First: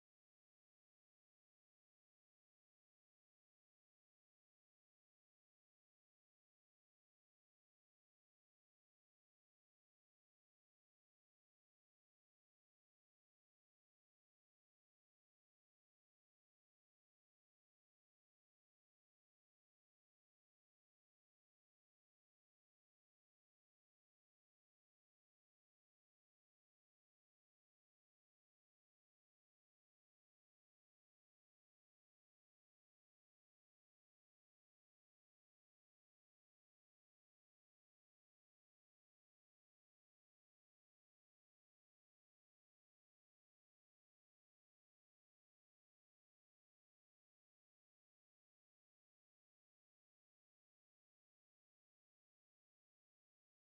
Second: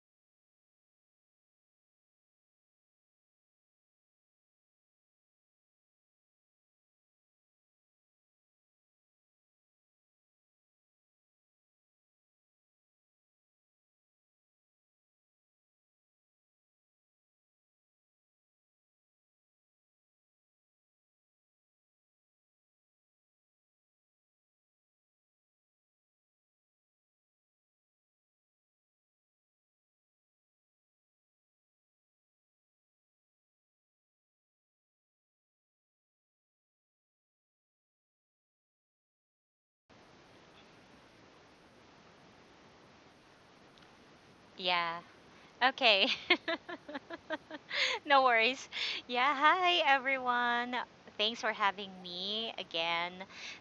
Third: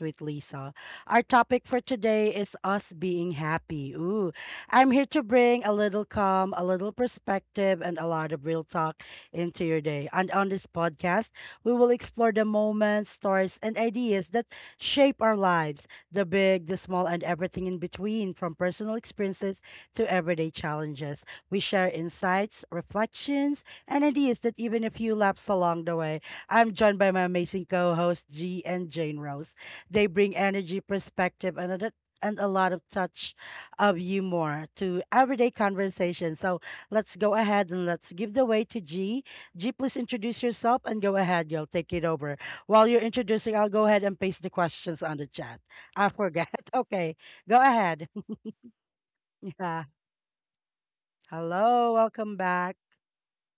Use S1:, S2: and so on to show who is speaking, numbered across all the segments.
S1: with Lisa. Our topic for today is us being happy. Ooh, I'm here to bring a little calm, a little perspective, and a lot of real talk into your day. And on this podcast, we will explore the moments, stories, and ideas that shape our lives, the big, the small, and everything in between, from personal experiences to everyday challenges. We share insights, reflections, and ideas that even a few laps along the way. I'm joined by my amazing co hosts, G and Jane Rose. They bring energy, perspective, and a lot of touch of humor to everyday conversation. So let's go ahead and let's give the way to G. G, please introduce yourself and go ahead. You'll take it over. While you're introducing, I'll go ahead and paste the
S2: Yeah.
S1: questions on the chat.
S2: Okay.
S1: I forgot. Okay, go ahead.
S2: No worries. Yeah. Hi,
S1: Yeah.
S2: everyone. Thanks for having
S1: Hello, welcome
S2: me
S1: back.
S2: again.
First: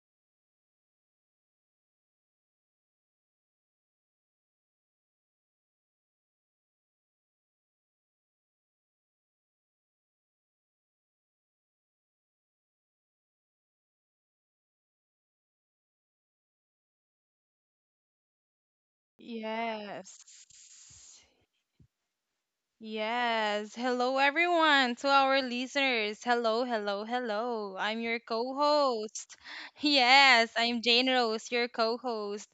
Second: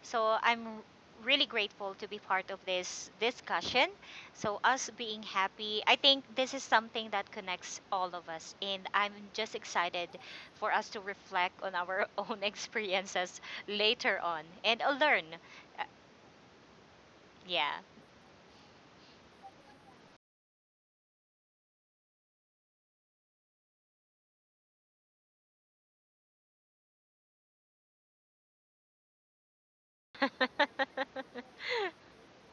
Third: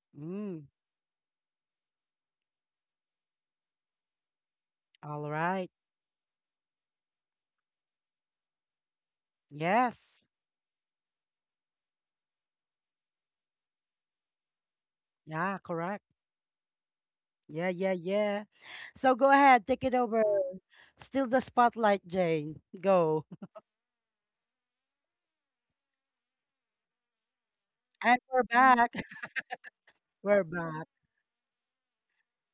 S2: So
S1: Mm,
S2: I'm really grateful to be part of this discussion. So us being
S1: all right.
S2: happy, I think this is something that connects all of us, and I'm just excited
S1: Yes.
S2: for us to reflect on our own experiences later on and learn.
S1: Yeah,
S2: Uh,
S1: correct. Yeah,
S2: yeah.
S1: yeah, yeah. So go ahead, take it over.
S3: Yes.
S1: Still the spotlight, Jane. Go.
S3: Yes. Hello, everyone, to our listeners. Hello, hello, hello. I'm your
S1: And we're
S3: co
S1: back.
S3: host.
S1: We're
S3: Yes, I'm
S1: back.
S3: Jane Rose, your co host.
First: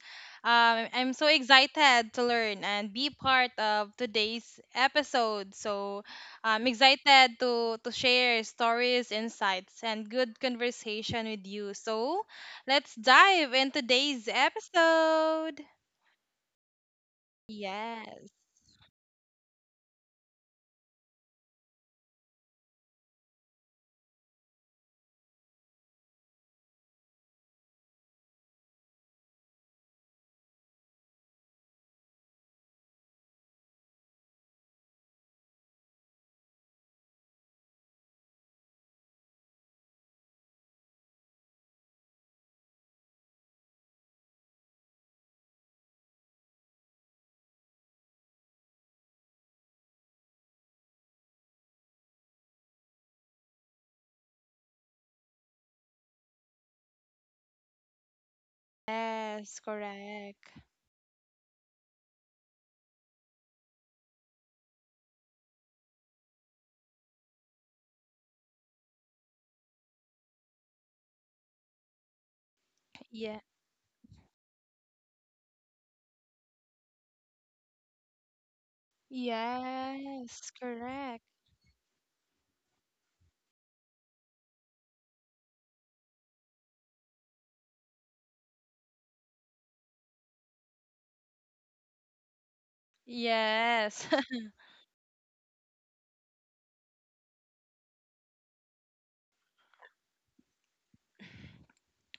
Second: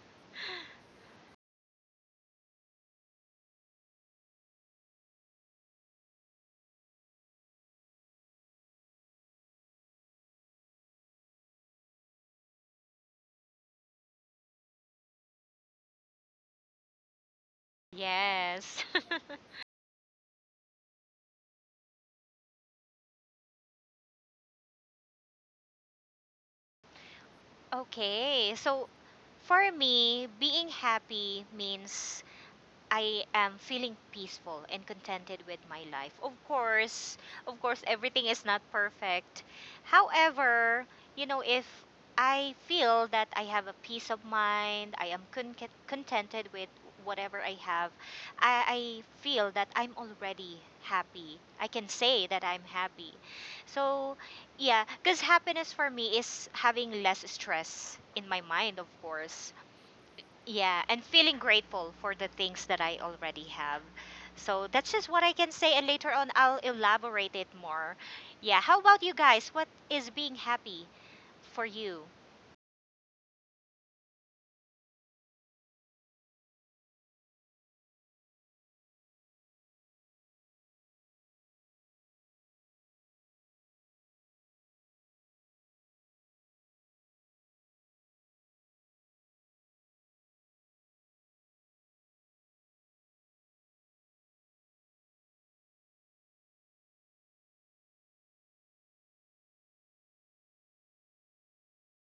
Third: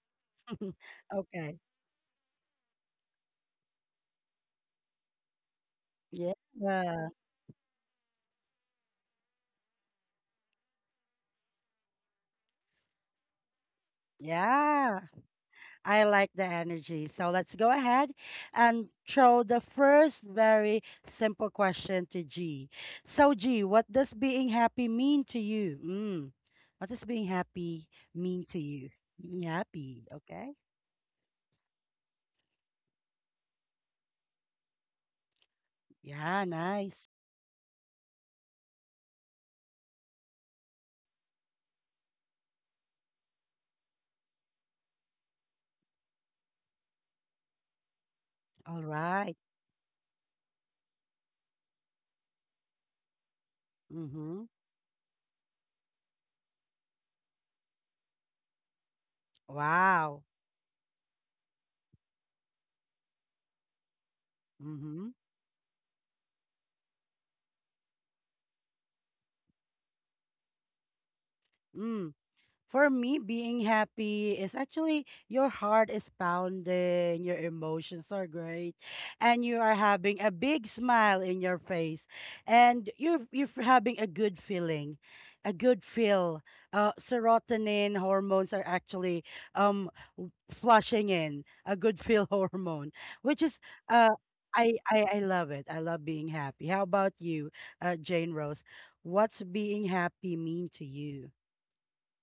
S3: I'm so
S1: Okay.
S3: excited to learn and be part of today's episode. So
S1: Yeah.
S3: I'm excited to share stories, insights, and good conversation with you. So let's dive in today's
S1: Yeah.
S3: episode.
S1: I like the energy. So let's go ahead
S3: Yes.
S2: Yes.
S1: and throw the first very simple question to G. So, G, what does being happy mean to you? Mm. What does being happy mean
S2: Okay,
S1: to
S2: so
S1: you? Being
S2: for
S1: happy.
S2: me,
S1: Okay.
S2: being happy means I am feeling peaceful and contented with my life. Of
S1: Yeah, nice.
S2: course, of course, everything is not perfect. However, if I feel that I have a peace of mind, I am contented with whatever I have, I,
S1: All
S2: I
S1: right.
S2: feel that I'm already happy. I can say that I'm happy. So,
S1: Mm-hmm.
S2: yeah, because happiness for me is having less stress in my mind, of course.
S3: Yes,
S1: Wow.
S3: correct.
S2: Yeah, and feeling grateful for the things that I already have. So that's just
S1: Mhm.
S2: what I can say, and later on I'll elaborate it more. Yeah, how about you guys? What is being happy for you?
S1: Mm. For me,
S3: Yeah.
S1: being happy is actually your heart is pounding, your emotions are great, and you are having a
S3: Yes,
S1: big smile
S3: correct.
S1: in your face, and you're having a good feeling, a good feel. Serotonin hormones are actually um flushing in a good feel hormone, which is
S3: Yes.
S1: uh I love it. I love being happy. How about you, Jane Rose? What's being happy mean to you?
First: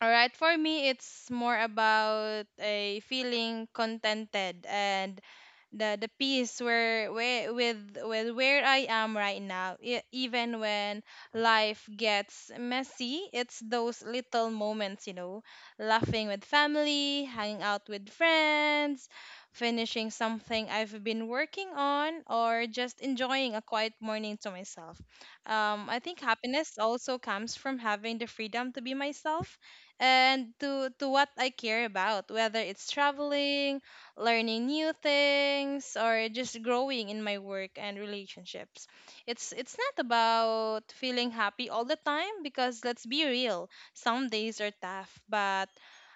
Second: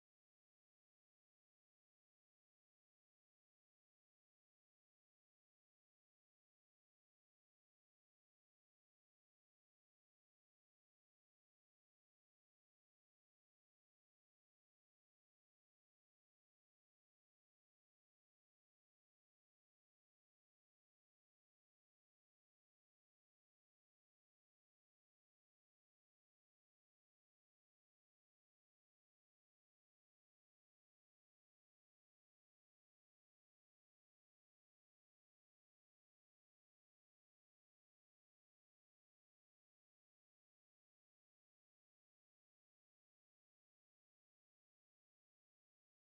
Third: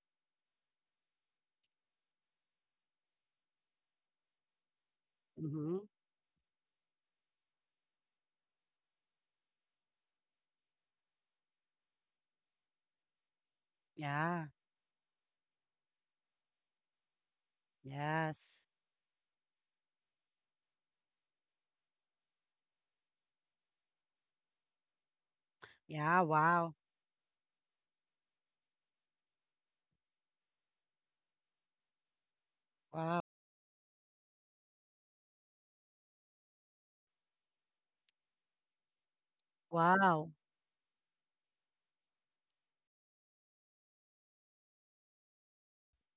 S3: All right, for me, it's more about a feeling contented and
S1: Mm-hmm.
S3: the peace where with where I am right now. Even when life gets messy, it's those
S1: Yeah.
S3: little moments, you know, laughing with family, hanging out with
S1: Yes.
S3: friends, finishing something I've been working on, or just enjoying a quiet morning to myself. I think
S1: Yeah. Wow.
S3: happiness also comes from having the freedom to be myself and to what I care about, whether it's
S1: Wow.
S3: traveling, learning new things, or just growing in my work and relationships. It's not
S1: Wow.
S3: about feeling happy all the time because let's be real, some days are tough, but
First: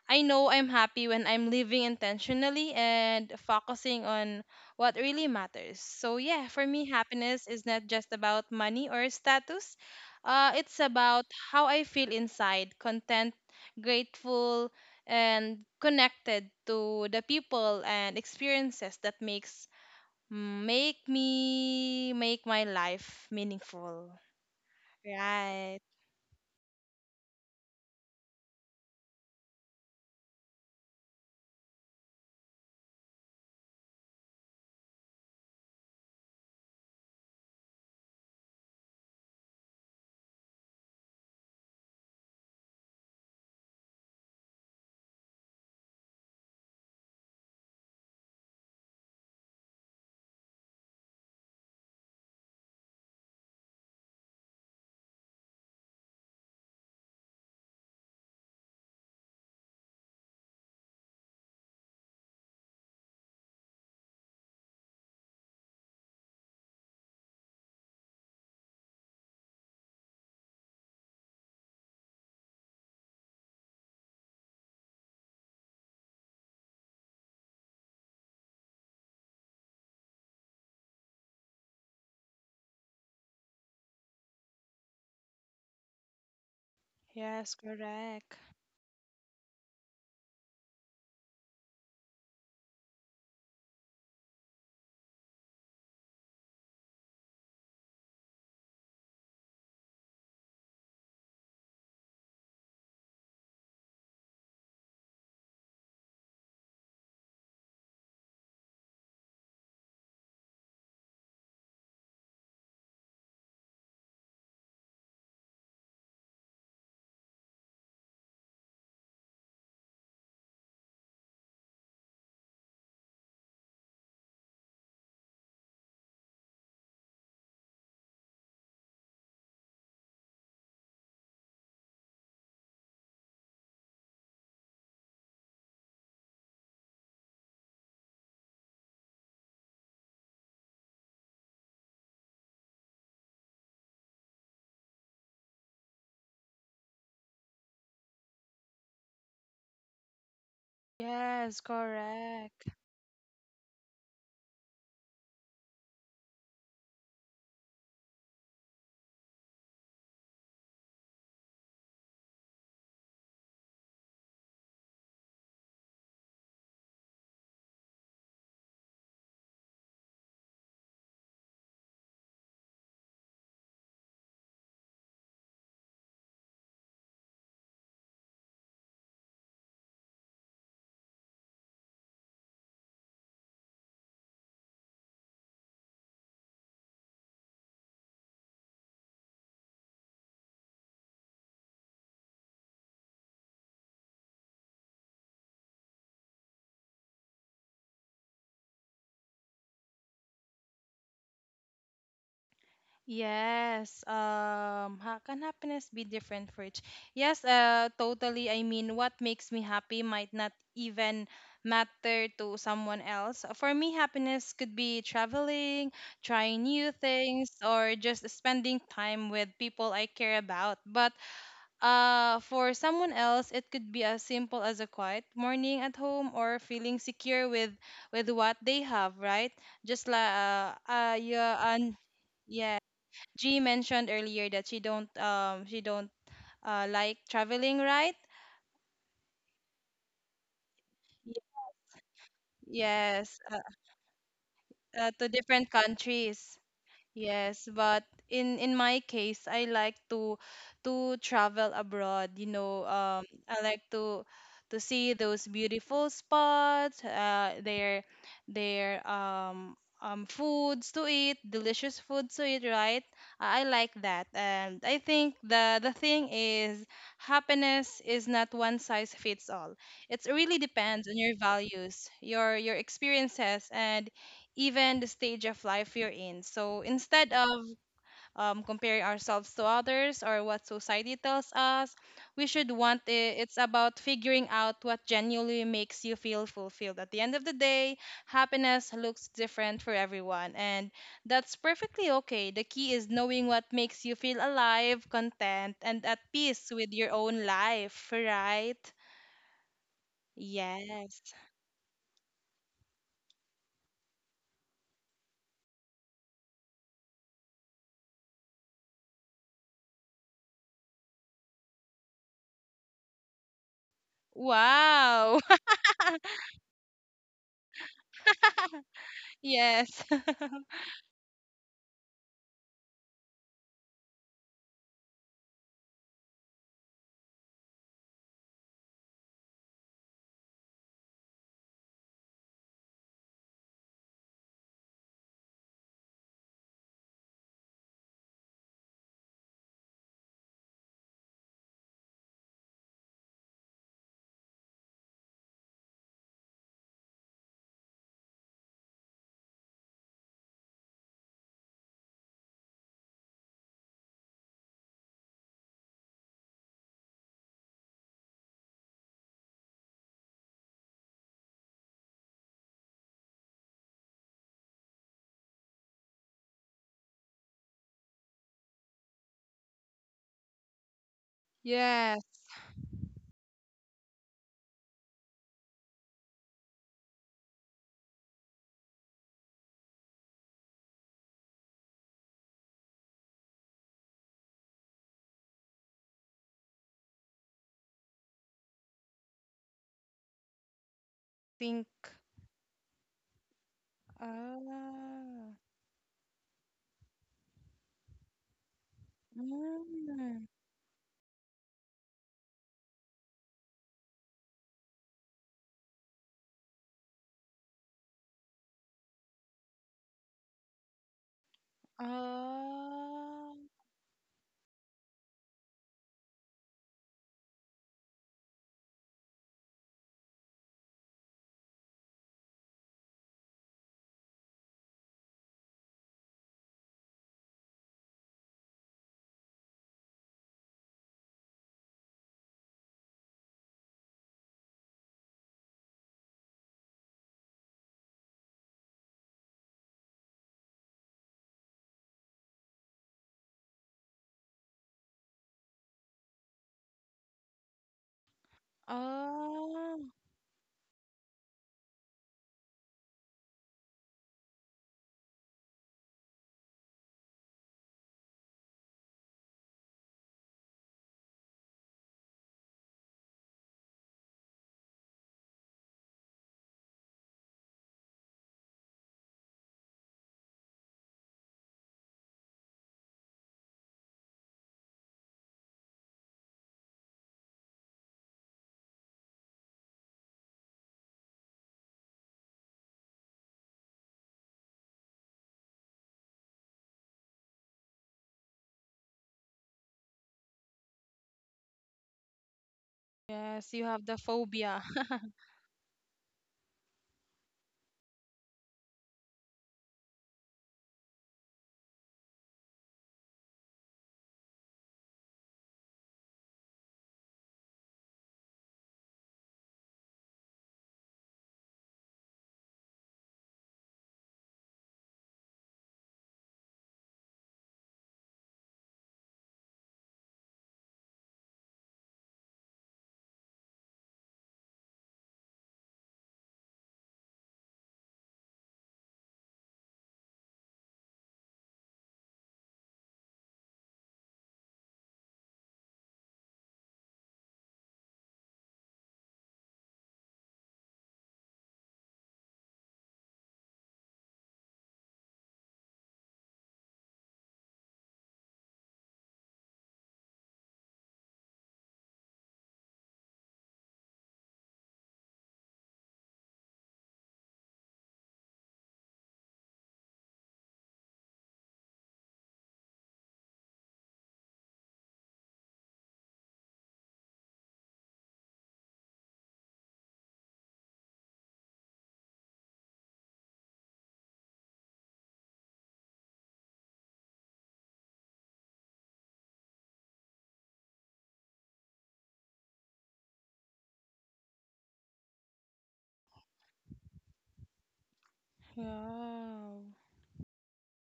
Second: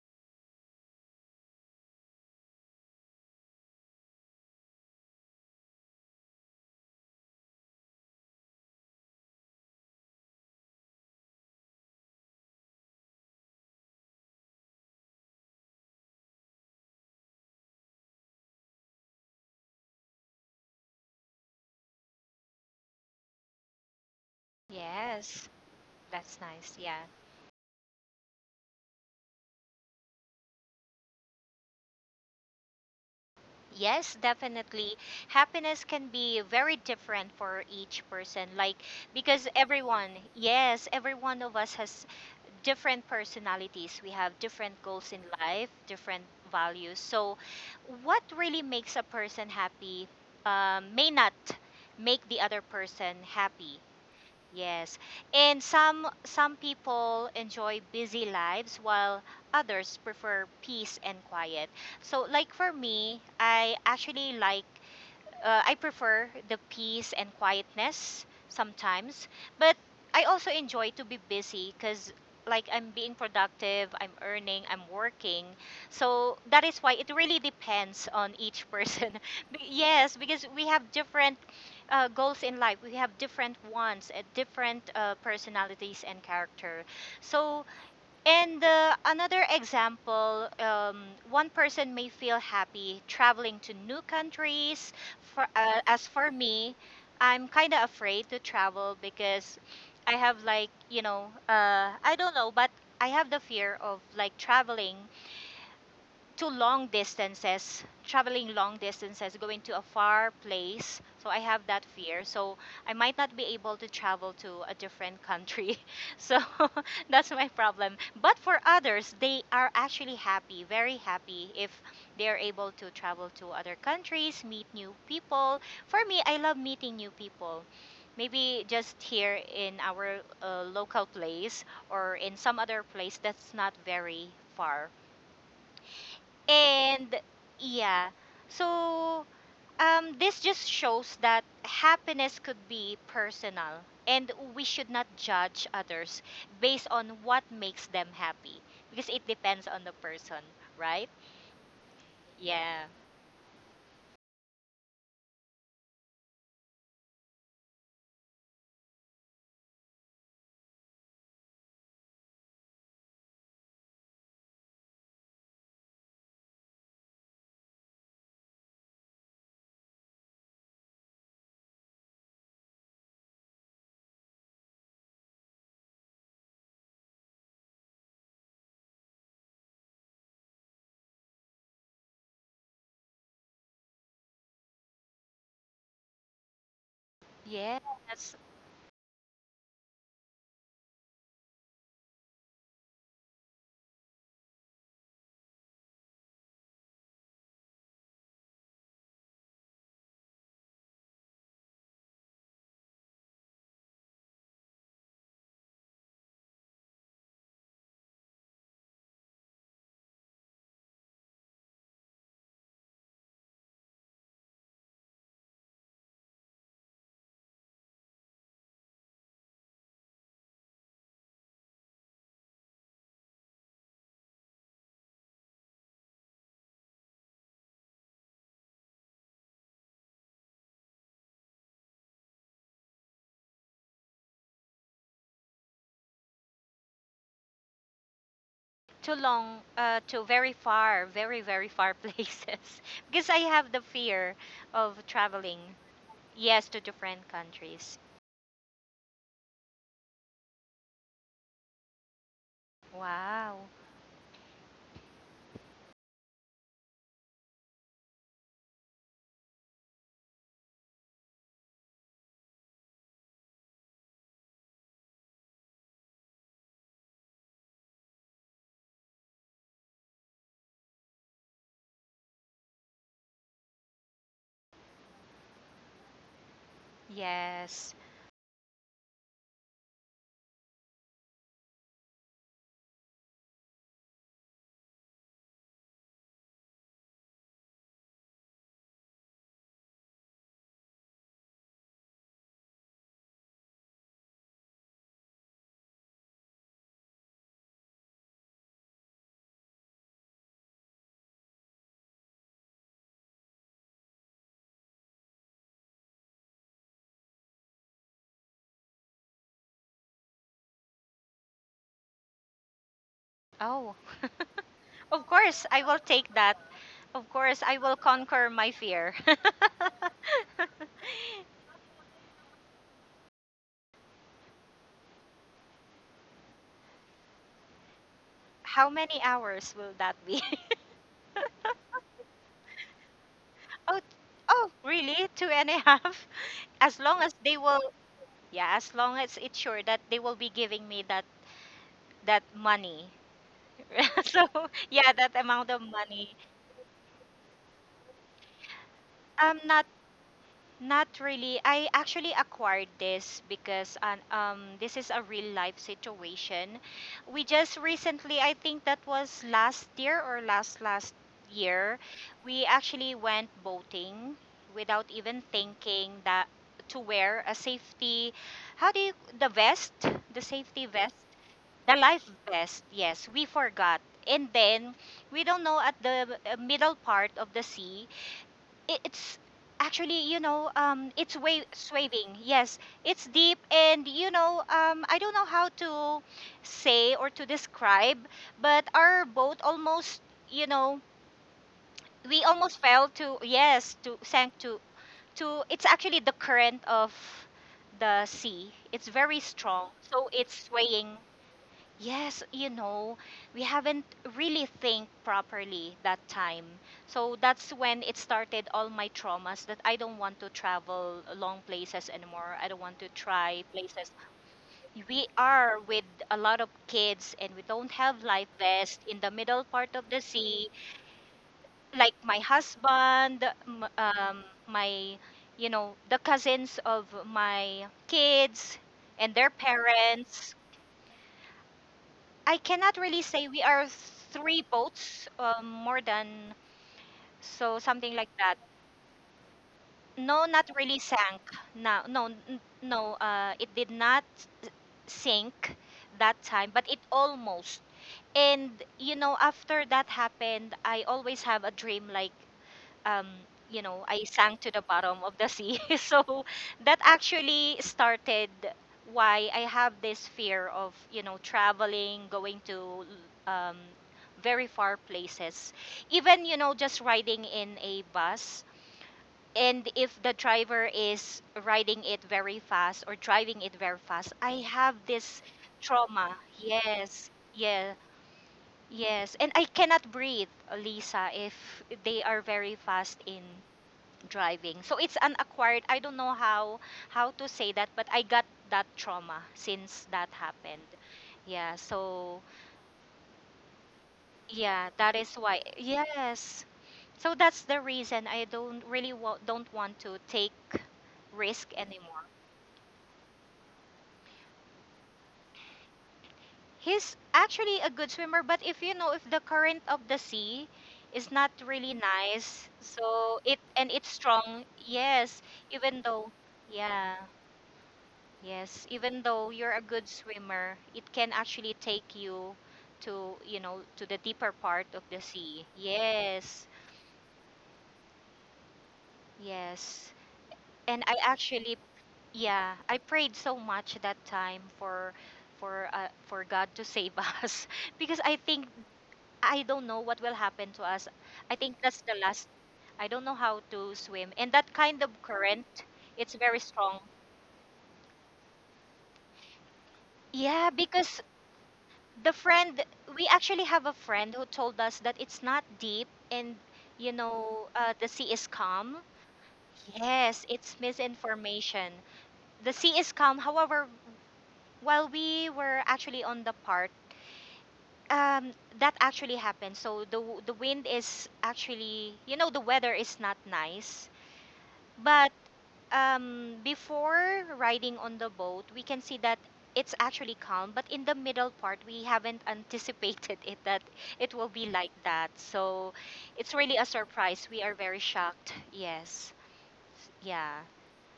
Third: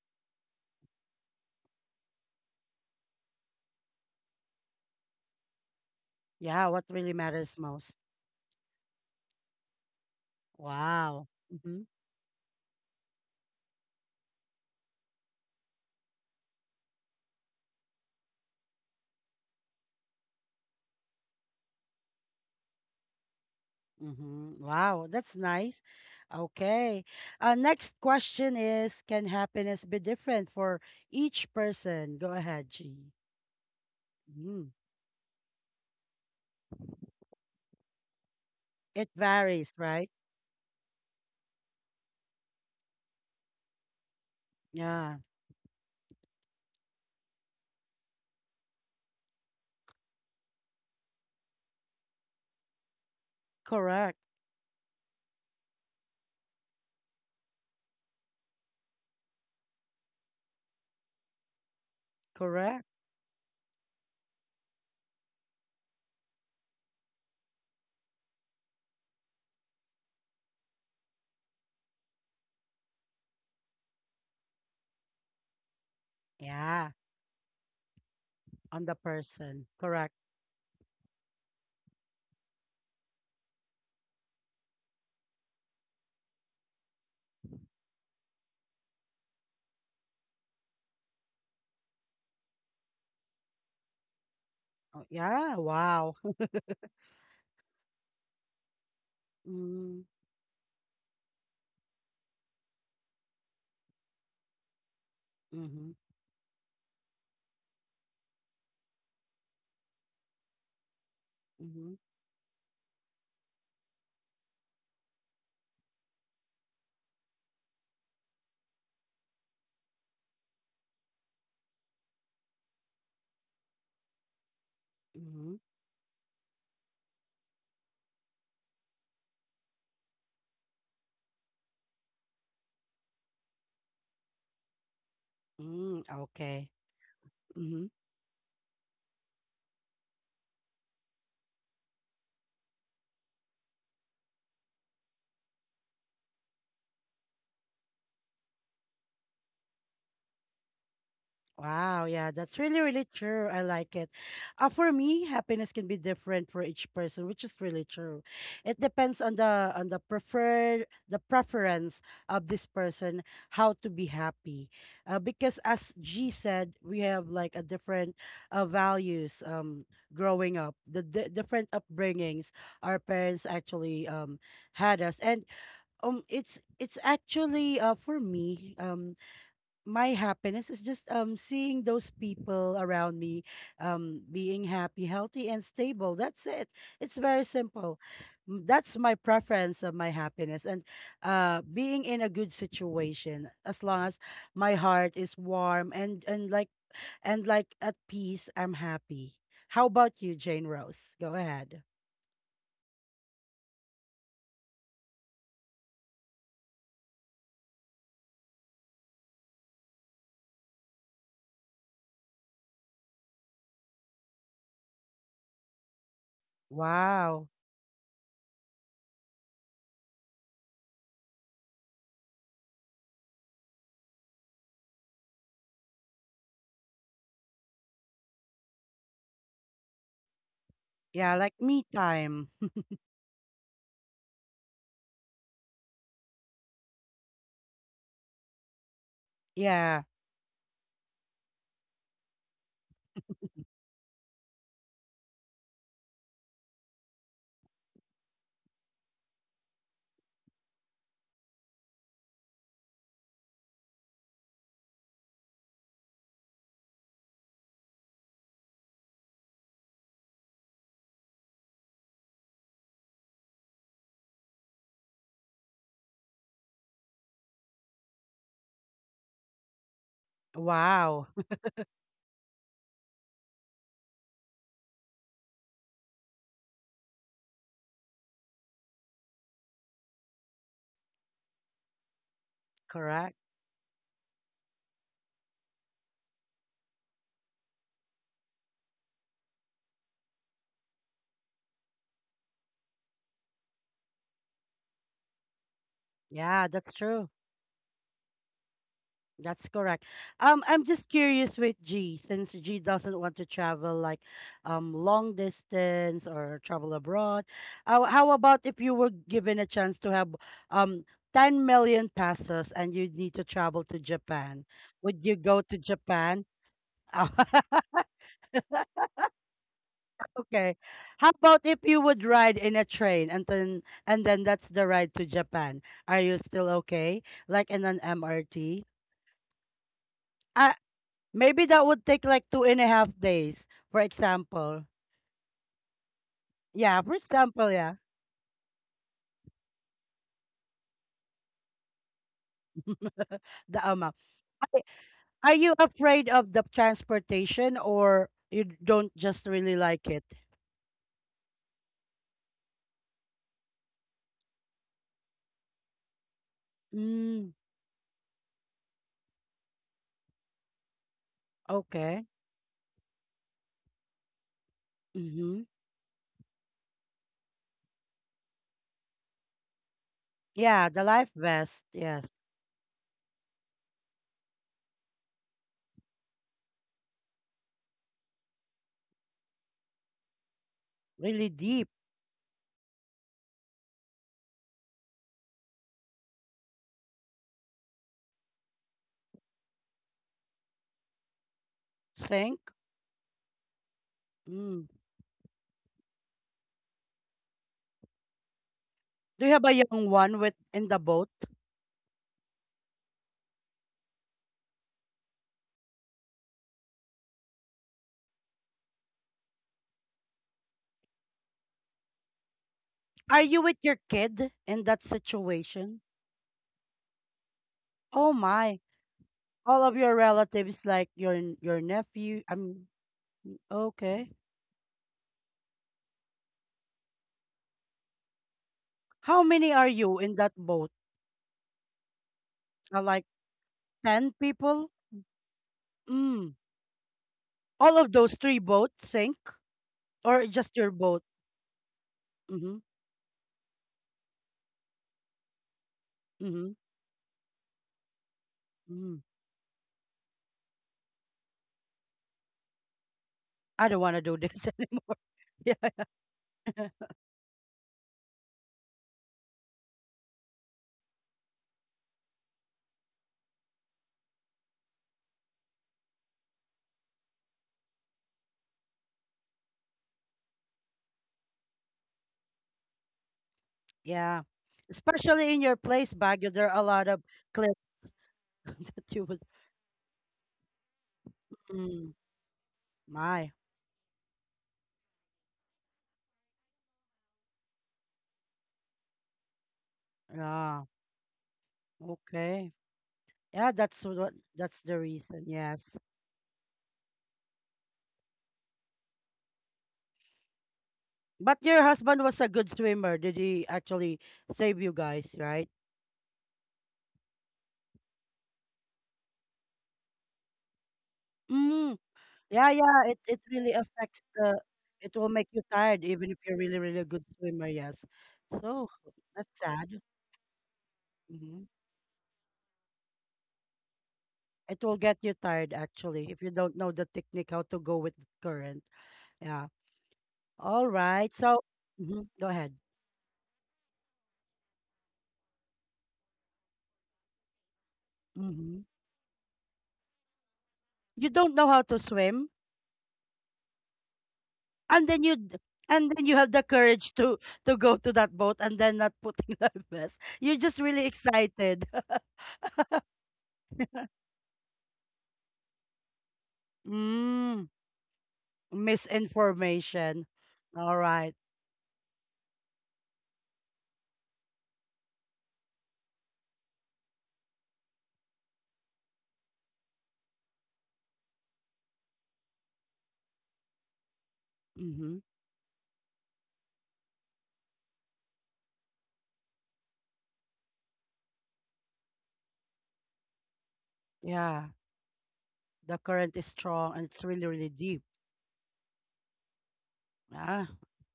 S3: I know I'm happy when I'm living intentionally and focusing on what really matters. So yeah,
S1: Yeah.
S3: for
S1: What
S3: me
S1: really
S3: happiness
S1: matters
S3: is not
S1: most.
S3: just about money or status. It's about
S1: Wow.
S3: how
S1: Mm-hmm.
S3: I feel inside, content grateful, and connected to the people and experiences that makes mm, make me make my life meaningful.
S1: Mm-hmm. Wow. That's
S2: Yes,
S3: Right.
S1: nice.
S2: that's nice. Yeah.
S1: Okay. Next question is, can happiness be different for each person? Go ahead, G.
S2: Yes,
S1: Mm.
S2: definitely. Happiness can be very different for each person. Like,
S1: It
S2: because
S1: varies, right?
S2: everyone, yes, every one of us has different personalities, we have different goals
S1: Yeah.
S2: in life, different values. So, what really makes a person happy may not make the other person happy.
S1: Correct.
S2: Yes, and some people enjoy busy lives while others prefer peace and quiet. So, like for
S1: Correct.
S2: me, I actually like I prefer the peace and quietness sometimes, but I also enjoy to be busy because like I'm being productive, I'm earning, I'm working. So that is
S1: Yeah.
S2: why it really depends on each
S1: On the
S2: person. Be-
S1: person. Correct.
S2: yes, because we have different goals in life. We have different wants, different personalities and character.
S3: Yes,
S2: So
S3: correct.
S2: and another example, one person may feel happy traveling to new countries.
S1: Oh,
S2: For
S1: yeah.
S2: As
S1: Wow.
S2: for me, I'm kind of afraid to travel because
S1: Mm-hmm.
S2: I have like I don't know, but I have the fear of like traveling
S1: Mm-hmm.
S2: to long distances, traveling long distances, going to a far place. So I have that
S1: Mm-hmm.
S2: fear. So I might not be able to travel to a different country. So that's my problem. But for others, they are actually happy, very happy if they are able to travel to other countries, meet new
S1: Mm-hmm.
S2: people. For me, I love meeting new people. Maybe just here in our local place or in some other place that's not very far,
S1: Mm, okay.
S2: and
S1: Mm-hmm.
S2: yeah, so this just shows that happiness could be personal, and we should not judge others based on what makes them happy because it depends on the person, right?
S3: Yes,
S1: Wow, yeah, that's
S3: correct.
S1: really,
S2: Yeah,
S1: really true. I like it. For me, happiness can be different for each person, which is really true. It depends on the preference of this person, how to be happy. Because as G said, we have like a different values, growing up, the di different upbringings our parents actually had us, and it's actually for me, My happiness is just seeing those people around me, being happy, healthy, and stable. That's it. It's very
S2: yeah,
S1: simple.
S2: that's
S1: That's my preference of my happiness. And being in a good situation, as long as my heart is warm and like at peace, I'm happy. How about you, Jane Rose? Go ahead.
S3: Yes. How can happiness be different for each? Yes, totally. I mean, what makes me happy might not even matter to someone else. For me, happiness could be traveling, trying new
S1: Wow.
S3: things, or just spending time with people I care about. But for someone else, it could be as simple as a quiet morning at home or feeling secure with what they have, right? Just like
S1: Yeah, like
S3: yeah,
S1: me
S3: and
S1: time.
S3: yeah. G mentioned earlier that she don't like traveling, right?
S2: too long,
S1: Yeah.
S2: to very far, very, very far places because I
S3: Yes,
S2: have the fear of
S3: to different
S2: traveling,
S3: countries.
S2: yes, to different
S3: Yes,
S2: countries.
S3: but in my case, I like to travel abroad. You know, I
S2: Wow,
S3: like to see those beautiful spots, their foods to eat, delicious foods to eat, right? I like that, and I think the thing is happiness is not one size fits all. It really depends on
S1: Wow.
S3: your values, your experiences, and even the stage of life you're in. So instead of
S2: yes.
S3: comparing ourselves to others or what society tells us, we should want
S1: Correct.
S3: it's about figuring out what genuinely makes you feel fulfilled. At the end of the day, happiness looks different for everyone, and that's perfectly okay. The key is knowing what makes you feel alive, content, and at
S1: Yeah,
S3: peace with
S1: that's
S3: your
S1: true.
S3: own life, right?
S1: That's correct. I'm just
S3: Yes.
S1: curious with G, since G doesn't want to travel, like long distance or travel abroad. How about if you were given a chance to have um 10 million pesos and you need to travel
S2: Oh,
S1: to Japan?
S2: of
S1: Would you
S3: Wow.
S1: go
S2: course,
S1: to
S2: I will take
S1: Japan?
S2: that. Of course, I will conquer my fear.
S3: Yes.
S1: Okay. How about if you would ride in a train, and then that's the ride to Japan? Are you still okay? Like in an
S2: How
S1: MRT?
S2: many hours will that be?
S1: I Maybe that would take like 2.5 days,
S2: Oh,
S1: for
S2: oh,
S1: example.
S2: really? Two and a half? As
S1: Yeah, for
S2: long as they
S1: example,
S2: will,
S1: yeah.
S2: yeah, as long as it's sure that they will be giving me that money.
S1: The amount.
S2: So, yeah, that
S1: Are
S2: amount
S1: you
S2: of
S1: afraid
S2: money.
S1: of the transportation or you don't just
S2: I'm
S1: really
S2: not
S1: like it?
S2: Not really. I actually acquired this this is a real life situation. We
S1: Mm,
S2: just recently, I think that was last year or last year,
S1: okay.
S2: we actually went boating without even
S1: Mm-hmm.
S2: thinking that to wear a safety, how do you, the vest, the safety
S1: Yeah, the
S2: vest,
S1: life vest.
S2: the
S3: Yes,
S2: life
S1: Yes.
S2: vest. Yes, we forgot. And then we don't know at the middle part of the sea, it's actually, it's
S1: Really
S2: wave
S1: deep.
S2: swaying, yes, it's deep, and I don't know how to say or to describe, but our boat almost, you know
S3: think.
S2: we
S1: Sink.
S2: almost fell to, yes, to sank to
S1: Mm.
S3: Ah.
S2: to it's actually the current of the sea, it's very
S1: Do you have a
S2: strong,
S1: young
S2: so
S1: one
S3: Mm.
S1: with
S2: it's
S1: in the
S2: swaying.
S1: boat?
S2: Yes, we haven't really think properly that time. So that's when it started all my traumas that I don't want to travel long places anymore. I don't want to
S1: Are
S3: Ah.
S1: you
S2: try
S1: with your
S2: places.
S1: kid in that
S2: We are
S1: situation?
S2: with a lot of kids and we don't have
S1: Oh
S2: life
S1: my.
S2: vest in the middle
S1: All
S2: part
S1: of
S2: of
S1: your
S2: the sea.
S1: relatives, like your your
S2: Like my
S1: nephew. I'm
S2: husband,
S1: okay.
S2: the cousins of my kids and
S1: How
S2: their
S1: many are you in
S2: parents.
S1: that boat?
S2: I cannot really
S1: Like
S2: say, we are
S1: 10
S2: three
S1: people?
S2: boats, more than,
S1: Mm.
S2: so
S1: All of
S2: something like
S1: those
S2: that.
S1: three boats sink?
S2: No,
S1: Or
S2: not
S1: just your
S2: really
S1: boat?
S2: sank. No, no,
S1: Mm-hmm.
S2: no. It did not sink that time,
S1: Mm-hmm.
S2: but it almost. And
S1: Mm-hmm.
S3: Ah.
S2: after that happened, I always have a dream like, um,
S1: I don't want to
S2: I
S1: do
S2: sank
S1: this
S2: to the
S1: anymore.
S2: bottom of the sea.
S1: Yeah.
S2: So that actually started why I have this fear of, traveling, going to um, very far places. Even, just riding in a bus. And if the driver is riding it very fast or driving it very fast,
S1: Yeah.
S2: I have this
S1: Especially in your place,
S2: trauma.
S1: Baguio, there are a lot of
S2: Yes,
S1: cliffs
S2: yeah,
S1: that you
S2: yes.
S1: would.
S2: And I cannot breathe, Lisa, if
S1: Mm,
S2: they are very fast in
S1: my.
S2: driving. So it's an acquired, I don't know how to say that, but I got that trauma since that happened.
S1: Yeah.
S2: Yeah, so
S1: Okay.
S3: Yes,
S1: Yeah,
S3: you have the phobia.
S1: that's
S2: yeah,
S1: the
S2: that is
S1: reason.
S2: why.
S1: Yes.
S2: Yes. So that's the reason I don't really don't want to take
S1: But
S2: risk
S1: your
S2: anymore.
S1: husband was a good swimmer. Did he actually save you guys, right?
S2: He's actually a good swimmer, but if you know if the current of the sea is not really
S1: Mm.
S2: nice,
S1: Yeah, yeah, it
S2: so
S1: it
S2: it,
S1: really
S2: and it's
S1: affects
S2: strong.
S1: the it will
S2: Yes,
S1: make you
S2: even
S1: tired
S2: though,
S1: even if you're really, really a
S2: yeah.
S1: good swimmer, yes.
S2: Yes,
S1: So
S2: even though
S1: that's
S2: you're a
S1: sad.
S2: good swimmer, it can
S1: Hmm.
S2: actually take you to the deeper part
S1: It will
S2: of the
S1: get you
S2: sea.
S1: tired actually if you
S2: Yes,
S1: don't know the technique how to go with the current. Yeah.
S2: yes.
S1: All
S2: And I
S1: right. So,
S2: actually,
S1: mhm, go
S2: yeah,
S1: ahead.
S2: I prayed so much that time for God to save us because I think
S1: Hmm.
S2: I don't know what will happen to us.
S1: You
S2: I
S1: don't know
S2: think
S1: how
S2: that's
S1: to
S2: the last.
S1: swim,
S2: I don't know how to swim. And that kind
S1: and
S2: of
S1: then you d-
S2: current,
S1: and then
S2: it's
S1: you have
S2: very
S1: the
S2: strong.
S1: courage to go to that boat and then not putting life vest. You're
S2: Yeah,
S1: just really
S2: because
S1: excited.
S2: the friend we actually have a friend who told us that it's not deep, and
S1: Mm,
S2: the sea is calm,
S1: misinformation.
S2: yes, it's
S1: All right.
S2: misinformation, the sea is calm. However, while we were actually on the part um, that actually happened, so the w- the wind is actually you know the weather is not nice.
S1: Mm-hmm.
S2: But before riding on the boat, we can see that it's actually calm. But in the middle part, we haven't anticipated it that it will be
S1: Yeah,
S2: like that. So
S1: the current is
S2: it's really a
S1: strong and it's
S2: surprise.
S1: really,
S2: We
S1: really
S2: are very
S1: deep.
S2: shocked. Yes.
S3: Wow.
S2: Yeah.
S1: Ah,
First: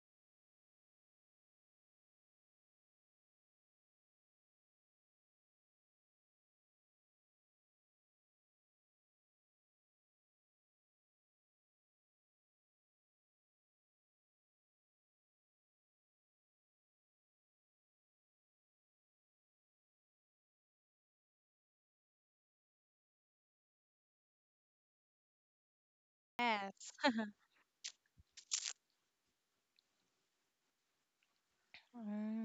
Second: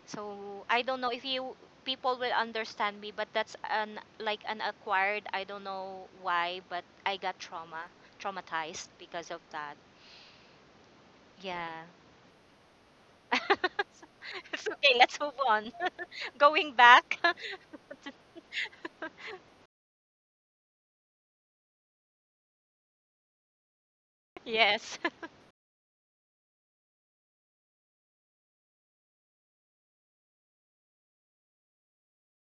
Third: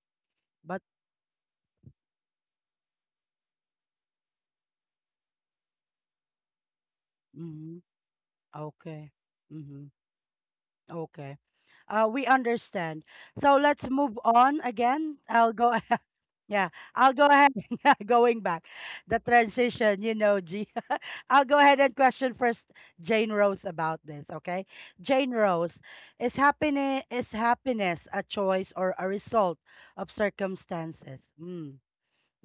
S2: So
S1: but
S2: I don't know if you people will understand me, but that's an like an acquired. I don't know why, but I got
S1: mm-hmm.
S2: trauma, traumatized
S1: Okay.
S2: because of that.
S1: Mm-hmm. Okay.
S2: Yeah.
S1: We understand. So let's move on
S2: It's okay.
S1: again.
S2: Let's move
S1: I'll
S2: on.
S1: go ahead. Yeah,
S2: Going
S1: I'll
S2: back.
S1: go ahead. Going back, the transition, G. I'll go ahead and question first Jane Rose about this. Okay,
S2: Yes.
S1: Jane Rose, is
S3: Yes.
S1: happiness is happiness a choice or a result of circumstances? Mm,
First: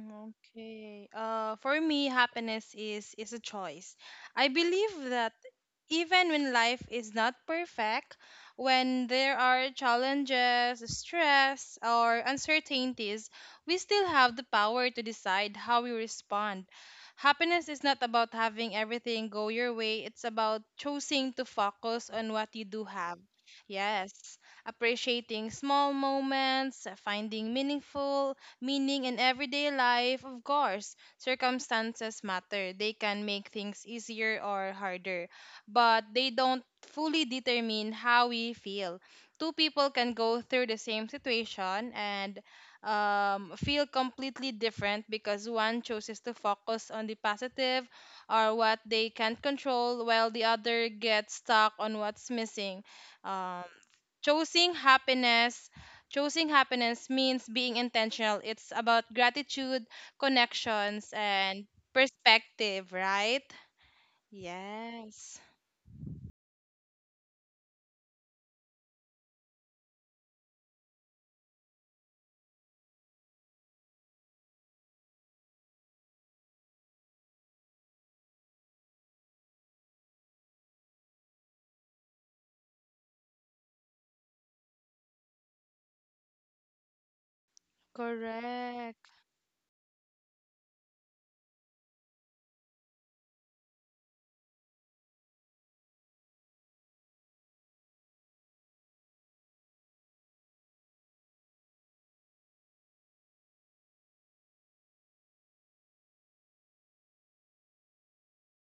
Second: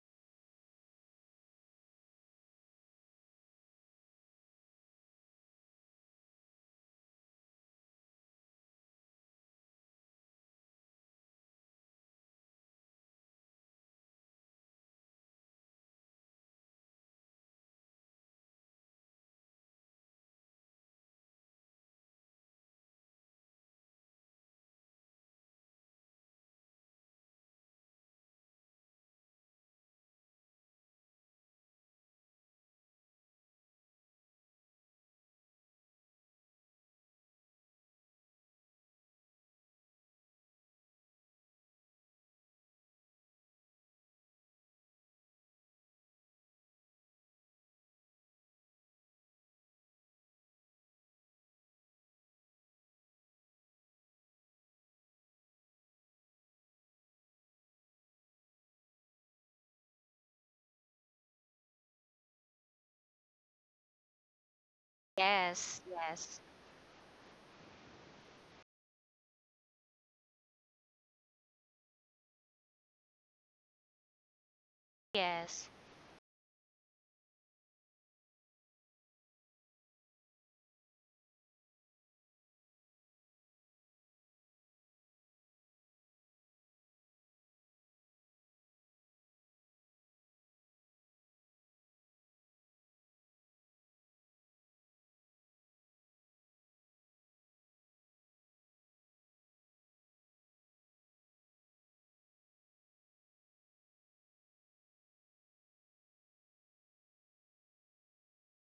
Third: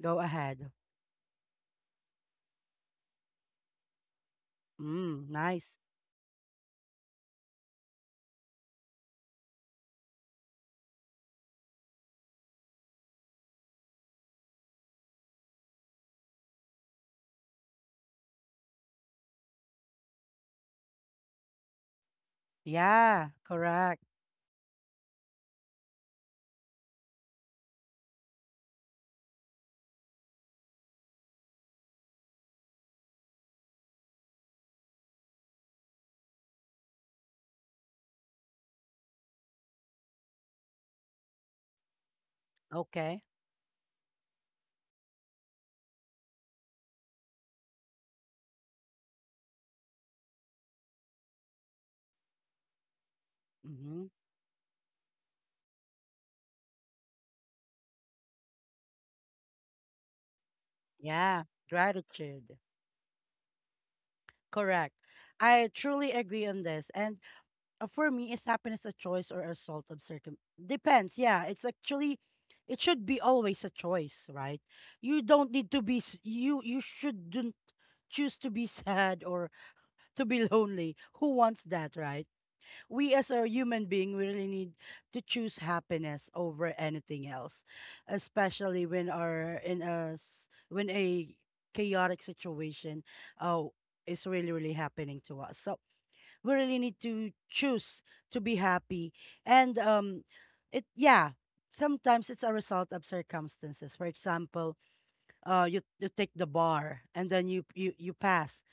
S1: go ahead.
S3: okay. For me, happiness is a choice. I believe
S1: Mm,
S3: that
S1: nice.
S3: even when life is not perfect, when there are challenges, stress, or uncertainties, we still have the power to decide how we respond. Happiness is not about having everything go your way, it's about choosing to focus on what you do have.
S1: Yeah, correct.
S3: Yes, appreciating small moments, finding meaning in everyday life. Of course circumstances matter. They can make things easier or harder, but they don't fully determine how we feel. Two people can go through the same situation and
S1: Okay.
S3: feel completely different because one chooses to focus on the positive or what they can control, while the other gets stuck on what's missing. Um,
S1: Mm-hmm.
S3: choosing happiness. Choosing happiness means being intentional. It's about gratitude, connections,
S1: Yeah,
S3: and
S1: gratitude.
S3: perspective, right?
S1: Correct.
S3: Yes.
S1: I
S2: Yes,
S1: truly
S2: yes,
S1: agree on this. And for me, is happiness a choice or a result of circum? Depends. Yeah, it's actually, it should be always a choice, right? You don't
S2: yes.
S1: need to be, you shouldn't choose to be sad or to be lonely. Who wants that, right? We as a human being, we really need to choose happiness over anything else, especially when
S3: Correct.
S1: are in a s- when a chaotic situation oh is really, really happening to us. So we really need to choose to be happy. And it yeah sometimes it's a result of circumstances. For example, you take the bar and then you pass,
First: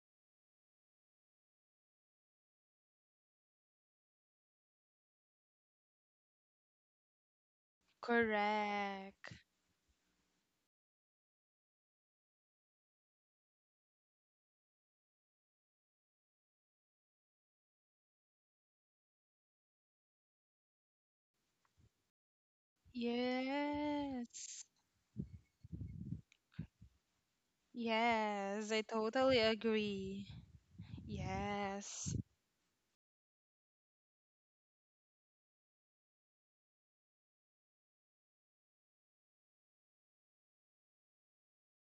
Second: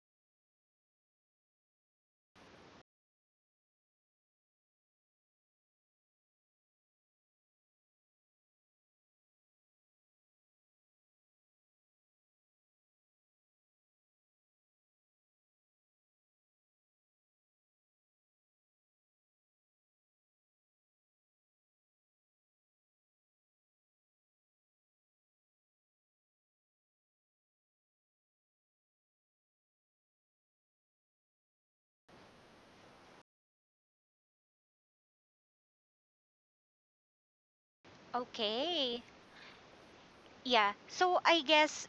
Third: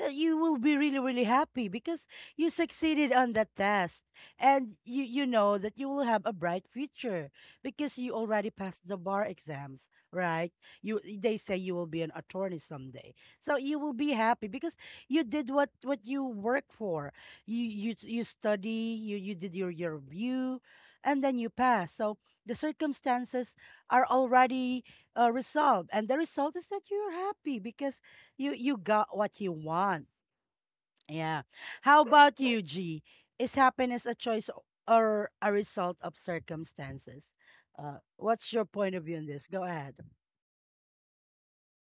S1: you will be really, really happy because you succeeded on that test, and you know that you will have a bright future because you already passed the bar
S3: Correct.
S1: exams, right? You, they say, you will be an attorney someday. So you will be happy because you did what you work for. You study, you did your review, and then you pass. So the circumstances are
S3: Yes.
S1: already, result, and the result is that you're happy because you
S3: Yes,
S1: you
S3: I
S1: got
S3: totally
S1: what you want.
S3: agree.
S1: Yeah. How
S3: Yes.
S1: about you, G? Is happiness a choice or a result of circumstances? What's your point
S2: Okay.
S1: of view on this? Go ahead.
S2: Yeah. So I guess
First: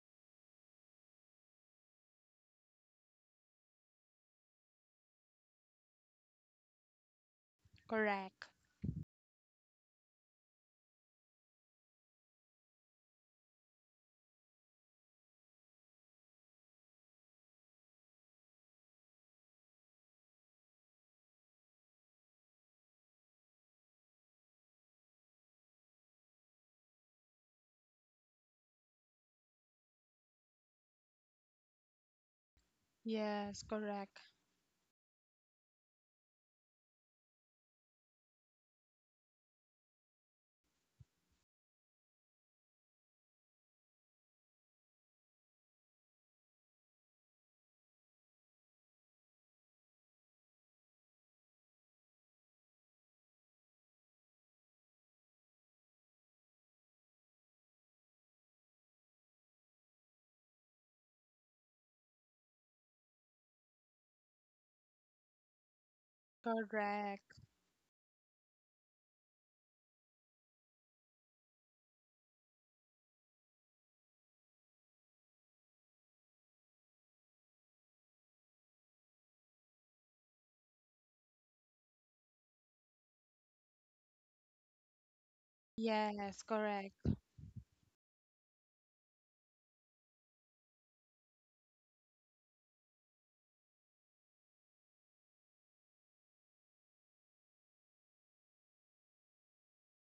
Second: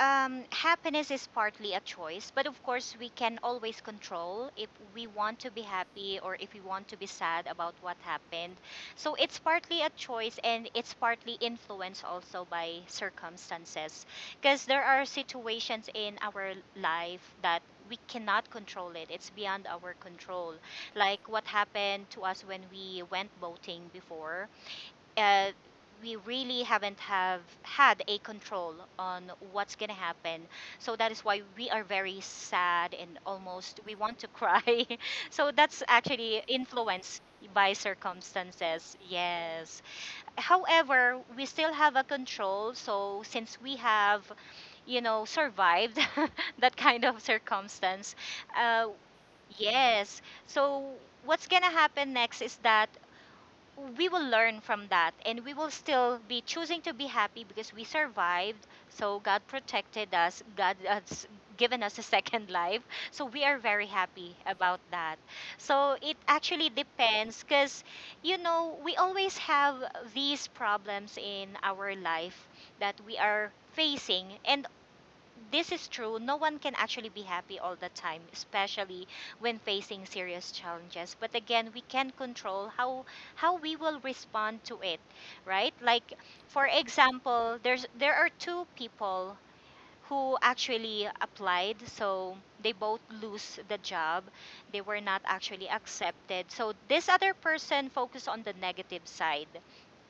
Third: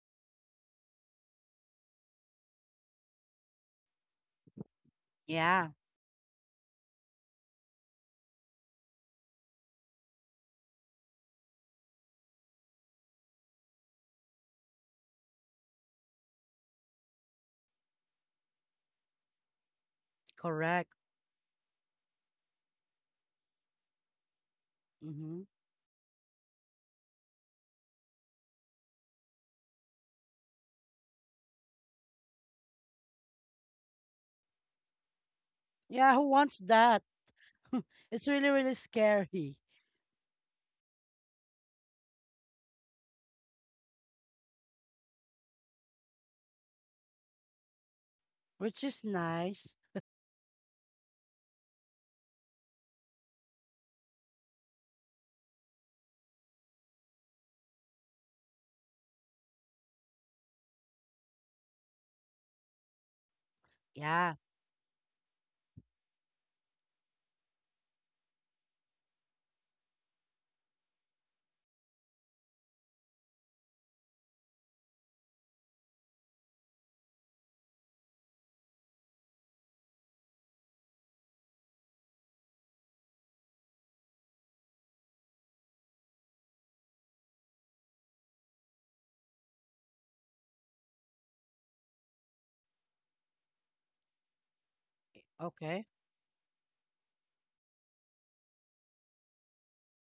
S2: happiness is partly a choice, but of course, we can always control if we want to be
S1: Yeah,
S2: happy or if we want to be sad about what
S3: Correct.
S2: happened. So it's partly a choice and it's partly influenced also by circumstances. Because there are situations in our life that we cannot control it, it's beyond our control.
S1: correct.
S2: Like what happened to us when we went boating before,
S1: Mm-hmm.
S2: uh, we really haven't have had a control on what's gonna happen. So that is why we are very sad and
S3: Yes,
S2: almost we want
S3: correct.
S2: to cry. So that's
S1: Yeah, who
S2: actually
S1: wants that?
S2: influenced by
S1: It's really, really
S2: circumstances.
S1: scary.
S2: Yes. However, we still have a control. So since we have, survived that kind of circumstance,
S1: Which
S2: uh,
S1: is nice.
S2: yes. So what's gonna happen next is that we will learn from that, and we will still be choosing to be happy because we survived, so God protected us. God has given us a second life, so we are very
S1: Yeah.
S2: happy about that. So it actually depends,
S3: Correct.
S2: because we always have these problems in our life that we are facing, and this is true. No one can actually be happy all the time, especially when facing serious challenges. But again, we can control how we will respond to it, right? Like
S3: Yes,
S2: for
S3: correct.
S2: example, there are two people who actually applied, so they both lose the job. They were not actually
S1: Okay.
S2: accepted. So this other person focused on the negative side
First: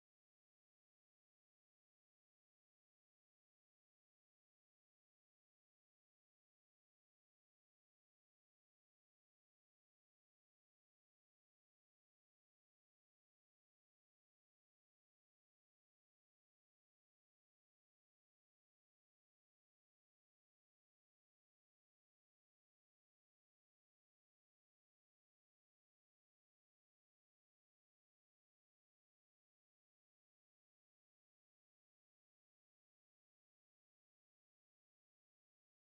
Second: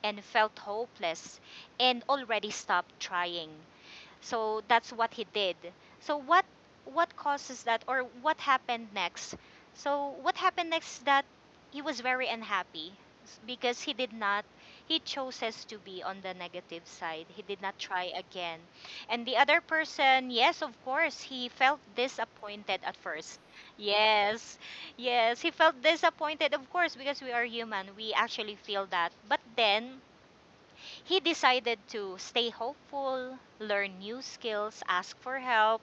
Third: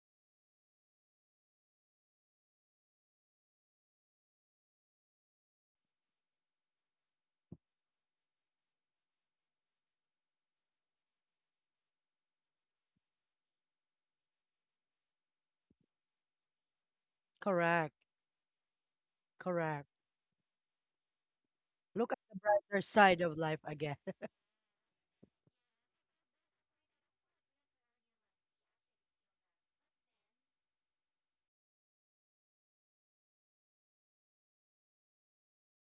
S2: and felt hopeless and already stopped trying, so that's what he did. So what causes that or what happened next? So what happened next is that he was very unhappy because he did not he chooses to be on the negative side. He did not
S1: Correct.
S2: try again. And the other
S1: Correct.
S2: person, yes, of course, he felt
S1: Look at the
S2: disappointed
S1: brighter
S2: at
S1: side of
S2: first.
S1: life again.
S2: Yes. Yes, he felt disappointed, of course, because we are human. We actually feel that. But then he decided to stay hopeful, learn new skills, ask for help,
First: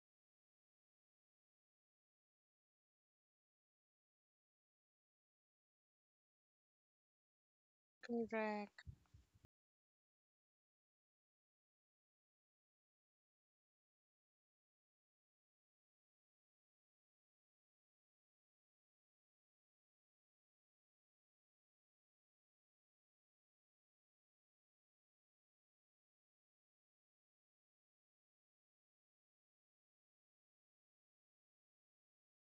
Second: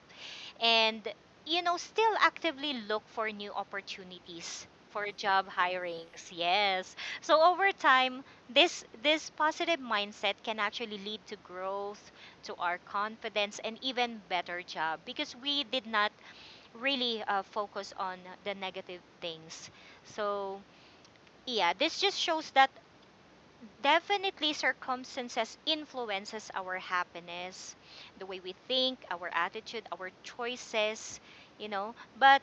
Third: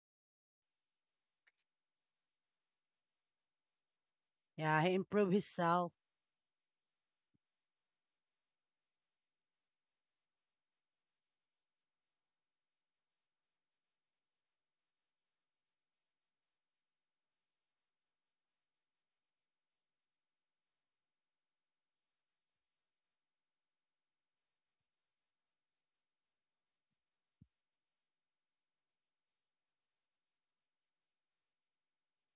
S2: and still actively look for new opportunities
S1: Yeah, he
S2: for
S1: improved
S2: job
S1: himself.
S2: hirings. Yes. So over time, this
S3: Correct.
S2: this positive mindset can actually lead to growth, to our confidence and even better job because we did not really focus on the negative things. So, yeah, this just shows that definitely, circumstances influences our happiness, the way we think, our attitude, our choices, you know. But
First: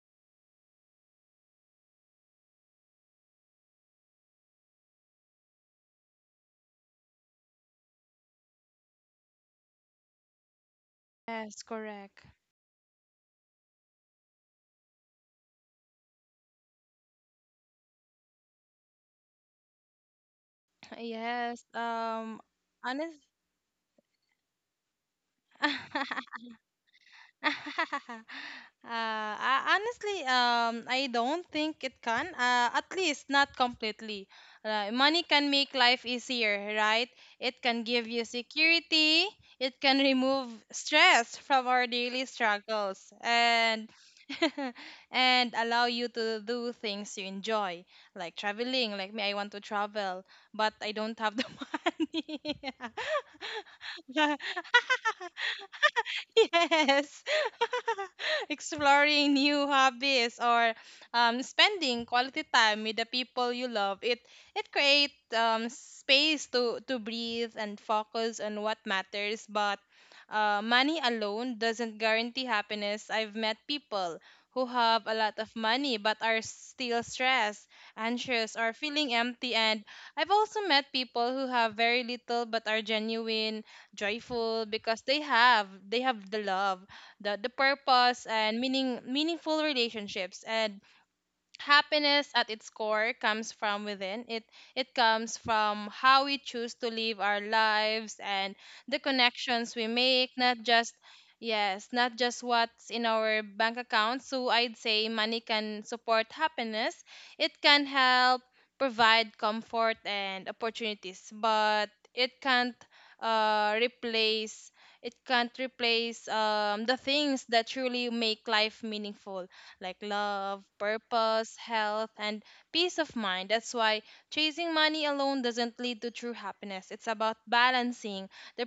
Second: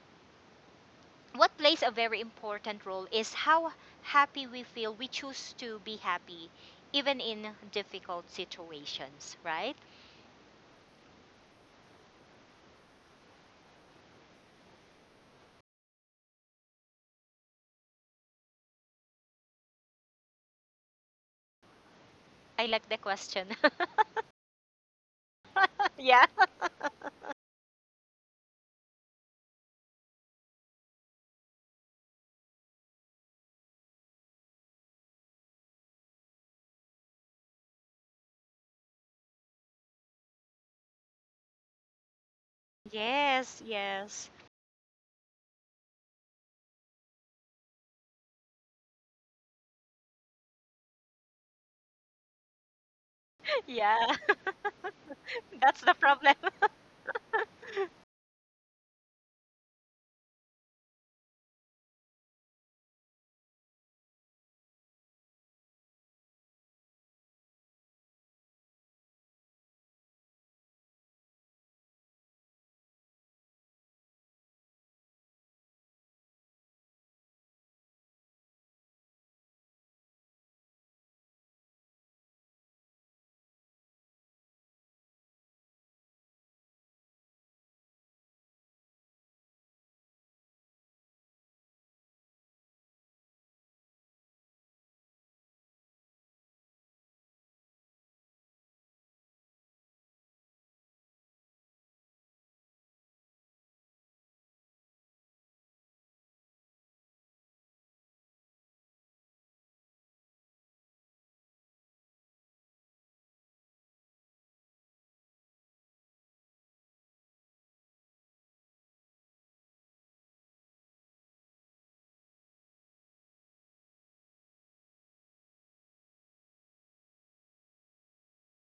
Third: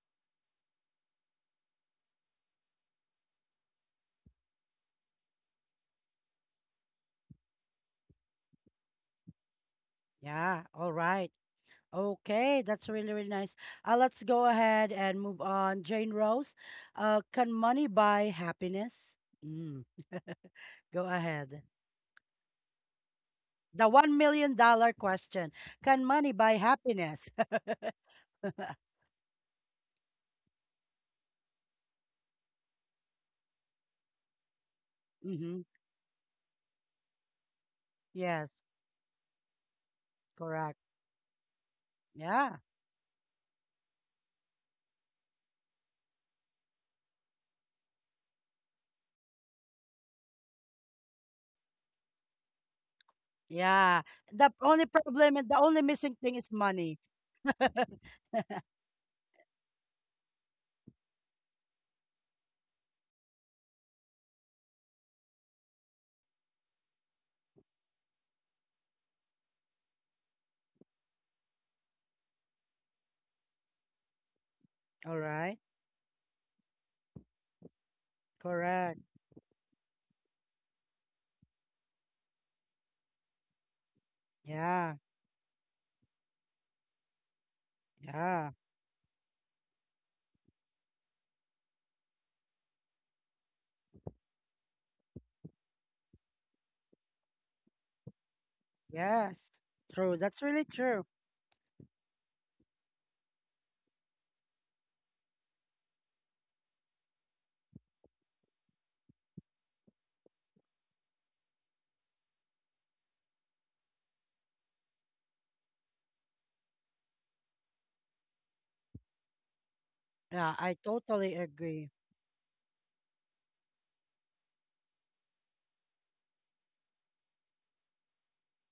S2: what plays a very important role is how happy we feel. We choose to be happy, even in difficult situations, right?
S1: Yeah. All right.
S3: Yes, correct.
S1: Okay, that's really, really nice. Let's go ahead and move on. Jane Rose, can money buy happiness? Mm, go ahead.
S3: Yes,
S2: I like the
S3: honest
S2: question.
S1: The 1 million dollar question. Can
S2: yeah.
S1: money buy happiness?
S3: uh, uh, honestly, I don't think it can. At least not completely. Money can
S1: Mm-hmm.
S3: make life easier, right? It can give you
S1: Yes,
S3: security. It can remove
S1: correct.
S3: stress from our daily
S1: Yeah,
S3: struggles,
S2: Yes,
S3: and
S2: yes.
S3: and allow you to do things you enjoy, like traveling. Like me, I want to travel, but I don't have the money.
S2: Yeah.
S1: yeah. The only problem and the only
S2: That's the
S1: missing thing
S2: problem.
S1: is money.
S3: Yes. Exploring new hobbies or spending quality time with the people you love. It creates space to breathe and focus on what matters. But money alone doesn't guarantee happiness. I've met people who have
S1: All
S3: a lot
S1: right,
S3: of money but are still stressed, anxious, or
S1: correct.
S3: feeling empty. And I've also met people who have very little but are genuine joyful
S1: Yeah,
S3: because they have the love, the purpose
S1: yeah,
S3: and meaningful relationships, and happiness at its core comes from within. It comes from how we choose to live our lives and the
S1: yes.
S3: connections we
S1: True.
S3: make,
S1: That's
S3: not
S1: really
S3: just
S1: true.
S3: yes not just what's in our bank account. So I'd say money can support happiness. It can help provide comfort and opportunities, but it can't uh, replace replace the things that truly make life meaningful, like
S1: Yeah,
S3: love,
S1: I totally
S3: purpose,
S1: agree.
S3: health, and peace of mind. That's why chasing money alone doesn't lead to true happiness. It's about balancing the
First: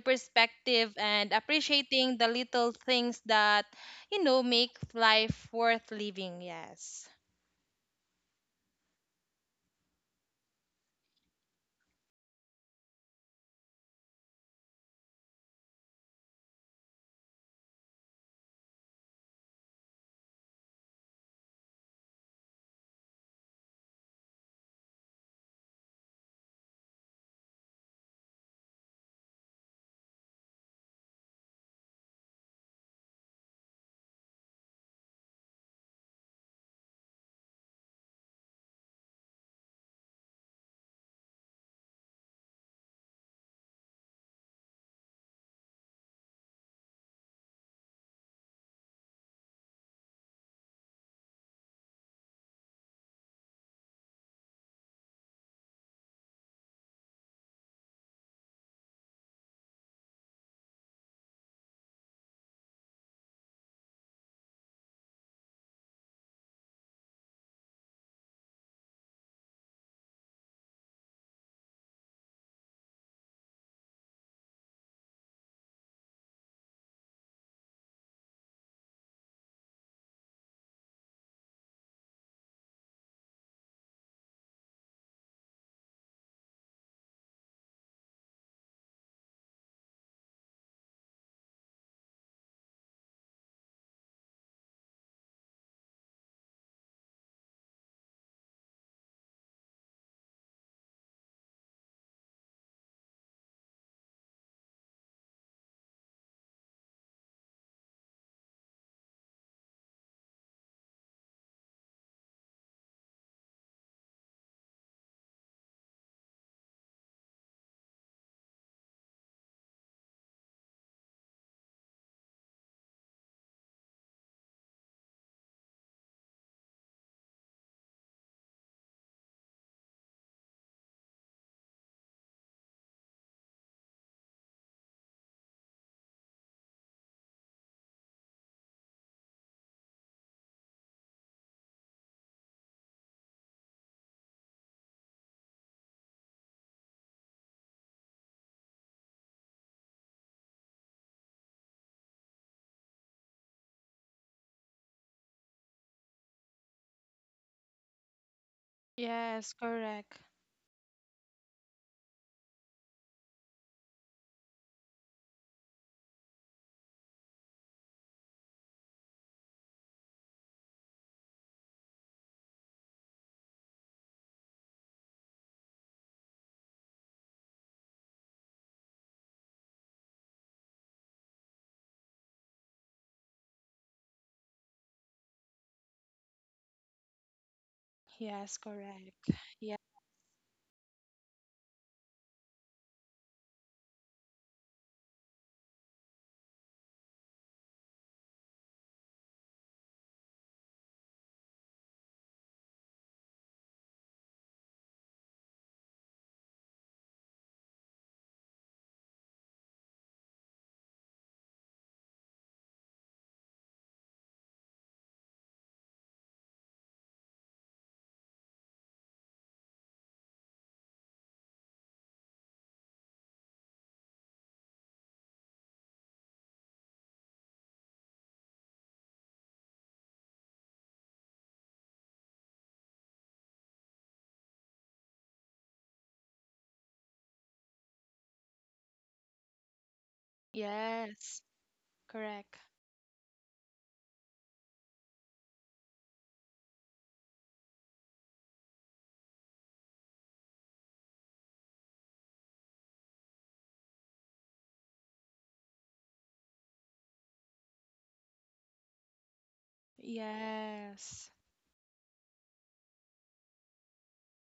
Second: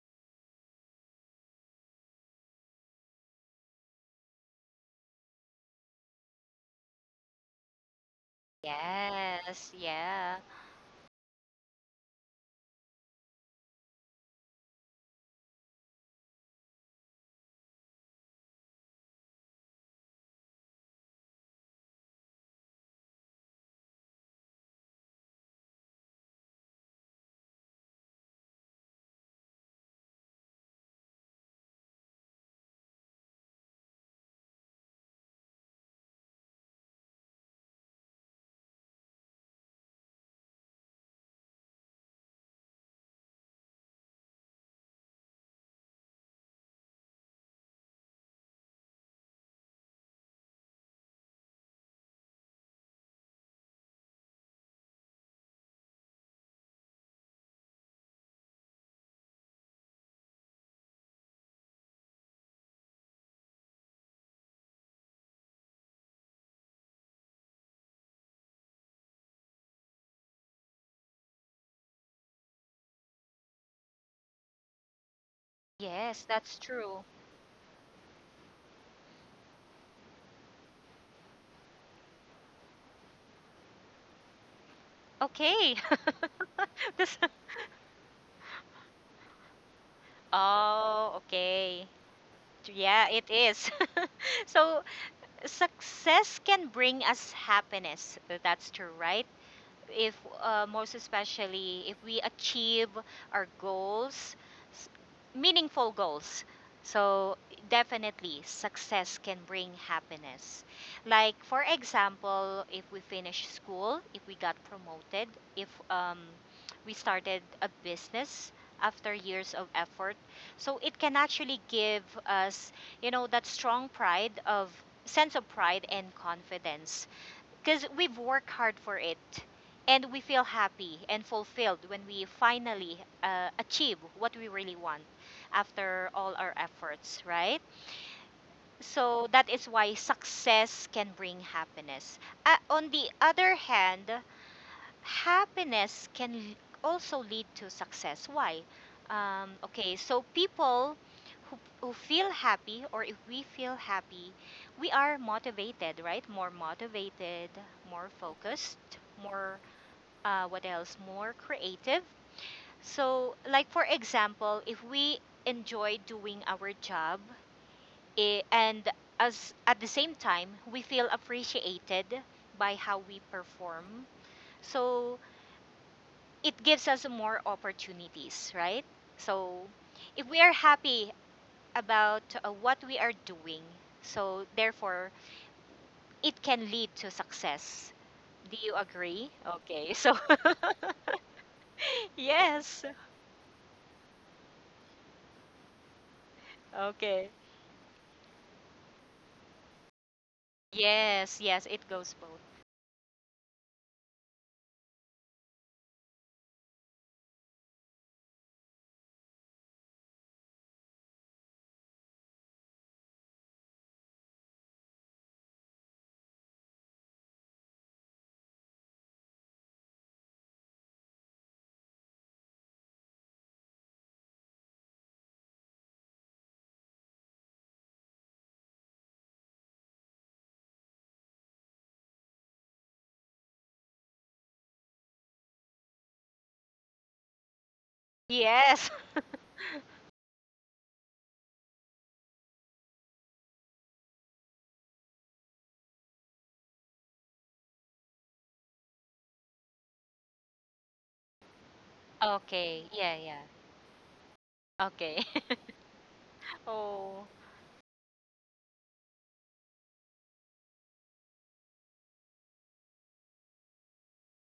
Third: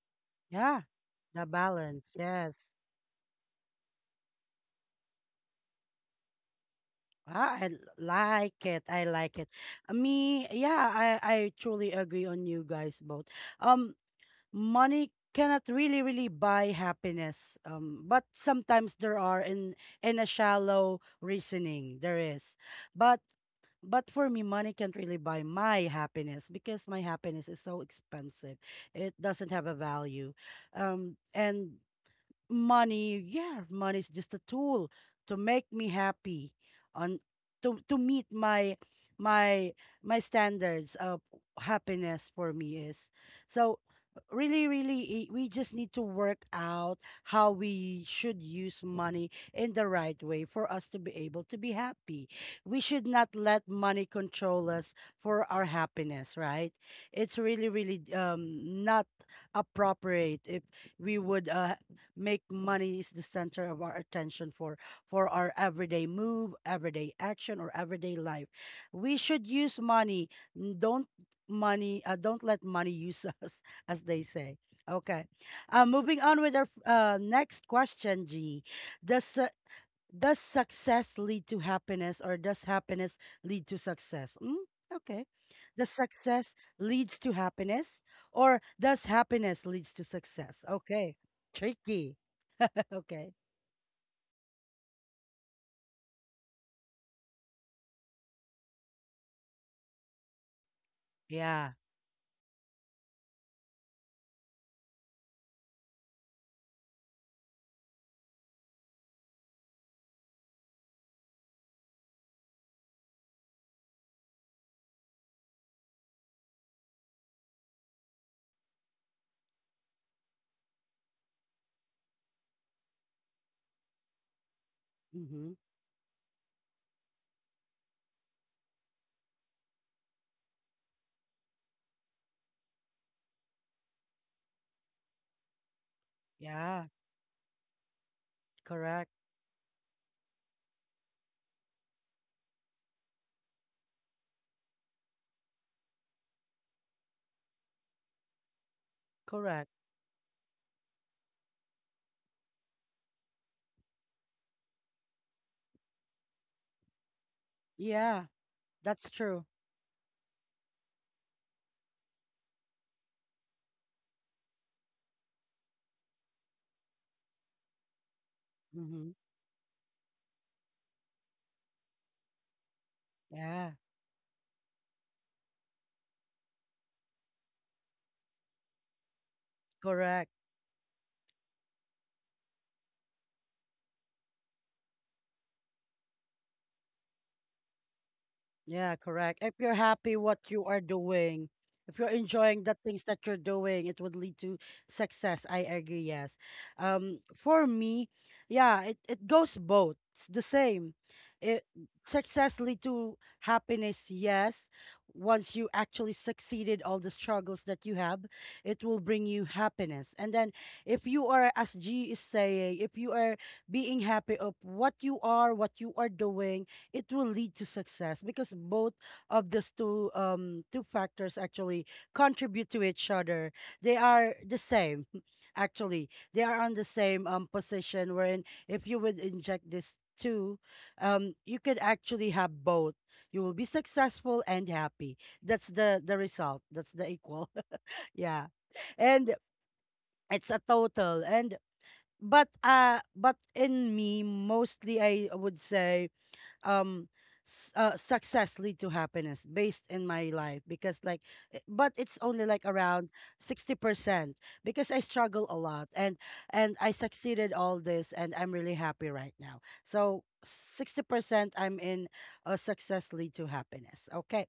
S1: Yeah.
S3: perspective and
S1: The balance,
S3: appreciating the
S1: yes.
S3: little things that, you know, make life worth living. Yes.
S1: Ah, I like it. I like it.
S2: Yes, yeah.
S1: Me, yeah, I truly agree on you guys both. Um, Money cannot really, really buy happiness. But sometimes there are, in a shallow reasoning there is. But but for me, money can't really buy my happiness because my happiness is so expensive. It doesn't have a value. And money, money is just a tool to make me happy, on, to meet my my standards of happiness. For me is so really, really, we just need to work out how we should use money in the right way for us to be able to be happy. We should not let money control us for our happiness, right? It's really, really not appropriate if we would, make money is the center of our attention, for our everyday move, everyday action, or everyday life. We should use money. Don't money. Don't let money use us, as they say. Okay. Moving
S2: Yes,
S1: on with
S2: that's
S1: our
S2: true.
S1: next question, G. Does su- does success lead to happiness, or does happiness lead to success? Mm, okay.
S2: Okay.
S1: Does success leads
S2: this,
S1: to happiness, or does happiness leads to success? Okay.
S2: oh, okay.
S1: Tricky.
S2: Yeah, it
S1: Okay.
S2: is. So, success can bring us happiness. That's true, right? if Most
S1: Yeah.
S2: especially if we achieve our goals, s- meaningful goals. So definitely success can bring happiness, like for example, if we finish school, if we got promoted, if we started a business after years of effort. So it can actually give us that strong pride of sense of
S1: Mm-hmm.
S2: pride and confidence, because we've worked hard for it, and we feel happy and fulfilled when we finally achieve what we really want after all our
S1: Yeah.
S2: efforts, right?
S1: Correct.
S2: So that is why success can bring happiness. On the other hand, happiness can also lead to success. Why?
S1: Correct.
S2: Okay, so people who feel happy, or if we feel happy, we are motivated, right? More motivated, more
S1: Yeah.
S2: focused,
S1: That's true.
S3: Yes,
S2: more,
S3: correct.
S2: what else? More creative. So, like for example, if we enjoy doing our job and
S1: Mm-hmm.
S2: as at the same time we feel appreciated by how we
S1: Yeah.
S2: perform, so it gives us more opportunities, right? So, if
S1: Correct.
S2: we are happy about what we are doing, so therefore it can lead to success.
S3: Yes,
S2: Do you
S1: Yeah,
S3: correct.
S2: agree?
S1: correct. If you're
S3: Yeah.
S2: Okay.
S1: happy
S2: So,
S1: what you are doing, if you're enjoying the
S2: yes.
S1: things that you're doing, it would lead to success. I agree, yes.
S2: Okay.
S1: For me, yeah, it goes both. It's the same.
S2: Yes,
S1: It
S2: yes, it goes both.
S1: Success lead to happiness, yes. Once you actually succeeded all the struggles that you have, it will bring you happiness. And then if you are, as G is saying, if you are being happy of what you are doing, it will lead to success because both of those two two factors actually contribute to each other. They are the same. Actually, they are on the same position wherein if you would inject this two, you could actually have both. You will be successful and happy. That's the result. That's the equal. yeah.
S2: Yes.
S1: And it's a total.
S3: Yes,
S1: And but
S3: correct.
S1: uh but in me mostly I would say um success lead to happiness based in my life because like but it's only like
S2: Okay.
S1: around
S2: Yeah, yeah.
S1: 60% because I
S2: Okay.
S1: struggle a lot and I
S2: oh.
S1: succeeded all this and I'm really happy right now. So
S3: Yes.
S1: 60% I'm in a success lead to happiness. Okay.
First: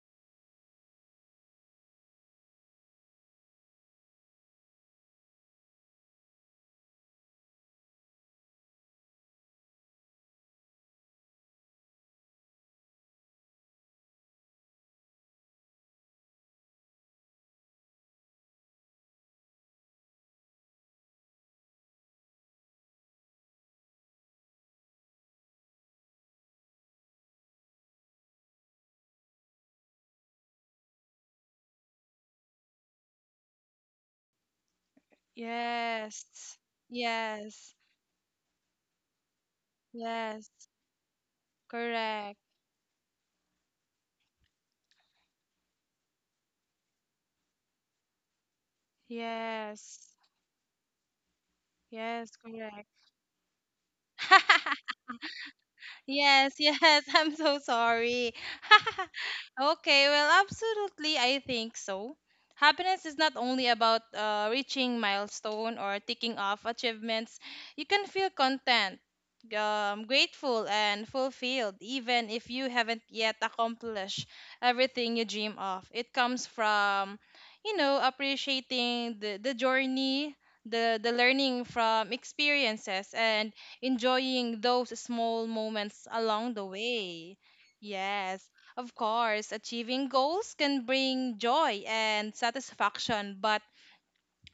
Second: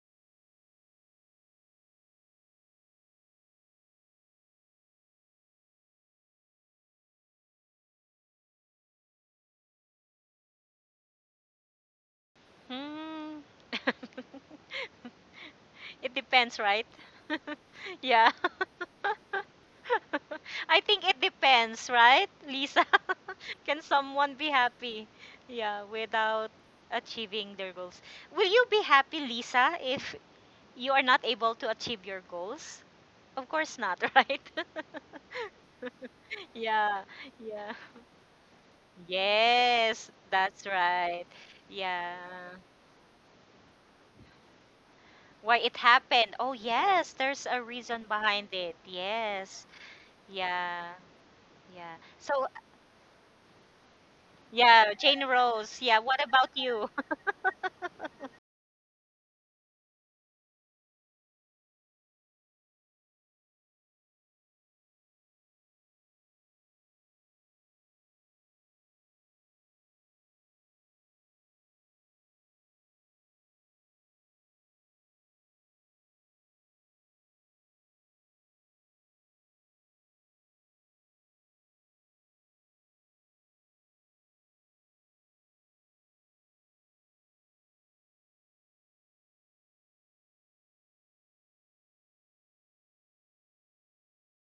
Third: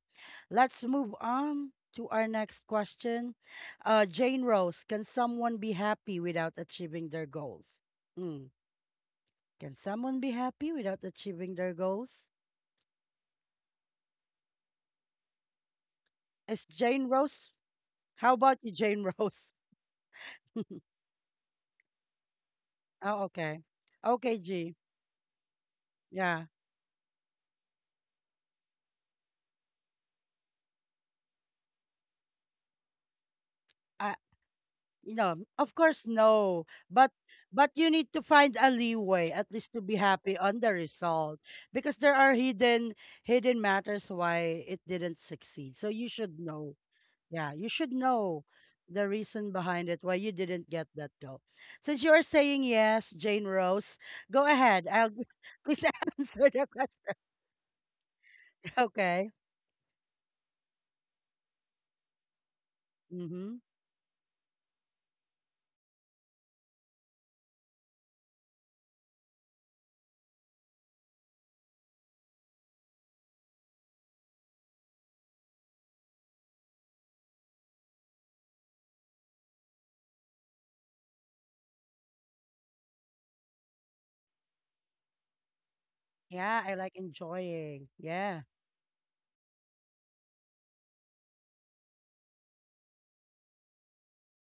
S1: Let's move on to our next question. Uh, Jane Rose, can someone be happy without achieving their goals? Mm. Can someone be happy without achieving their goals?
S2: Hmm. It depends,
S1: Is
S2: right?
S1: Jane Rose?
S2: yeah.
S1: How about you, Jane Rose?
S2: I think it depends, right, Lisa?
S1: Oh, okay.
S2: Can someone
S1: Okay,
S2: be
S1: G.
S2: happy? Yeah,
S1: Yeah.
S2: without achieving their goals. Will you be happy, Lisa, if you are not able to achieve your goals? Of course not,
S1: I,
S2: right?
S1: you know, of course,
S3: Yes.
S1: no.
S2: yeah.
S1: But but
S2: Yeah.
S3: Yes.
S1: you need to find a leeway at least to be
S2: Yes,
S1: happy
S3: Yes.
S1: on
S2: that's
S1: the
S2: right.
S1: result because there
S2: Yeah.
S1: are
S3: Correct.
S1: hidden matters why it didn't
S2: Why
S1: succeed.
S2: it
S1: So you
S2: happened?
S1: should
S2: Oh,
S1: know.
S2: yes, there's
S1: Yeah,
S2: a
S1: you should
S2: reason
S1: know
S2: behind it.
S1: the reason
S2: Yes.
S1: behind it
S3: Yes.
S1: why you didn't get
S2: Yeah.
S1: that goal.
S2: Yeah.
S1: Since you are
S3: Yes,
S2: So,
S1: saying
S3: correct.
S1: yes, Jane Rose, go ahead.
S2: yeah,
S1: I'll
S2: Jane Rose.
S1: please
S2: Yeah, what
S1: answer
S2: about
S3: Yes,
S1: the
S2: you?
S3: yes,
S1: question.
S3: I'm so sorry.
S1: Okay.
S3: Okay, well, absolutely, I think so. Happiness is not
S1: Mm-hmm.
S3: only about reaching milestone or ticking off achievements. You can feel content, grateful, and fulfilled, even if you haven't yet accomplished everything you dream of. It comes from, you know, appreciating the journey, the learning from experiences, and enjoying those small moments along
S1: Yeah,
S3: the
S1: I like
S3: way.
S1: enjoying. Yeah.
S3: Yes. Of course, achieving goals can bring joy and satisfaction, but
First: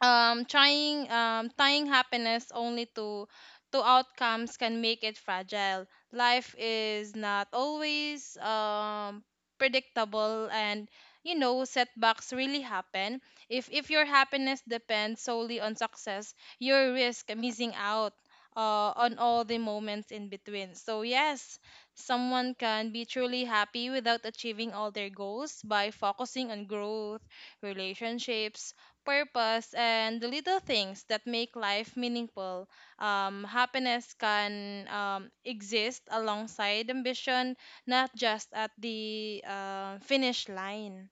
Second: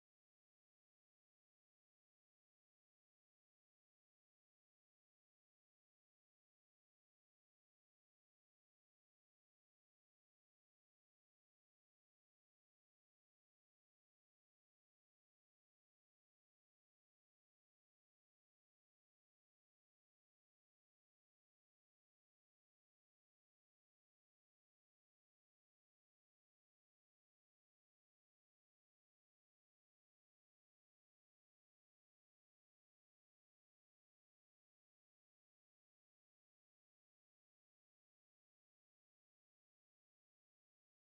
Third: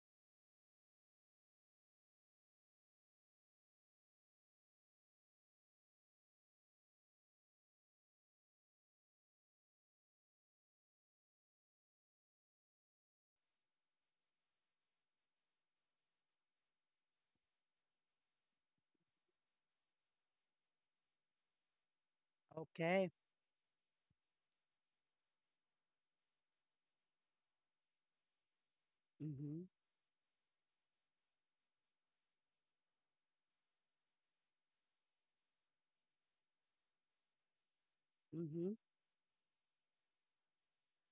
S3: trying tying happiness only to outcomes can make it fragile. Life is not always predictable, and you know setbacks really happen. If your happiness depends solely on success, you risk missing out on all the moments in between. So yes, someone can be
S1: Okay.
S3: truly happy without achieving all their goals by focusing on growth, relationships,
S1: Mm-hmm.
S3: purpose, and the little things that make life meaningful. Happiness can exist alongside ambition, not just at
S1: Mm-hmm.
S3: the finish line.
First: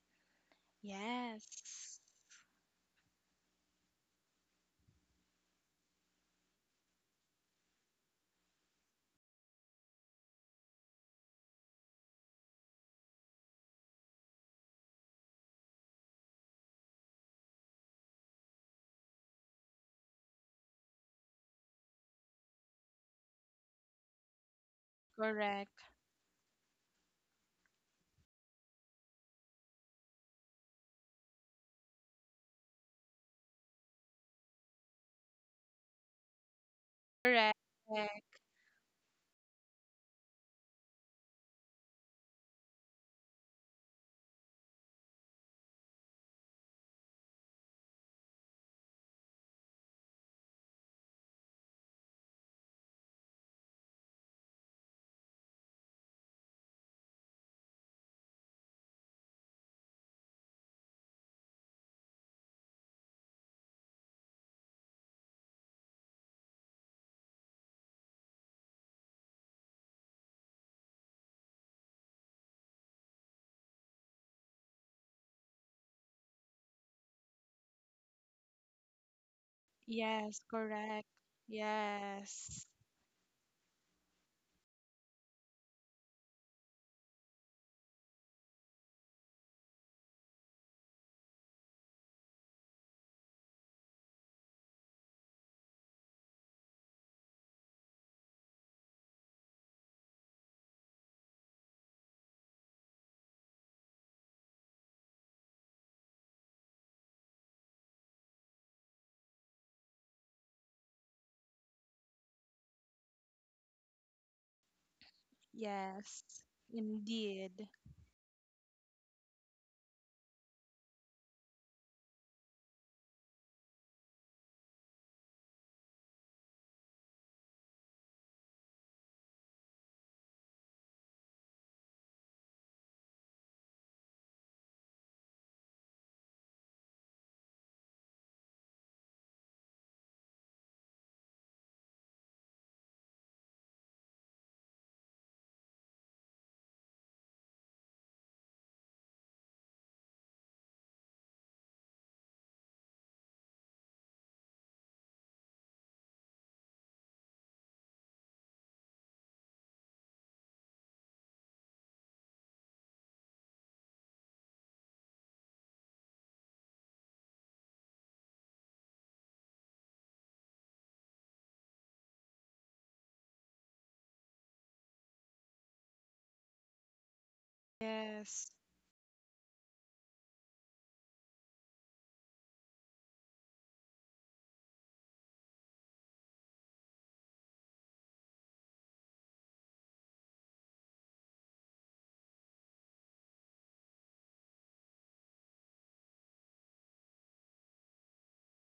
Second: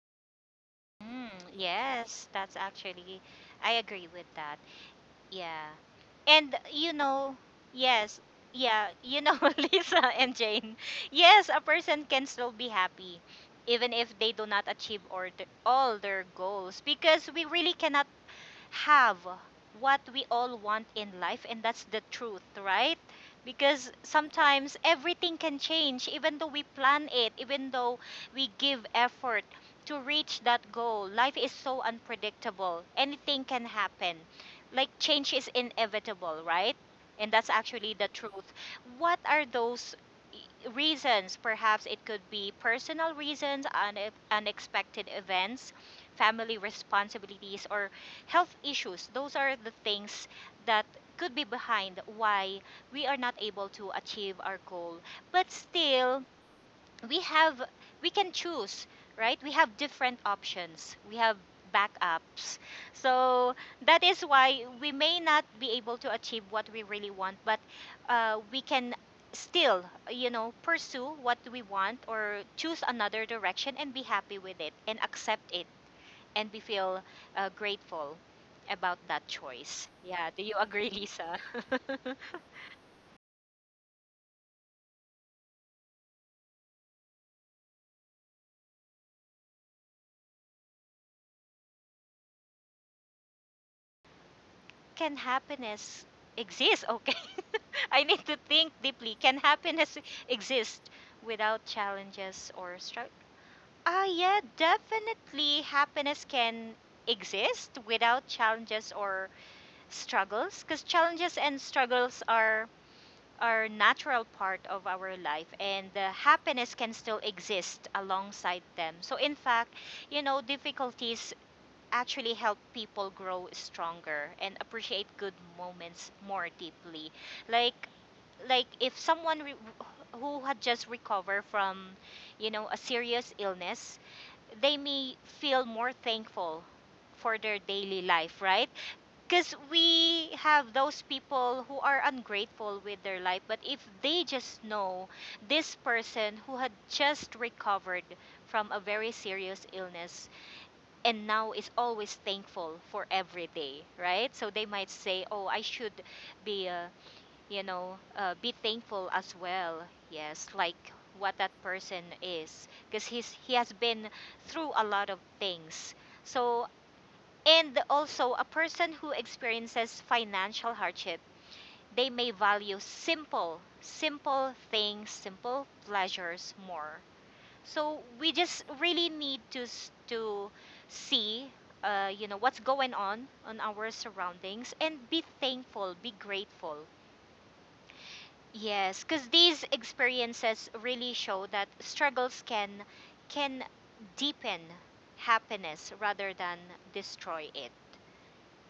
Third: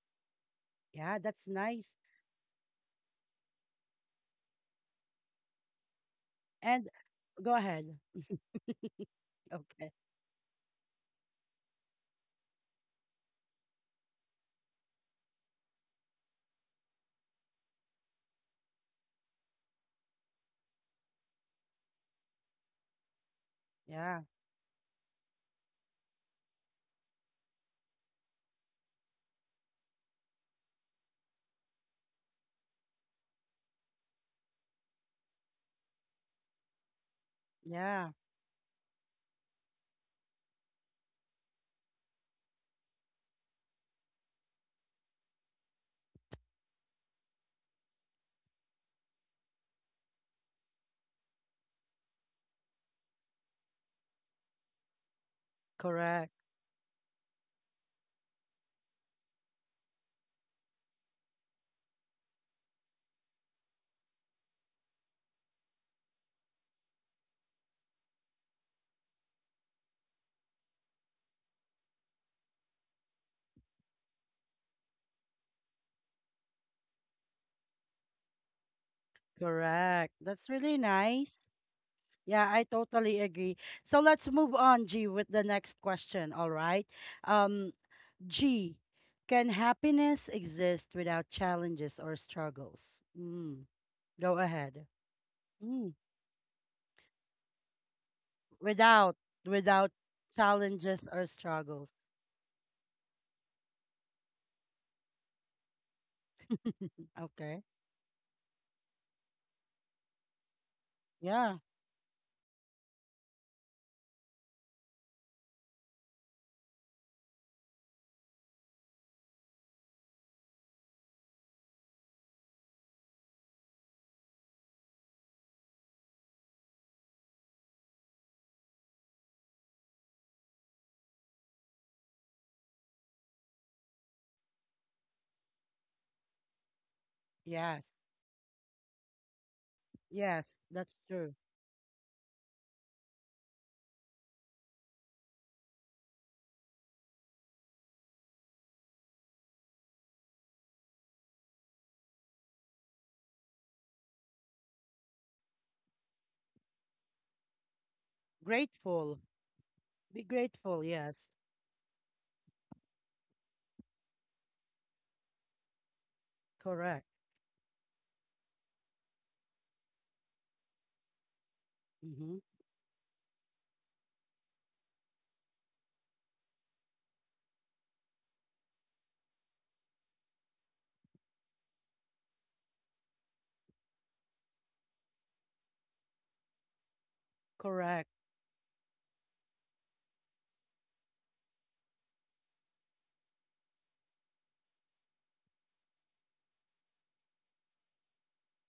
S1: Yeah, that's
S3: Yes,
S1: nice.
S2: yes, I agree with that. Yeah. And
S1: And
S2: you know,
S1: go ahead.
S2: yes, yeah,
S1: Okay.
S2: Lisa and Jane, yes, a person can still be happy even if they do not achieve or all their goals because we really cannot have what we all want in life, and that's the truth, right? Because
S1: Yeah.
S2: sometimes everything can
S3: correct,
S2: change, even though we plan it, even though we give effort to reach that goal. Life is so unpredictable, anything can happen. Like, change is inevitable, right? And that's
S3: correct.
S2: actually the
S1: Yeah.
S2: truth. What are those, e, reasons. Perhaps it could be personal reasons, unexpected events, family responsibilities, or health issues. Those are the things that could be behind why we are not able to achieve our goal. But still,
S1: Correct.
S2: we have we can choose, right? We have different options. We have backups. So that is why we may not be able to achieve what we really want, but we can still, you know, pursue what we want or choose another direction and be happy with it and accept it, and we feel grateful about that choice.
S1: Correct.
S2: Yeah,
S3: Yes,
S2: do
S1: That's
S2: you
S1: really
S2: agree,
S3: correct.
S2: Lisa?
S1: nice. Yeah,
S3: Yes,
S1: I totally agree. So let's move on, G, with the next question. All right. Um, G, can happiness exist without challenges or struggles? Mm, go ahead.
S2: Can
S1: Mm,
S2: happiness exist? Okay. I need to think deeply.
S1: without,
S2: Can
S1: without
S2: happiness exist
S1: challenges or
S2: without
S1: struggles.
S2: challenges or struggle? Ah, yeah, definitely happiness can
S1: Okay.
S2: exist without challenges or struggles, because challenges
S1: Yeah.
S2: and struggles are natural part of our life, and
S3: yes,
S2: happiness can still
S3: indeed.
S2: exist alongside them. So in fact, difficulties actually help people grow stronger and appreciate good moments more deeply, like if someone who had just recovered from, you know, a serious illness, they may feel more thankful for their
S1: Yes.
S2: daily life, right? Because we
S1: Yes.
S2: have
S1: That's
S2: those
S1: true.
S2: people who are ungrateful with their life, but if they just know this person who had just recovered from a very serious illness and now is always thankful for every day, right? So they might say, oh, I should be be thankful
S1: Grateful.
S2: as well.
S1: Be
S2: Yes,
S1: grateful.
S2: like
S1: Yes.
S2: what that person is, because he has been through a lot of things. So,
S1: Correct.
S2: and also, a person who experiences financial hardship, they may
S1: Mm-hmm.
S2: value simple, simple things, simple pleasures more. So we
S3: Yes,
S2: just really need to see, what's going on our surroundings and be thankful, be grateful.
S1: Correct.
S2: Yes, because these experiences really show that struggles can deepen happiness rather than destroy it.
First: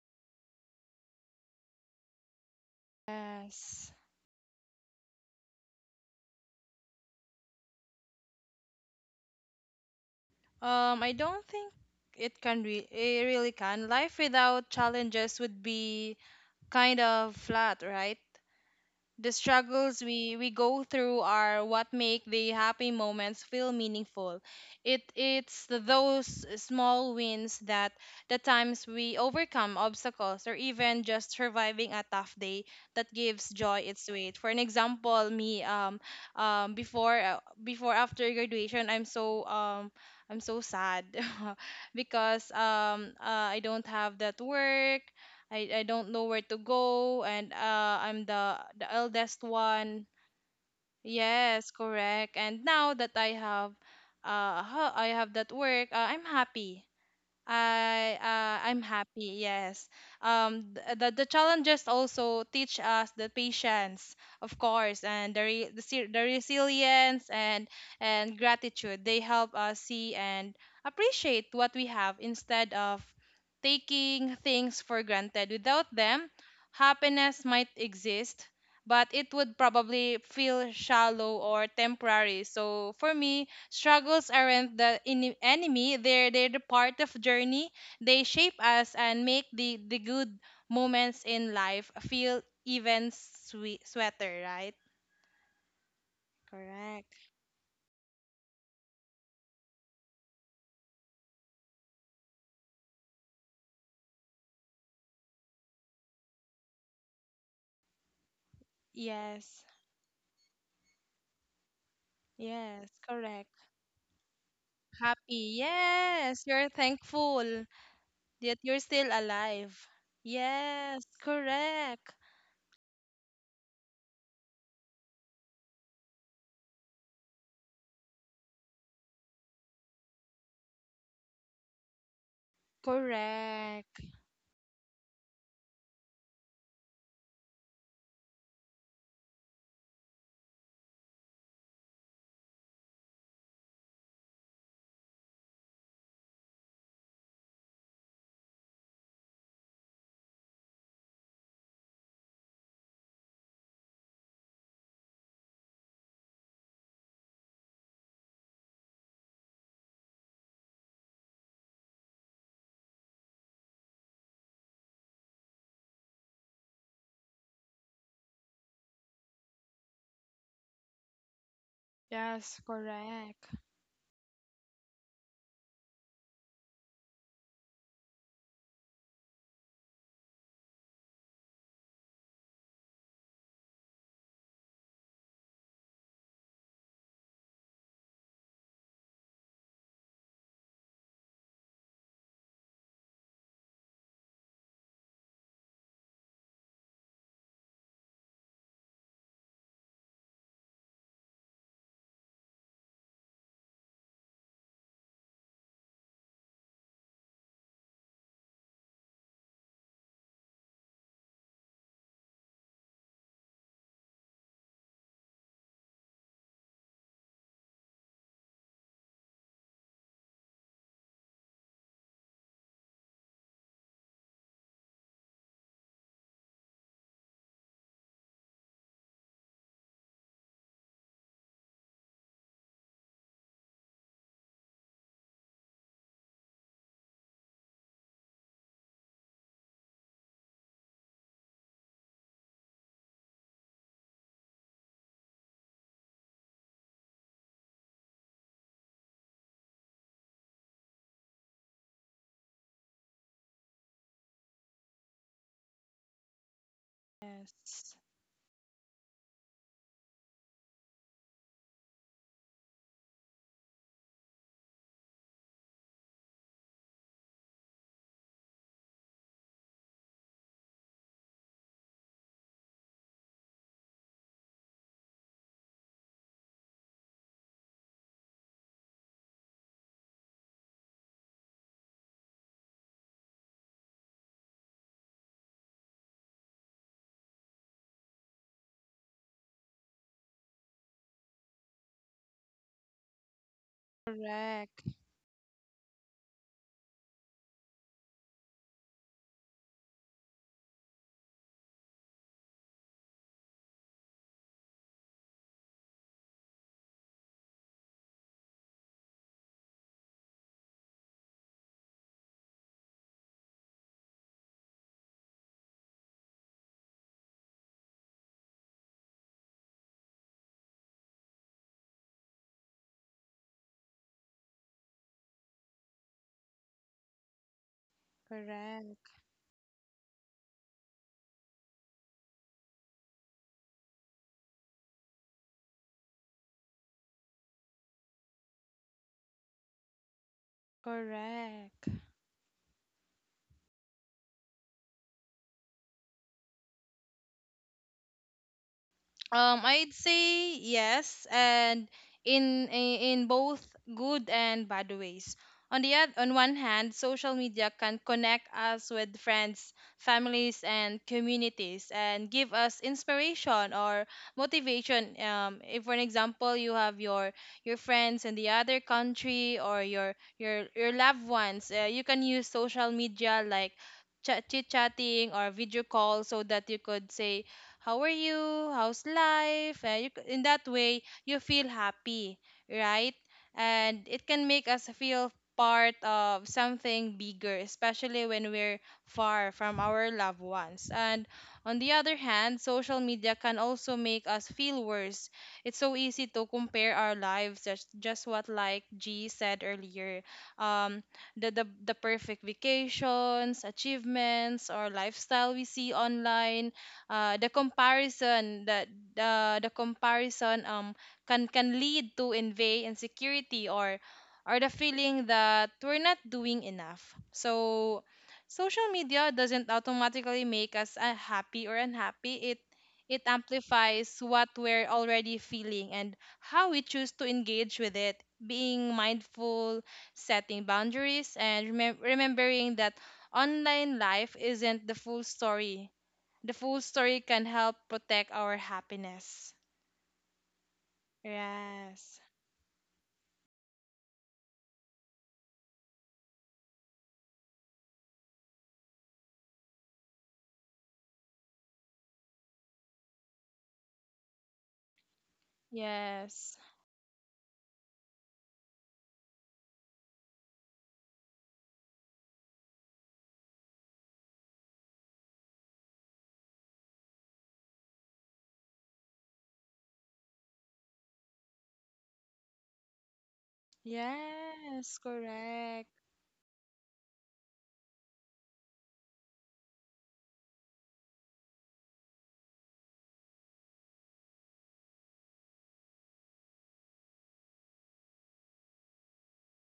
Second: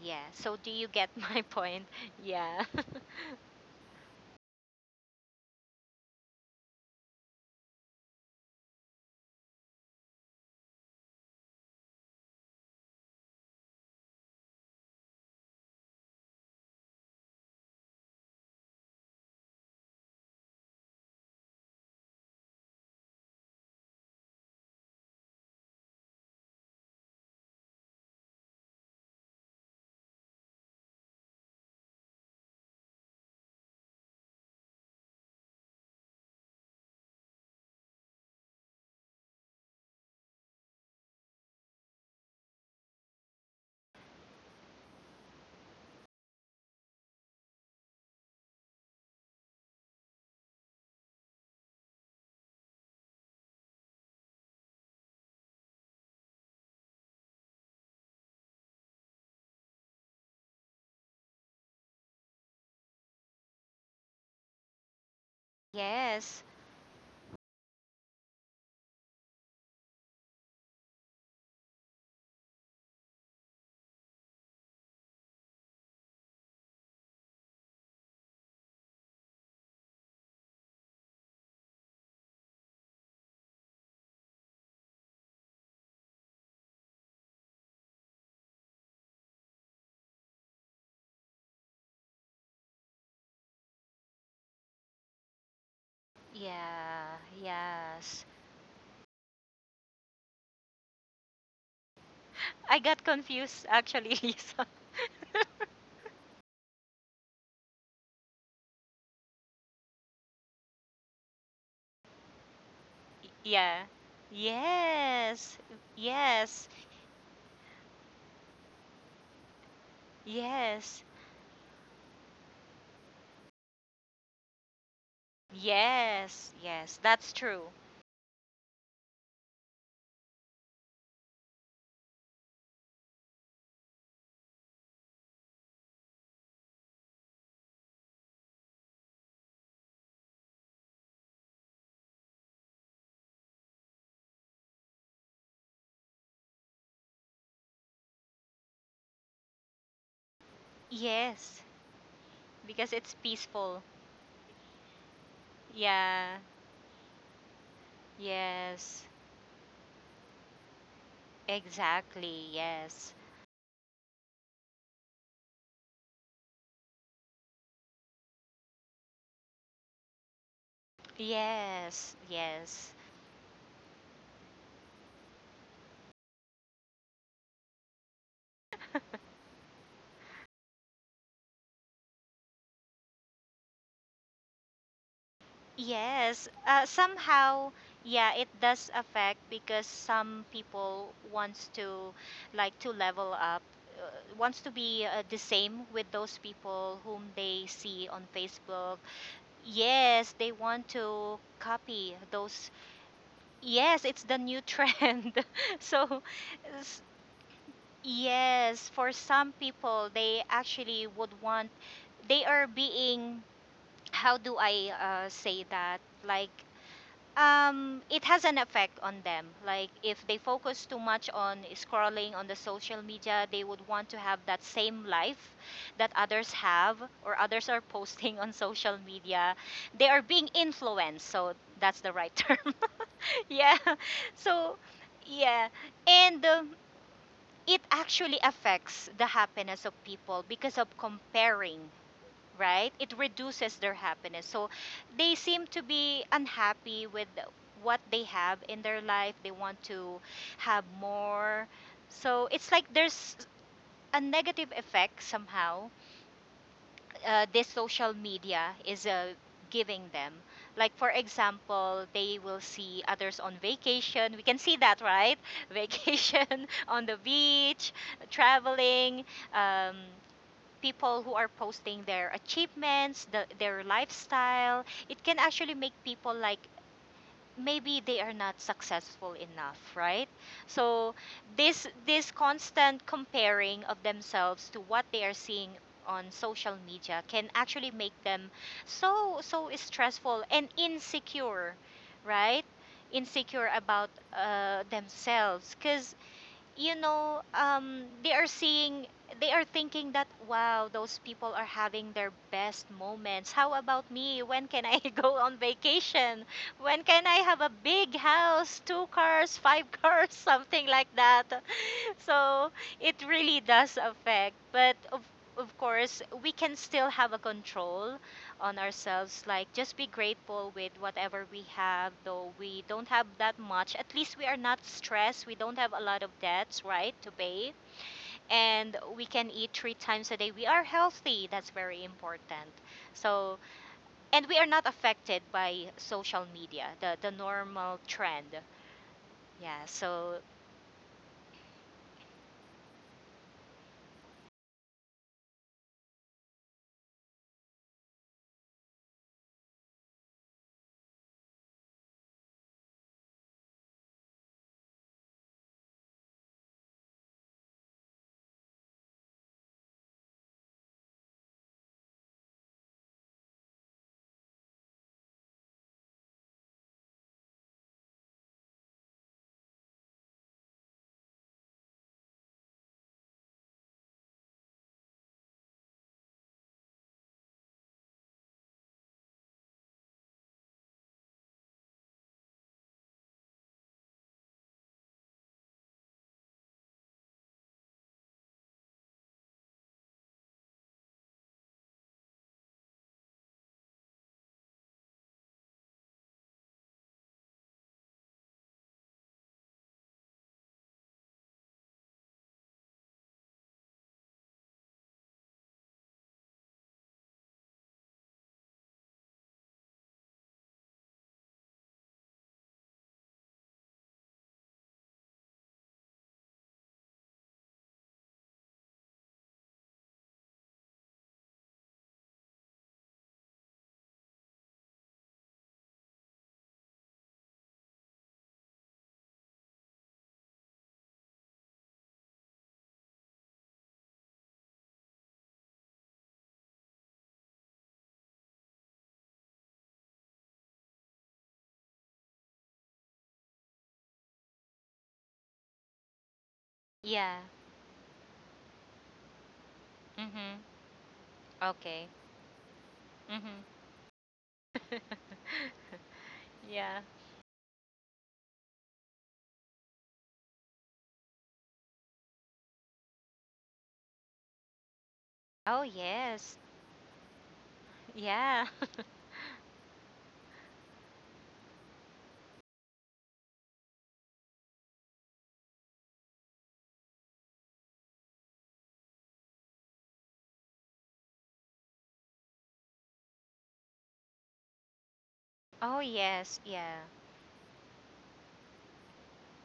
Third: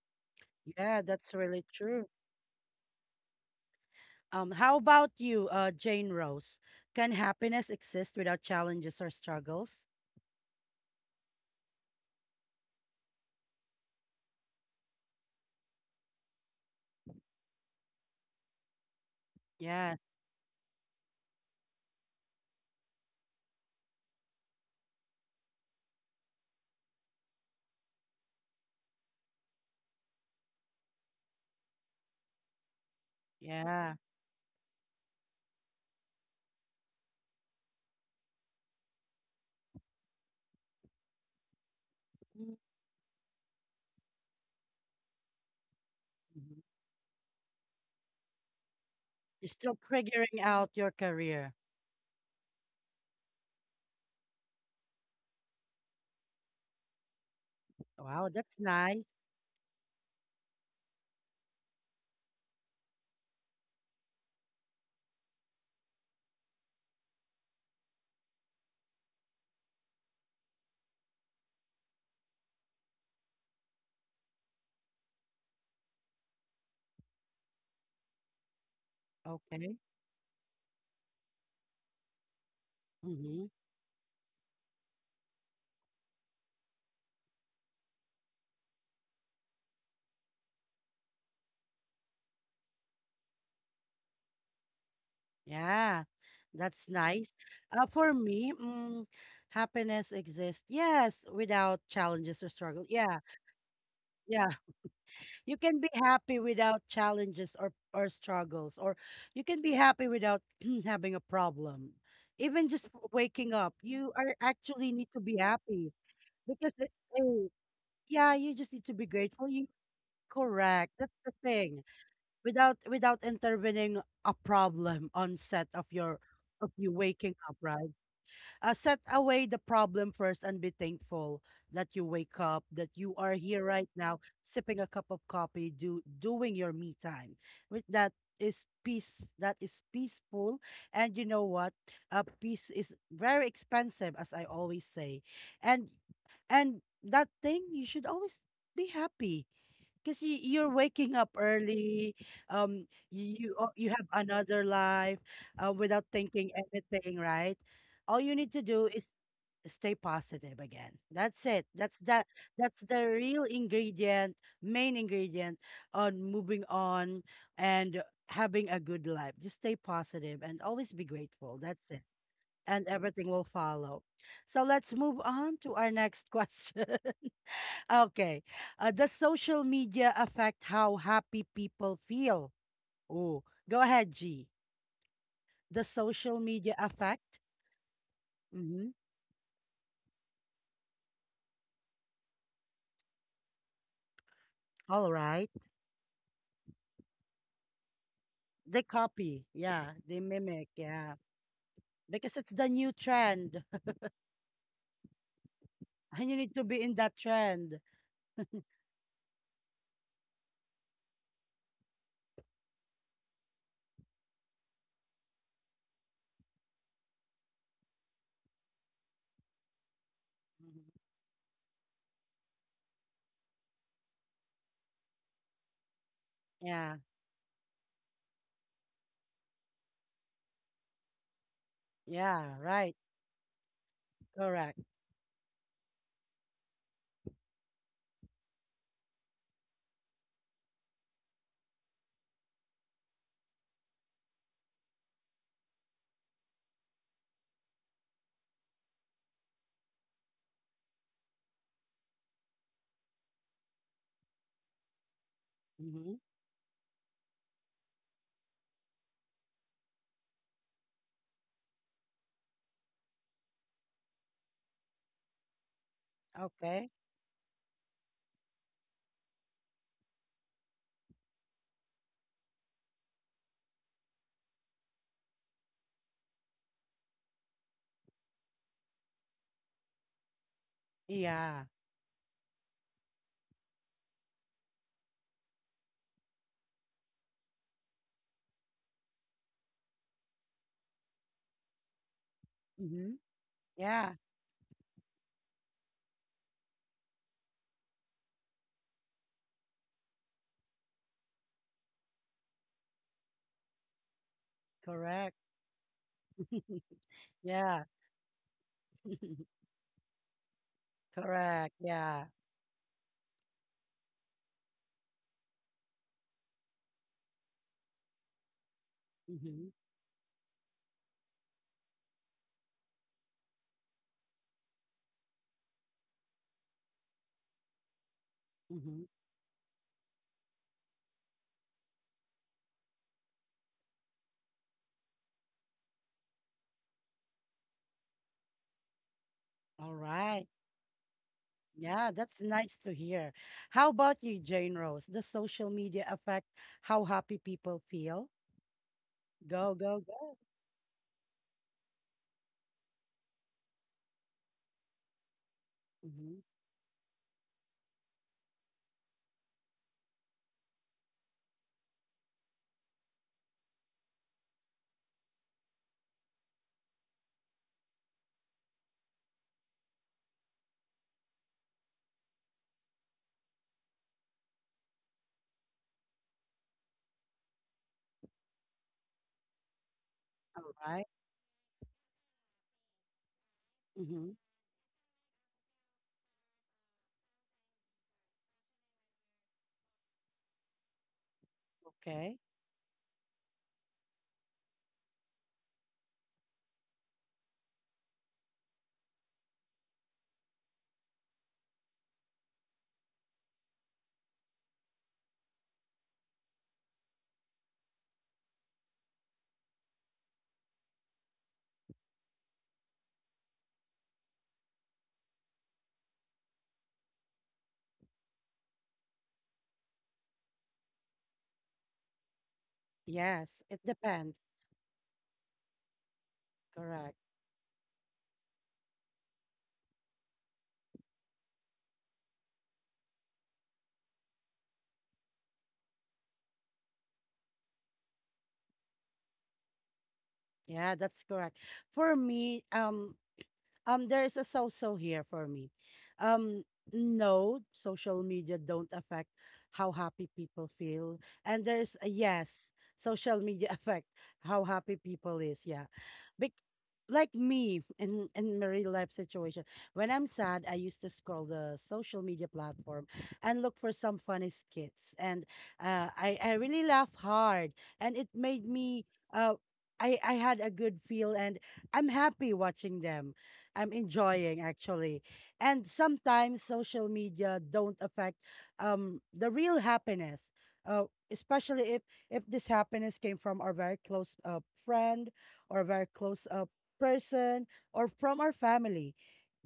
S2: Yeah. So do you
S1: Yeah,
S2: get
S1: that's
S2: my
S1: really
S2: point?
S1: true.
S2: Yeah.
S3: yes.
S1: How about you, Jane Rose? Can happiness exist without challenges or struggles?
S3: I don't think it really can. Life without challenges would be kind of flat, right? The
S1: Yes.
S3: struggles we go through are what make the happy moments feel meaningful. It's those small wins, that the times we overcome obstacles or even just surviving a tough day, that gives joy
S1: Yeah.
S3: its weight. For an example me, before after graduation I'm I'm so sad because
S1: Mm.
S3: I don't have that work. I don't know where to
S1: Mhm.
S3: go, and I'm the eldest
S1: You're still
S3: one.
S1: figuring out your career.
S3: Yes, correct. And now that I have that work,
S1: Wow, that's
S3: I'm
S1: nice.
S3: happy. Yes. The challenges also teach us the patience, of course, and the
S2: yes.
S3: resilience and gratitude. They help us see and appreciate what we have instead of taking things for granted. Without them, happiness might exist, but it would
S1: Okay.
S3: probably feel shallow or temporary. So for me,
S1: Mhm.
S3: struggles aren't the enemy, they're the part of journey. They shape us and make the good moments in life feel even sweeter, right?
S1: Yeah, that's
S2: Yeah.
S3: Correct.
S1: nice. For
S2: Yes.
S1: me, mm, happiness exists, yes, without challenges or
S2: I
S1: struggles.
S2: got
S1: Yeah,
S2: confused actually,
S1: yeah.
S2: Lisa.
S1: You can be happy without challenges or struggles, or you can
S3: Yes.
S1: be happy without having a problem. Even just
S3: Yes, correct.
S1: waking up,
S2: Yeah.
S1: you are actually need to be
S3: Happy.
S2: Yes.
S1: happy
S3: Yes,
S2: Yes.
S3: you're
S1: because it's a
S3: thankful
S1: yeah, you
S3: that
S1: just
S3: you're
S1: need to be
S3: still
S1: grateful. You
S3: alive.
S1: correct.
S2: Yes.
S3: Yes,
S1: That's the thing.
S3: correct.
S1: Without intervening a problem on set of your
S2: Yes.
S1: of you
S2: Yes. That's
S1: waking up,
S2: true.
S1: right? Uh, set away the problem first and be thankful that you wake up, that you are here right
S3: Correct.
S1: now, sipping a cup of coffee, do doing your me time. With that is peace. That is peaceful, and you know what? Peace is very expensive, as I always say, and that thing you should always be happy because you're waking up
S2: Yes.
S1: early,
S2: Because it's peaceful.
S1: you have another life, without
S2: Yeah.
S1: thinking anything, right? All you need to do
S2: Yes.
S1: is stay positive again. That's it. That's
S2: Exactly.
S1: that's the
S2: Yes.
S1: real ingredient, main ingredient on moving on and having a good life. Just stay positive and always be grateful. That's it,
S2: Yes.
S3: Yes,
S1: and
S2: Yes.
S1: everything will
S3: correct.
S1: follow. So let's move on to our next question. Okay. Does social media affect how happy people feel? Oh, go ahead, G. Does social
S2: Yes,
S1: media affect?
S2: somehow, yeah, it
S1: Mm-hmm.
S2: does affect because some people wants to, like, to level up, uh, wants to be
S1: All
S2: the
S1: right.
S2: same with those people whom they see on
S1: They
S2: Facebook.
S1: copy. Yeah. They
S2: Yes, they
S1: mimic.
S2: want
S1: Yeah.
S2: to copy
S1: Because it's the
S2: those.
S1: new trend.
S2: Yes, it's the new trend. So,
S1: And you need to be in
S2: s-
S1: that trend.
S2: yes, for some people, they actually would want. They are being. How do I say that? Like, it has an effect on them. Like if they
S1: Mhm.
S2: focus too much on scrolling on the social media, they would want to have that same life that others
S1: Yeah.
S2: have or others are posting on social media. They are being influenced, so that's the right
S1: Yeah.
S2: term.
S1: Right.
S2: Yeah. So,
S1: Correct.
S2: yeah, and it actually affects the happiness of people because of comparing, right? It reduces their happiness. So they seem to be unhappy with what they have in their life. They want to have more. So it's like there's a negative effect somehow
S1: Mm-hmm.
S2: this
S3: Yes.
S2: social media is giving them. Like, for example, they will see others on vacation. We can see that, right? Vacation
S1: Okay.
S2: on the beach, traveling. Um, people who are posting their achievements, their lifestyle, it can actually make people like maybe they are not successful enough, right? So
S1: Yeah.
S2: this constant comparing of themselves to what they are seeing on social media can actually make them so so stressful and insecure, right?
S1: Mm-hmm.
S2: Insecure about
S1: Yeah.
S3: Correct.
S2: themselves because you know, they are seeing, they are thinking that, wow, those people are having their best moments. How about me? When can I go
S1: Correct.
S2: on vacation? When can I have a
S1: Yeah.
S2: big house, two cars, five cars, something like that?
S1: Correct. Yeah.
S2: So it really does affect, but of course we can still have a control on ourselves,
S1: Mm-hmm.
S2: like just be grateful with whatever we have, though we don't have that much, at least we are not stressed, we don't have a lot of debts, right, to pay, and
S1: Mm-hmm.
S3: Correct.
S2: we can eat three times a day, we are healthy, that's very important. So, and we are not affected by social media, the normal trend. Yeah,
S1: All
S2: so
S1: right.
S3: Correct.
S1: Yeah, that's nice to hear. How about you, Jane Rose? Does social media affect how happy people feel? Go,
S3: I'd
S1: go, go.
S3: say yes, and in both good and bad ways. On
S1: Mm-hmm.
S3: one hand, social media can connect us with friends, families, and communities, and give us inspiration or motivation. If, for an example, you have your friends in the other country or your loved ones, you can use social media like chit chatting or video call so that you could say how are you? How's life? In
S1: All
S3: that way,
S1: right.
S3: you feel happy, right? And it
S1: Mm-hmm.
S3: can make us feel part of something bigger, especially when we're far from our loved ones. And on the other
S1: Okay.
S3: hand, social media can also make us feel worse. It's so easy to compare our lives, just what like G said earlier. Um, the perfect vacations, achievements, or lifestyle we see online, uh, the comparison that the comparison can lead to envy, insecurity, or the feeling that we're not doing enough. So social media doesn't automatically make us happy or unhappy. It
S1: Yes, it
S3: amplifies
S1: depends.
S3: what we're already feeling and how we choose
S1: Correct.
S3: to engage with it. Being mindful, setting boundaries, and remembering that online life isn't the full story, can help protect our happiness.
S1: Yeah, that's correct. For
S3: Yes.
S1: me, there's a so-so here for me. Um,
S2: yeah.
S1: no, social media don't affect how happy
S2: Mhm.
S1: people feel. And there's a
S2: Okay.
S1: yes, social
S2: Mhm.
S1: media affect how happy people is. Yeah. Bec,
S3: Yes.
S2: Yeah.
S1: like me in my real life situation, when I'm sad, I used to scroll the social media platform and look for some funny skits. And
S2: Oh
S1: I
S2: yes.
S1: really laugh hard, and it made
S2: Yeah.
S1: me uh. I had a good feel and I'm happy watching them. I'm enjoying
S3: Yes.
S1: actually.
S3: Correct.
S1: And sometimes social media don't affect the real happiness. Uh, especially if this happiness came from our very close friend or a
S2: oh
S1: very close
S2: yes. Yeah.
S1: person or from our family.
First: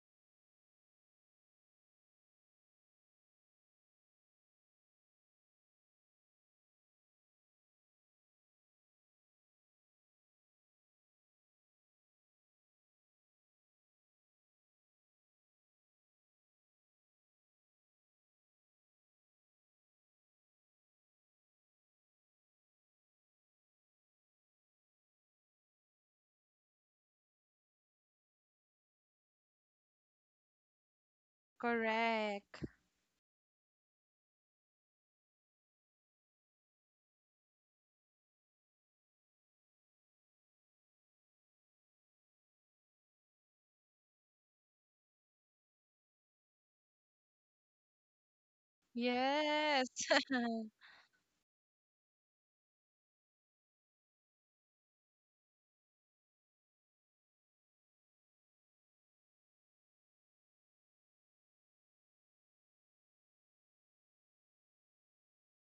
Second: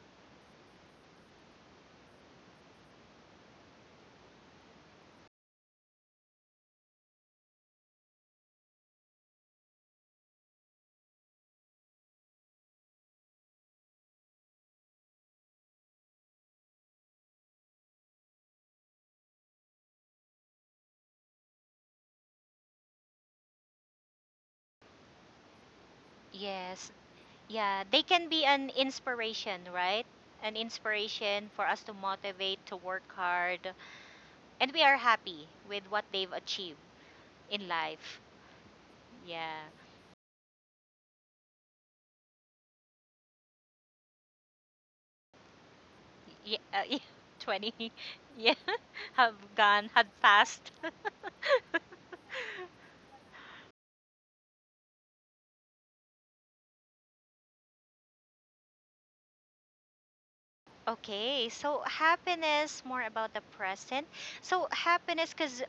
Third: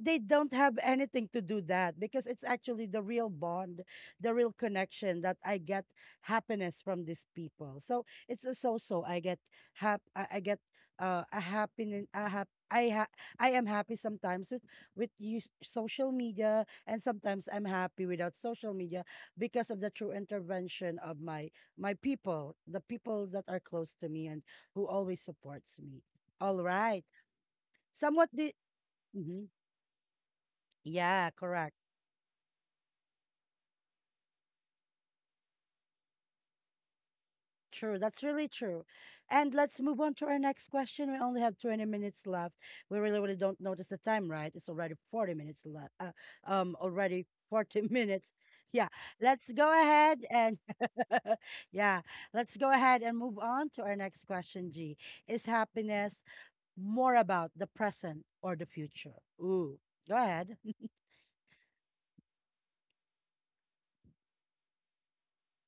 S1: They don't have anything to do that because it's actually the real bond, the real connection that I get happiness from these people. So it's a so-so. I get hap I get a happiness. A hap- I ha- I am happy sometimes with use social media, and sometimes I'm happy without social media because of the true intervention of my people, the people that are close to me and who always supports me. All
S2: Yes.
S1: right,
S2: Yeah. They can
S1: somewhat
S2: be
S1: the.
S2: an
S1: Mhm.
S2: inspiration, right? An
S1: Yeah,
S2: inspiration for
S1: correct.
S2: us to
S3: Correct.
S2: motivate to work hard, and we are happy with what they've achieved in
S1: True.
S2: life.
S1: That's really true. And
S2: Yeah.
S1: let's move on to our next question. We only have 20 minutes left. We really, really don't notice the time, right? It's already 40 minutes left.
S2: Yeah. Yeah.
S1: Already
S2: 20.
S1: 40 minutes.
S2: Yeah.
S1: Yeah.
S2: Have
S1: Let's go
S3: Yes.
S2: gone. Had
S1: ahead and
S2: passed.
S1: yeah, let's go ahead and move on to our next question, G. Is happiness more about the present or the future? Ooh. Go ahead.
S2: Okay, so happiness more about the present. So happiness, because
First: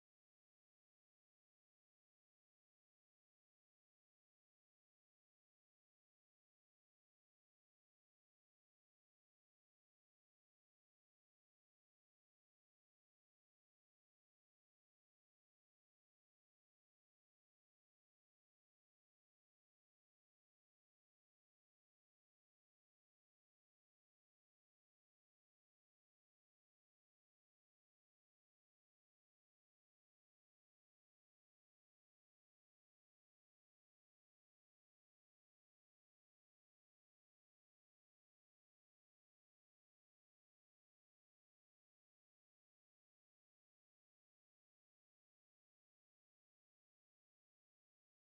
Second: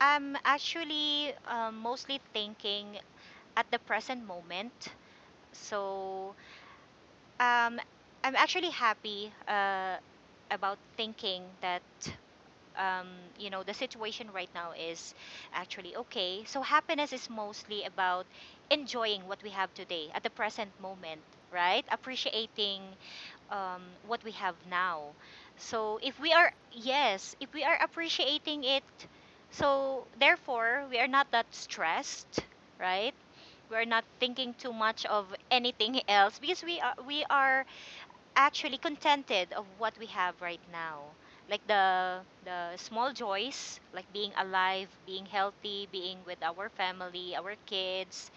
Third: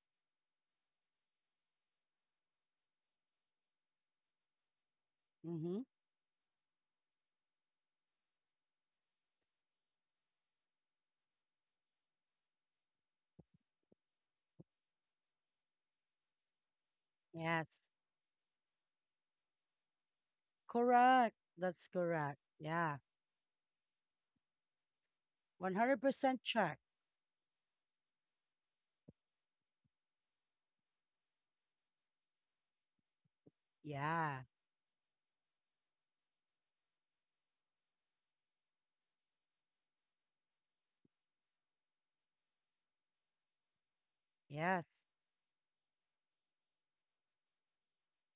S2: I'm actually mostly thinking at the present moment.
S1: Mm-hmm.
S2: So um, I'm actually happy about thinking that um, the situation right now is actually okay. So happiness is
S1: Yes.
S2: mostly about enjoying what we have today at the present moment,
S1: Correct.
S2: right?
S1: That's correct.
S2: Appreciating
S1: Yeah.
S2: what we have now. So if we
S1: 100%
S2: are,
S1: check.
S2: yes, if we are appreciating it, so therefore we are not that stressed, right? We are not
S1: Yeah.
S2: thinking too much of anything else because we are actually contented of what we have right now. Like the small joys, like being alive,
S1: Yes.
S2: being healthy, being with our family, our kids,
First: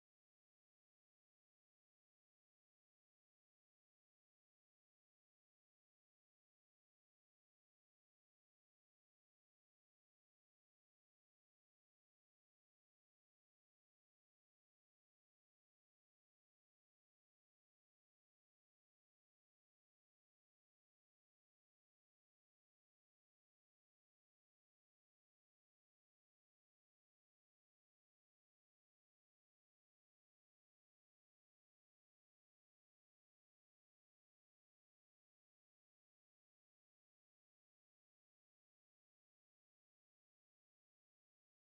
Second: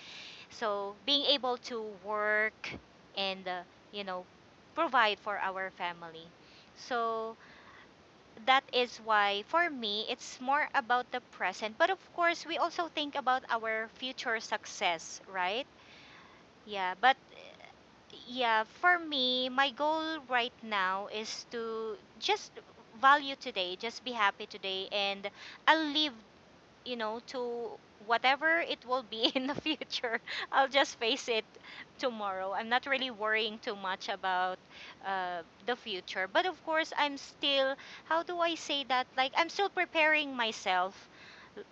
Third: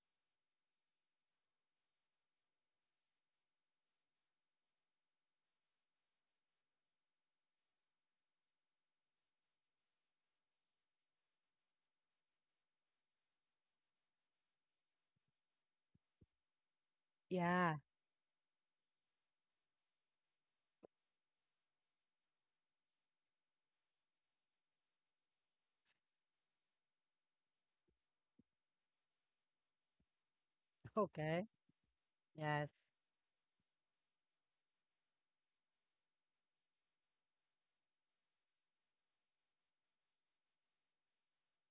S2: so being able to work and you know provide for our family. So that is why for me it's more about the present. But of course we also think about our future success, right? Yeah, but
S1: Yeah.
S2: yeah, for me my goal right now is to just value today, just be happy today, and I'll live, you know, to whatever it will be in the future. I'll just face it
S1: Okay.
S2: tomorrow. I'm
S1: Yes.
S2: not really worrying too much about the future. But of course, I'm still, how do I say that? Like, I'm still preparing myself,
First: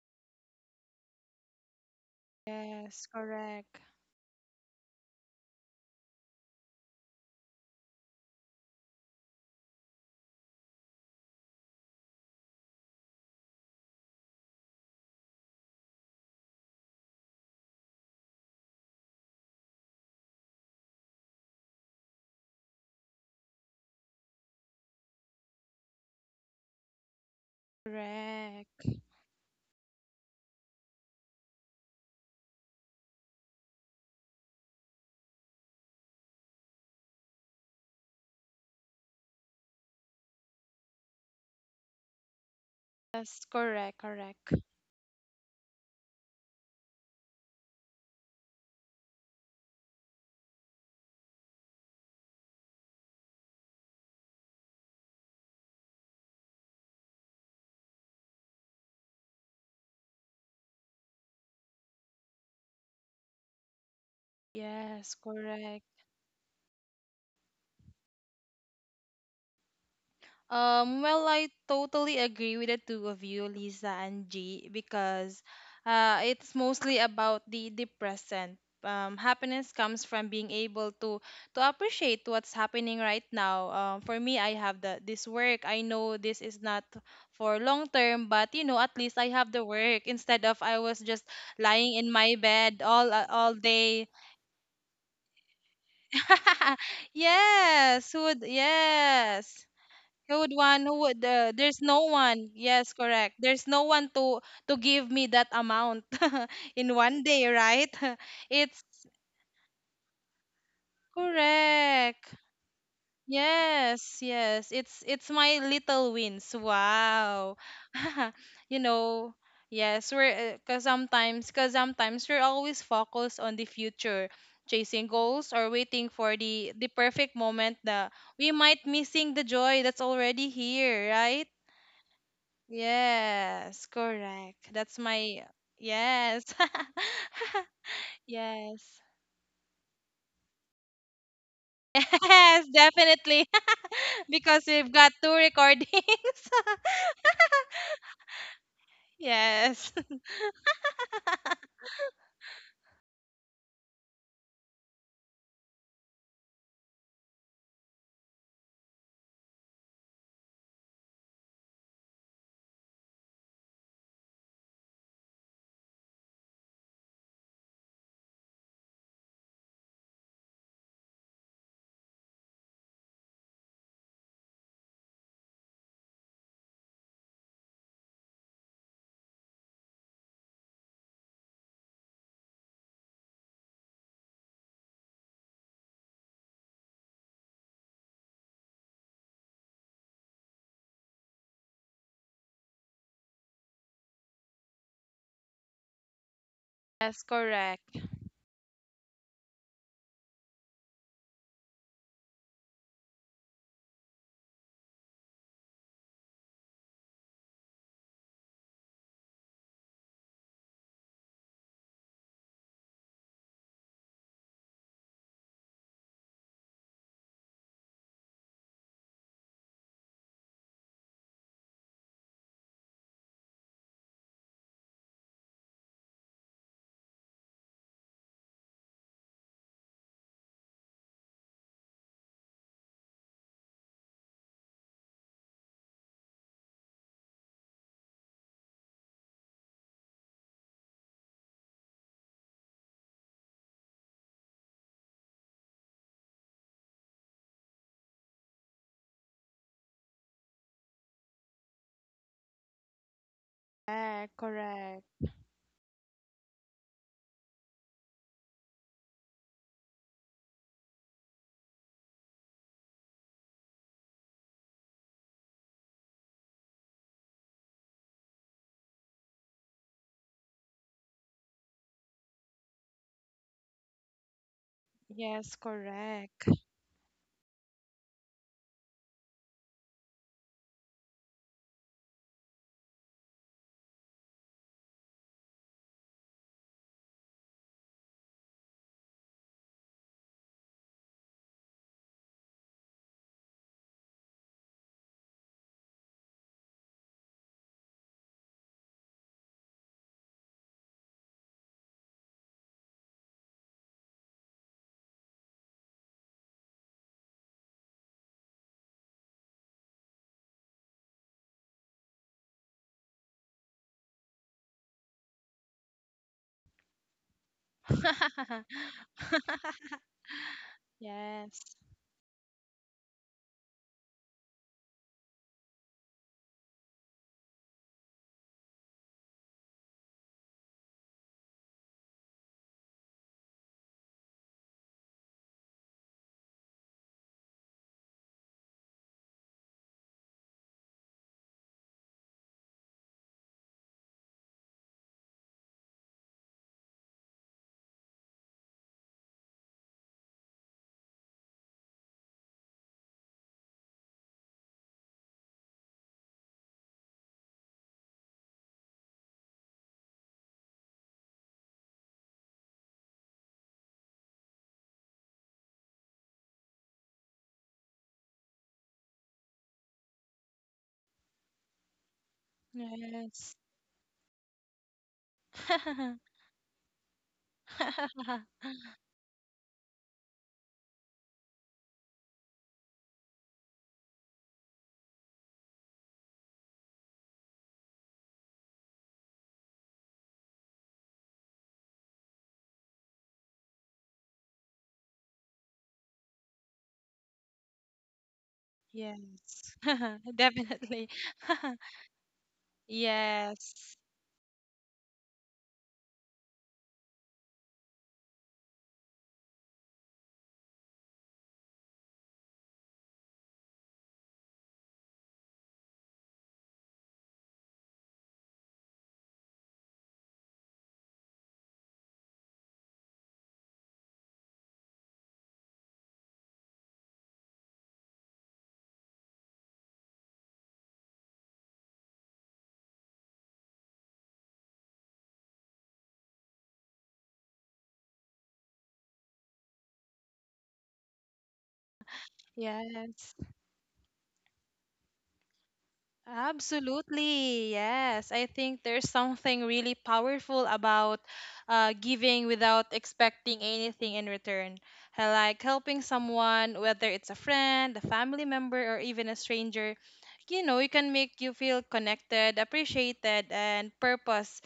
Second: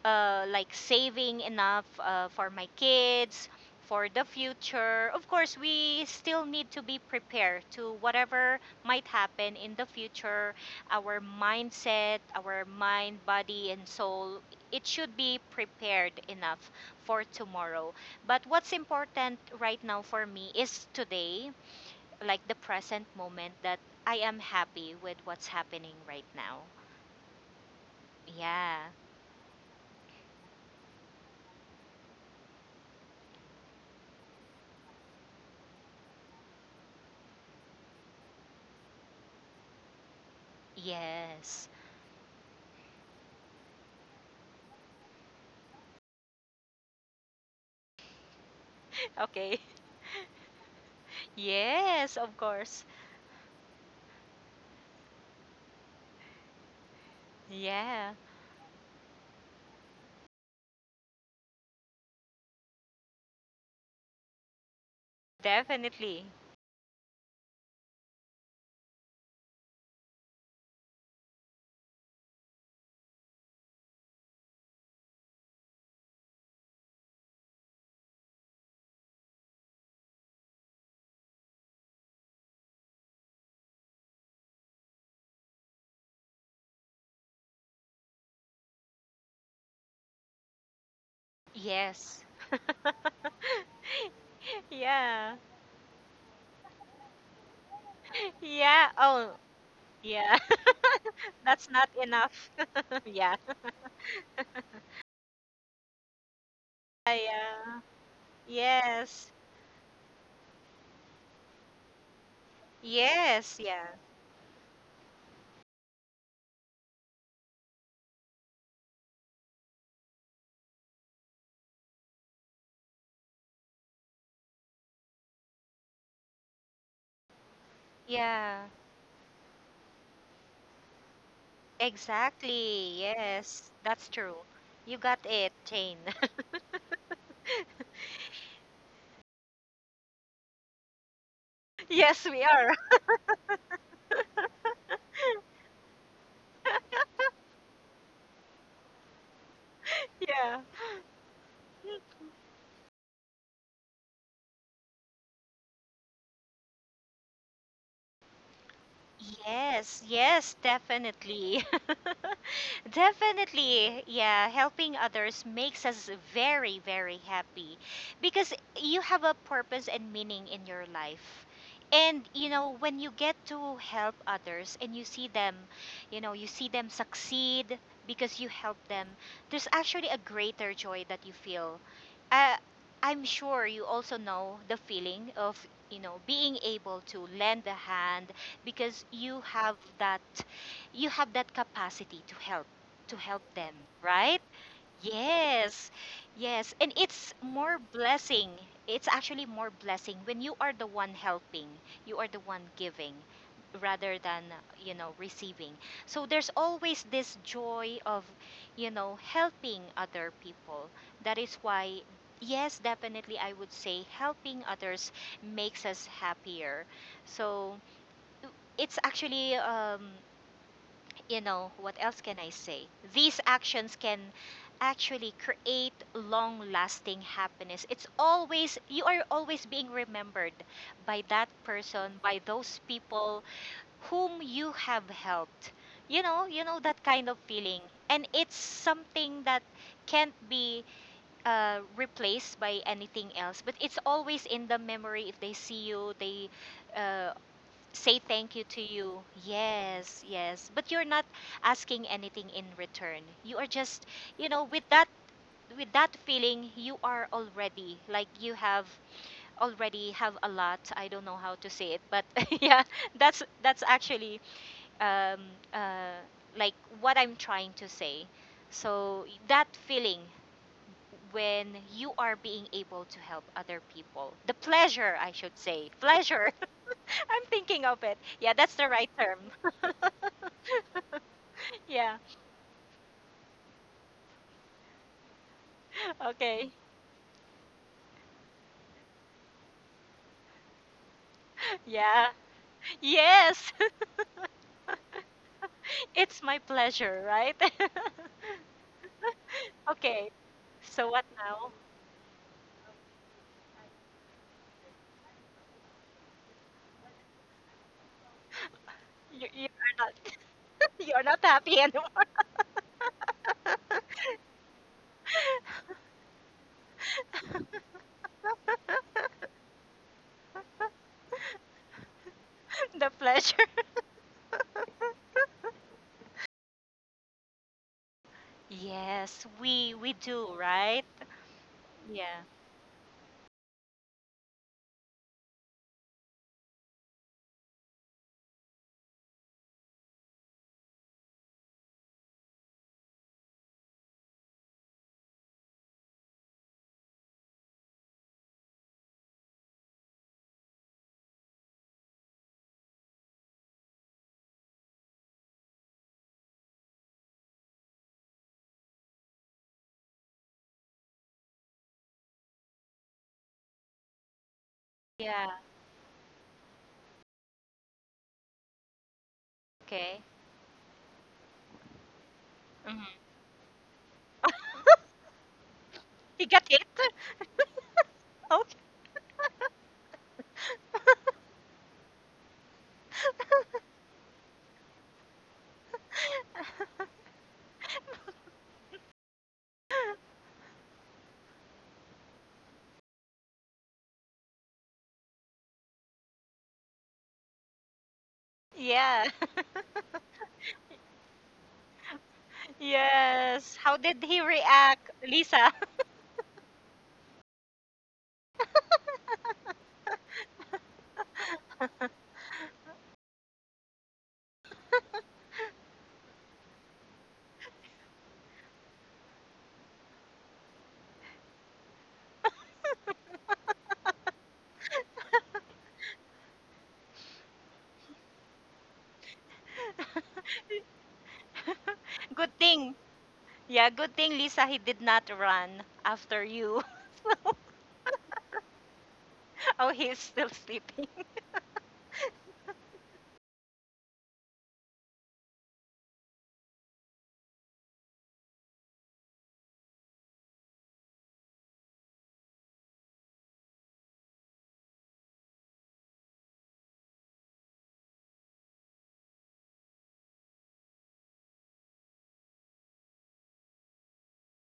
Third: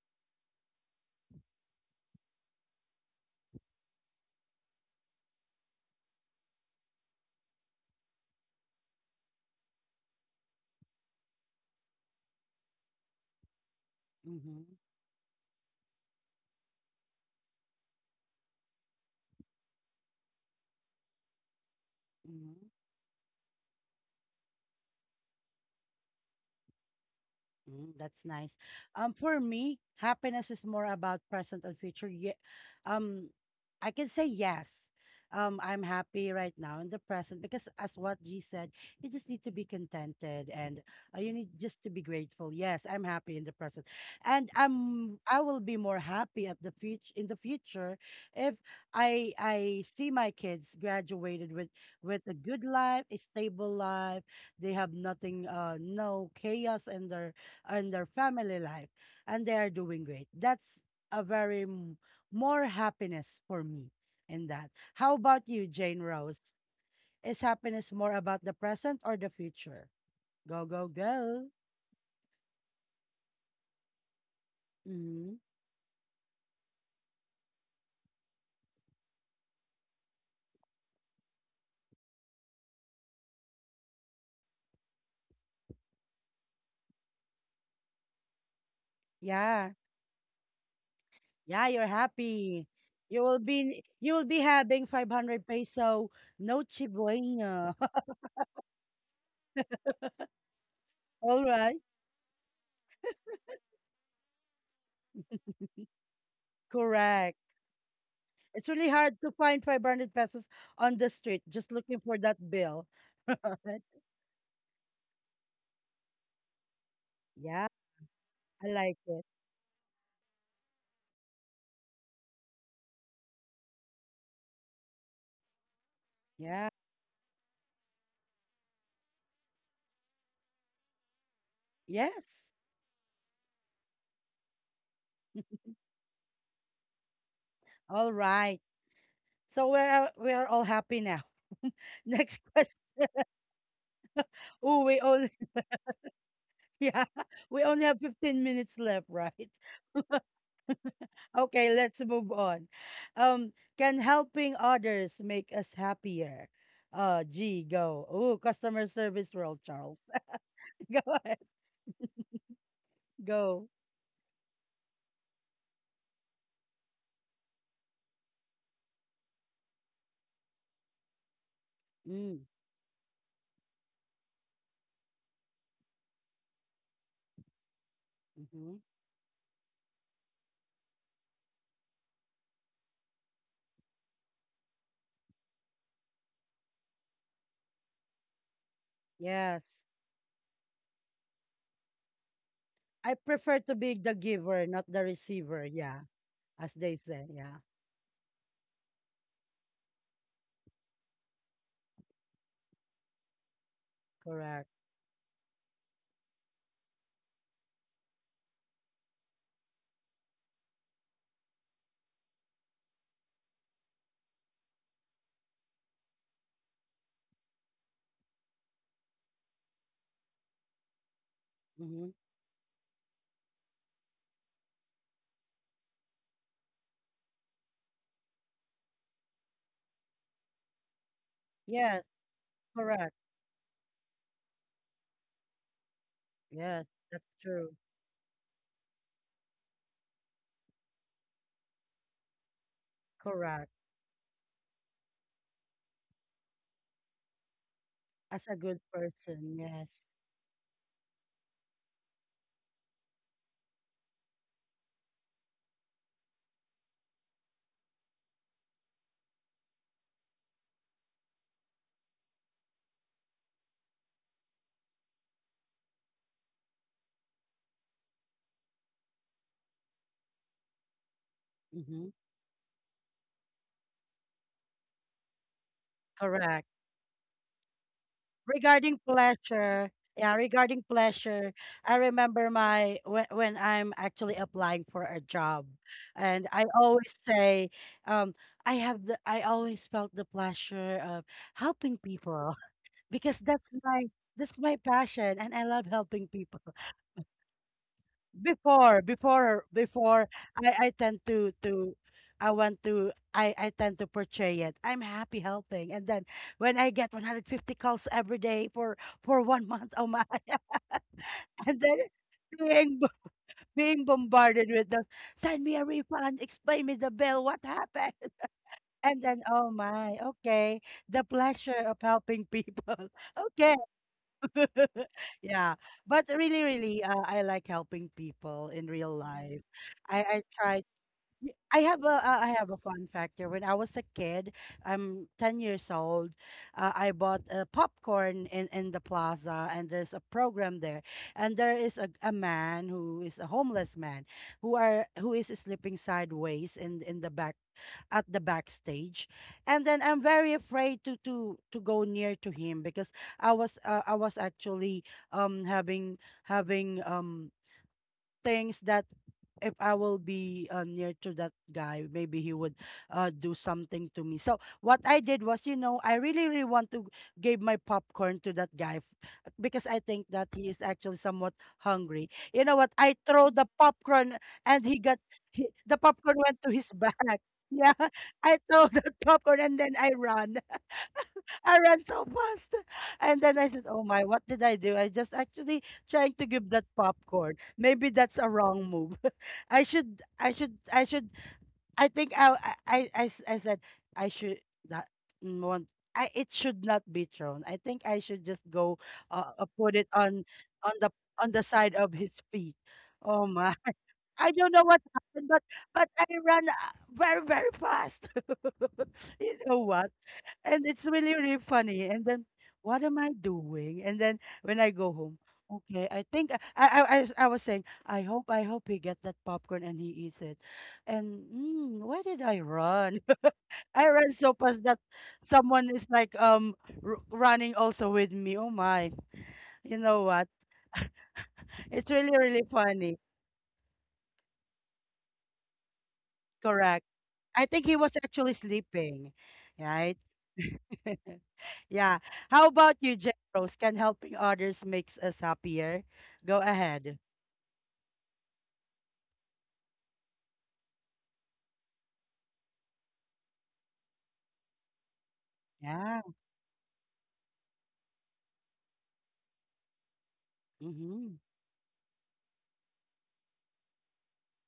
S2: like saving enough for my
S3: Yes.
S2: kids,
S3: Correct.
S2: for the future. Of course, we still need to be prepared to whatever might happen in the future. Our mindset, our mind, body, and soul,
S1: Mm-hmm.
S2: it should be prepared enough for tomorrow. But what's important right now for me is today, like the
S1: Mm-hmm.
S2: present moment, that I am happy with what's happening right now.
S1: Mm, that's nice.
S2: Yeah.
S3: Correct.
S1: For me, happiness is more about present and future. Yeah, um, I can say yes. I'm happy right now in the present because, as what G said, you just need to be contented and you need
S2: Yes.
S1: just to be grateful. Yes, I'm happy in
S3: Yes.
S1: the present,
S3: Correct.
S1: and
S3: Correct.
S1: I will be more happy at the future in the future if
S2: Okay.
S1: I see my kids graduated
S2: Yes,
S1: with a
S2: of
S1: good
S2: course.
S1: life, a stable life. They have nothing, no chaos in their and their
S2: Yeah,
S1: family life, and they are doing great. That's a very more happiness for me in that. How
S3: Yes.
S1: about you,
S3: Correct.
S1: Jane
S2: definitely.
S1: Rose? Is happiness more about the present or the future? Go, go, go.
S3: I totally agree with the two of you, Lisa and G,
S1: Hmm.
S3: because it's mostly about the present. Happiness comes from being able to appreciate what's happening right now. For me, I have the this work. I know this is not for long term, but at least I have the
S1: Yeah.
S3: work instead of I was just
S1: Yeah, you're
S3: lying in
S2: Yes.
S3: my
S1: happy.
S3: bed all
S1: You
S3: uh,
S1: will
S3: all
S1: be you
S3: day.
S1: will be having
S2: Yeah.
S1: 500 peso, no buena.
S3: Yes, would
S2: Yeah. Oh,
S3: yes.
S2: yeah.
S3: Who would?
S1: All
S3: Uh,
S2: That's
S1: right.
S3: there's
S2: not
S3: no
S2: enough.
S3: one. Yes,
S2: Yeah.
S3: correct. There's no one to give me that amount in one
S1: Correct.
S3: day,
S2: Yeah.
S3: right?
S1: It's
S3: It's
S1: really hard
S2: Yes.
S1: to find 500 pesos on the street just looking for
S3: correct.
S1: that bill.
S2: Yes.
S1: Right?
S2: Yeah.
S3: Yes. It's my little wins. Wow.
S1: Yeah. I
S3: You
S1: like it.
S3: know, yes, we're because sometimes we're always focused on the future, chasing goals or waiting for
S1: Yeah.
S3: the perfect moment that we
S2: Yeah.
S3: might missing the joy that's already here, right?
S1: Yes.
S2: Exactly. Yes.
S3: Yes,
S2: That's true.
S3: correct.
S2: You
S3: That's
S2: got
S3: my
S2: it, Jane.
S3: yes.
S1: All right.
S3: Yes.
S1: So we're all happy now.
S2: Yes,
S1: Next
S2: we
S3: Yes,
S2: are.
S1: question.
S3: definitely. Because
S1: Oh,
S3: we've
S1: we
S3: got
S1: only
S3: two recordings.
S1: yeah, we only have 15 minutes left, right?
S3: Yes.
S2: Yeah.
S1: Okay, let's move on. Um, can helping others make us happier? G, go. Oh, customer service role, Charles.
S2: Yes, yes,
S1: go ahead.
S2: definitely.
S1: Go.
S2: Definitely. Yeah, helping others makes us very, very happy because you have a purpose and meaning in your life. And
S1: Mm,
S2: when you get to help others and you see them, you see them succeed because you
S1: hmm.
S2: help them, there's actually a greater joy that you feel. Uh, I'm sure you also know the feeling of, being able to lend a hand because you have
S1: Yes.
S2: that capacity
S1: I
S2: to help
S1: prefer to
S2: them,
S1: be the
S2: right?
S1: giver, not the receiver.
S2: Yes,
S1: Yeah, as
S2: yes,
S1: they
S2: and
S3: Yes,
S1: say.
S2: it's
S1: Yeah,
S2: more
S3: correct.
S2: blessing. It's actually more blessing when you are the one helping, you are the one giving, rather than,
S1: correct.
S2: you know, receiving. So there's always this joy of, you know, helping other people. That is why, yes, definitely I would say helping others makes us happier. So it's actually you know what
S1: Mm-hmm.
S2: else can I say, these actions can actually create long lasting happiness. It's always you are always being remembered by that
S1: Yes.
S2: person, by those
S1: Correct.
S2: people whom you have helped, you know. You know
S1: Yes,
S2: that
S1: that's
S2: kind of
S1: true.
S2: feeling, and it's something that can't be replaced by anything else,
S1: Correct.
S2: but it's always in the memory. If they see you, they uh, say
S1: As
S2: thank
S1: a
S2: you
S1: good
S2: to you.
S1: person, yes.
S2: Yes, yes. But you're not asking anything in return. You are just,
S3: Correct,
S2: you know,
S3: correct.
S2: with that feeling, you are already like you have a lot. I don't know how to say it, but yeah, that's actually um uh like what I'm trying to say. So that feeling when
S1: Mm-hmm.
S2: you are being able to help other people, the pleasure, I
S3: Yes,
S2: should say,
S3: correct.
S2: pleasure,
S1: Correct.
S2: I'm thinking of it. Yeah, that's the
S1: Regarding
S2: right term.
S1: pleasure, yeah, regarding pleasure, I
S2: Yeah.
S1: remember my when I'm actually applying for a job, and I
S2: Okay.
S1: always say, um, I have the I always felt the pleasure of helping
S2: Yeah.
S1: people because
S2: Yes.
S1: that's my passion, and I love helping
S2: It's
S1: people.
S2: my pleasure, right?
S1: Before,
S2: Okay.
S1: I
S2: So
S1: tend
S2: what now?
S1: I tend to portray it. I'm happy helping. And then when I get 150 calls every day for
S2: You
S1: one month,
S2: are
S1: oh
S2: not
S1: my,
S2: you are not happy
S1: and then
S2: anymore.
S1: being, bo- being bombarded with those, send me a refund, explain me the bill, what happened? And then, oh my, okay, the
S3: Yes.
S1: pleasure of helping people.
S2: The pleasure.
S1: Okay. yeah, but really, really, I like helping people in real
S2: Yes,
S1: life.
S2: we
S1: I
S2: do,
S1: try
S2: right?
S1: Y-
S2: Yeah.
S1: I have a fun factor. When I was a kid, I'm 10 years old. I bought a popcorn in the plaza, and there's a program there, and there is a man who is a homeless man who is sleeping sideways in the back at the backstage, and then I'm very afraid to go near to him because I was actually having having um things that if I will be near to that guy, maybe he would do something to me. So what I did
S2: Yeah,
S1: was, you know, I really, really want to give my popcorn to that guy because I
S2: okay.
S1: think that he is actually somewhat hungry. You know what?
S2: Mhm.
S1: I throw
S3: Yes.
S1: the popcorn and he, the popcorn
S2: He
S1: went
S2: got
S1: to
S2: hit?
S1: his back. Yeah, I
S2: Okay.
S1: throw the popcorn and then I run. I ran so fast. And then I said, oh my, what did I do? I just actually trying to give that popcorn. Maybe that's a wrong move. I should, I think I s- I said, I should not mm, want, it should not be thrown. I think I should just go,
S2: Yeah.
S1: uh, uh,
S3: Yes.
S1: put it on, on
S3: Definitely.
S1: the, on the side of his feet. Oh
S2: Yes.
S1: my.
S2: How
S3: Yes.
S2: did he
S1: I don't know what
S2: react,
S1: happened, but
S2: Lisa?
S1: I ran very very fast. you know what? And it's really, really funny. And then, what am I doing? And then when I go home, okay, I think I was saying, I hope he get that popcorn and he eats it. And why did I run? I ran so fast that someone is like r running also with me. Oh my. You know what? It's really,
S2: Good
S1: really
S2: thing.
S1: funny.
S2: Yeah, good thing, Lisa, he did not run after you.
S1: Correct. I think he was actually sleeping,
S2: Oh,
S1: right?
S2: he's still sleeping.
S1: Yeah. How about you, Jen
S3: Yes.
S1: Rose? Can helping others makes us happier? Go ahead.
S3: Absolutely, yes. I think there's something really powerful about giving without expecting anything in return. I like helping
S1: Yeah.
S3: someone, whether it's a friend, a family member, or even a stranger, it can
S1: Mm-hmm.
S3: make you feel connected, appreciated, and purpose.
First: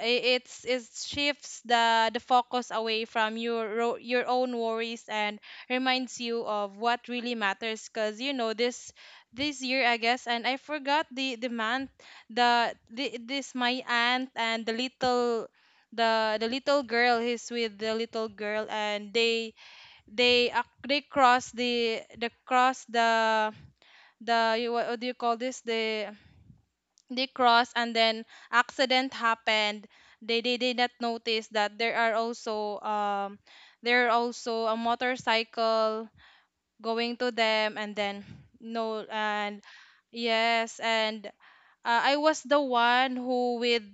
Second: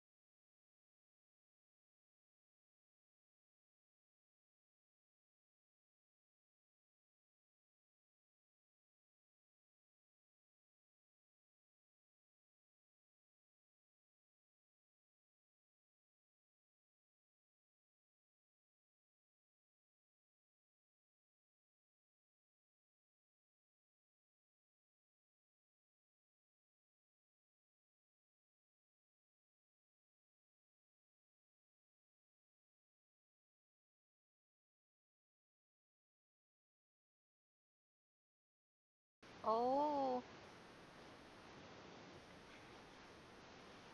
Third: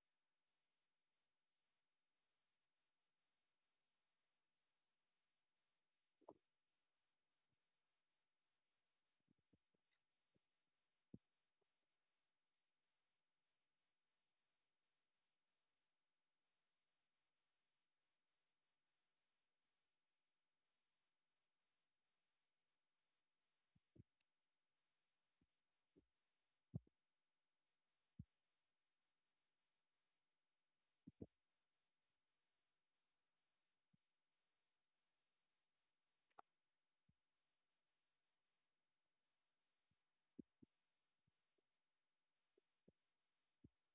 S3: It shifts the focus away from your own worries and reminds you of what really matters. Cause you know, this this year I guess and I forgot the man the this my aunt and the little the little girl he's with the little girl and they cross the you- what do you call this the they cross and then accident happened they did not notice that there are also a motorcycle going to them and then no and
S2: Oh,
S3: yes and I was the one who with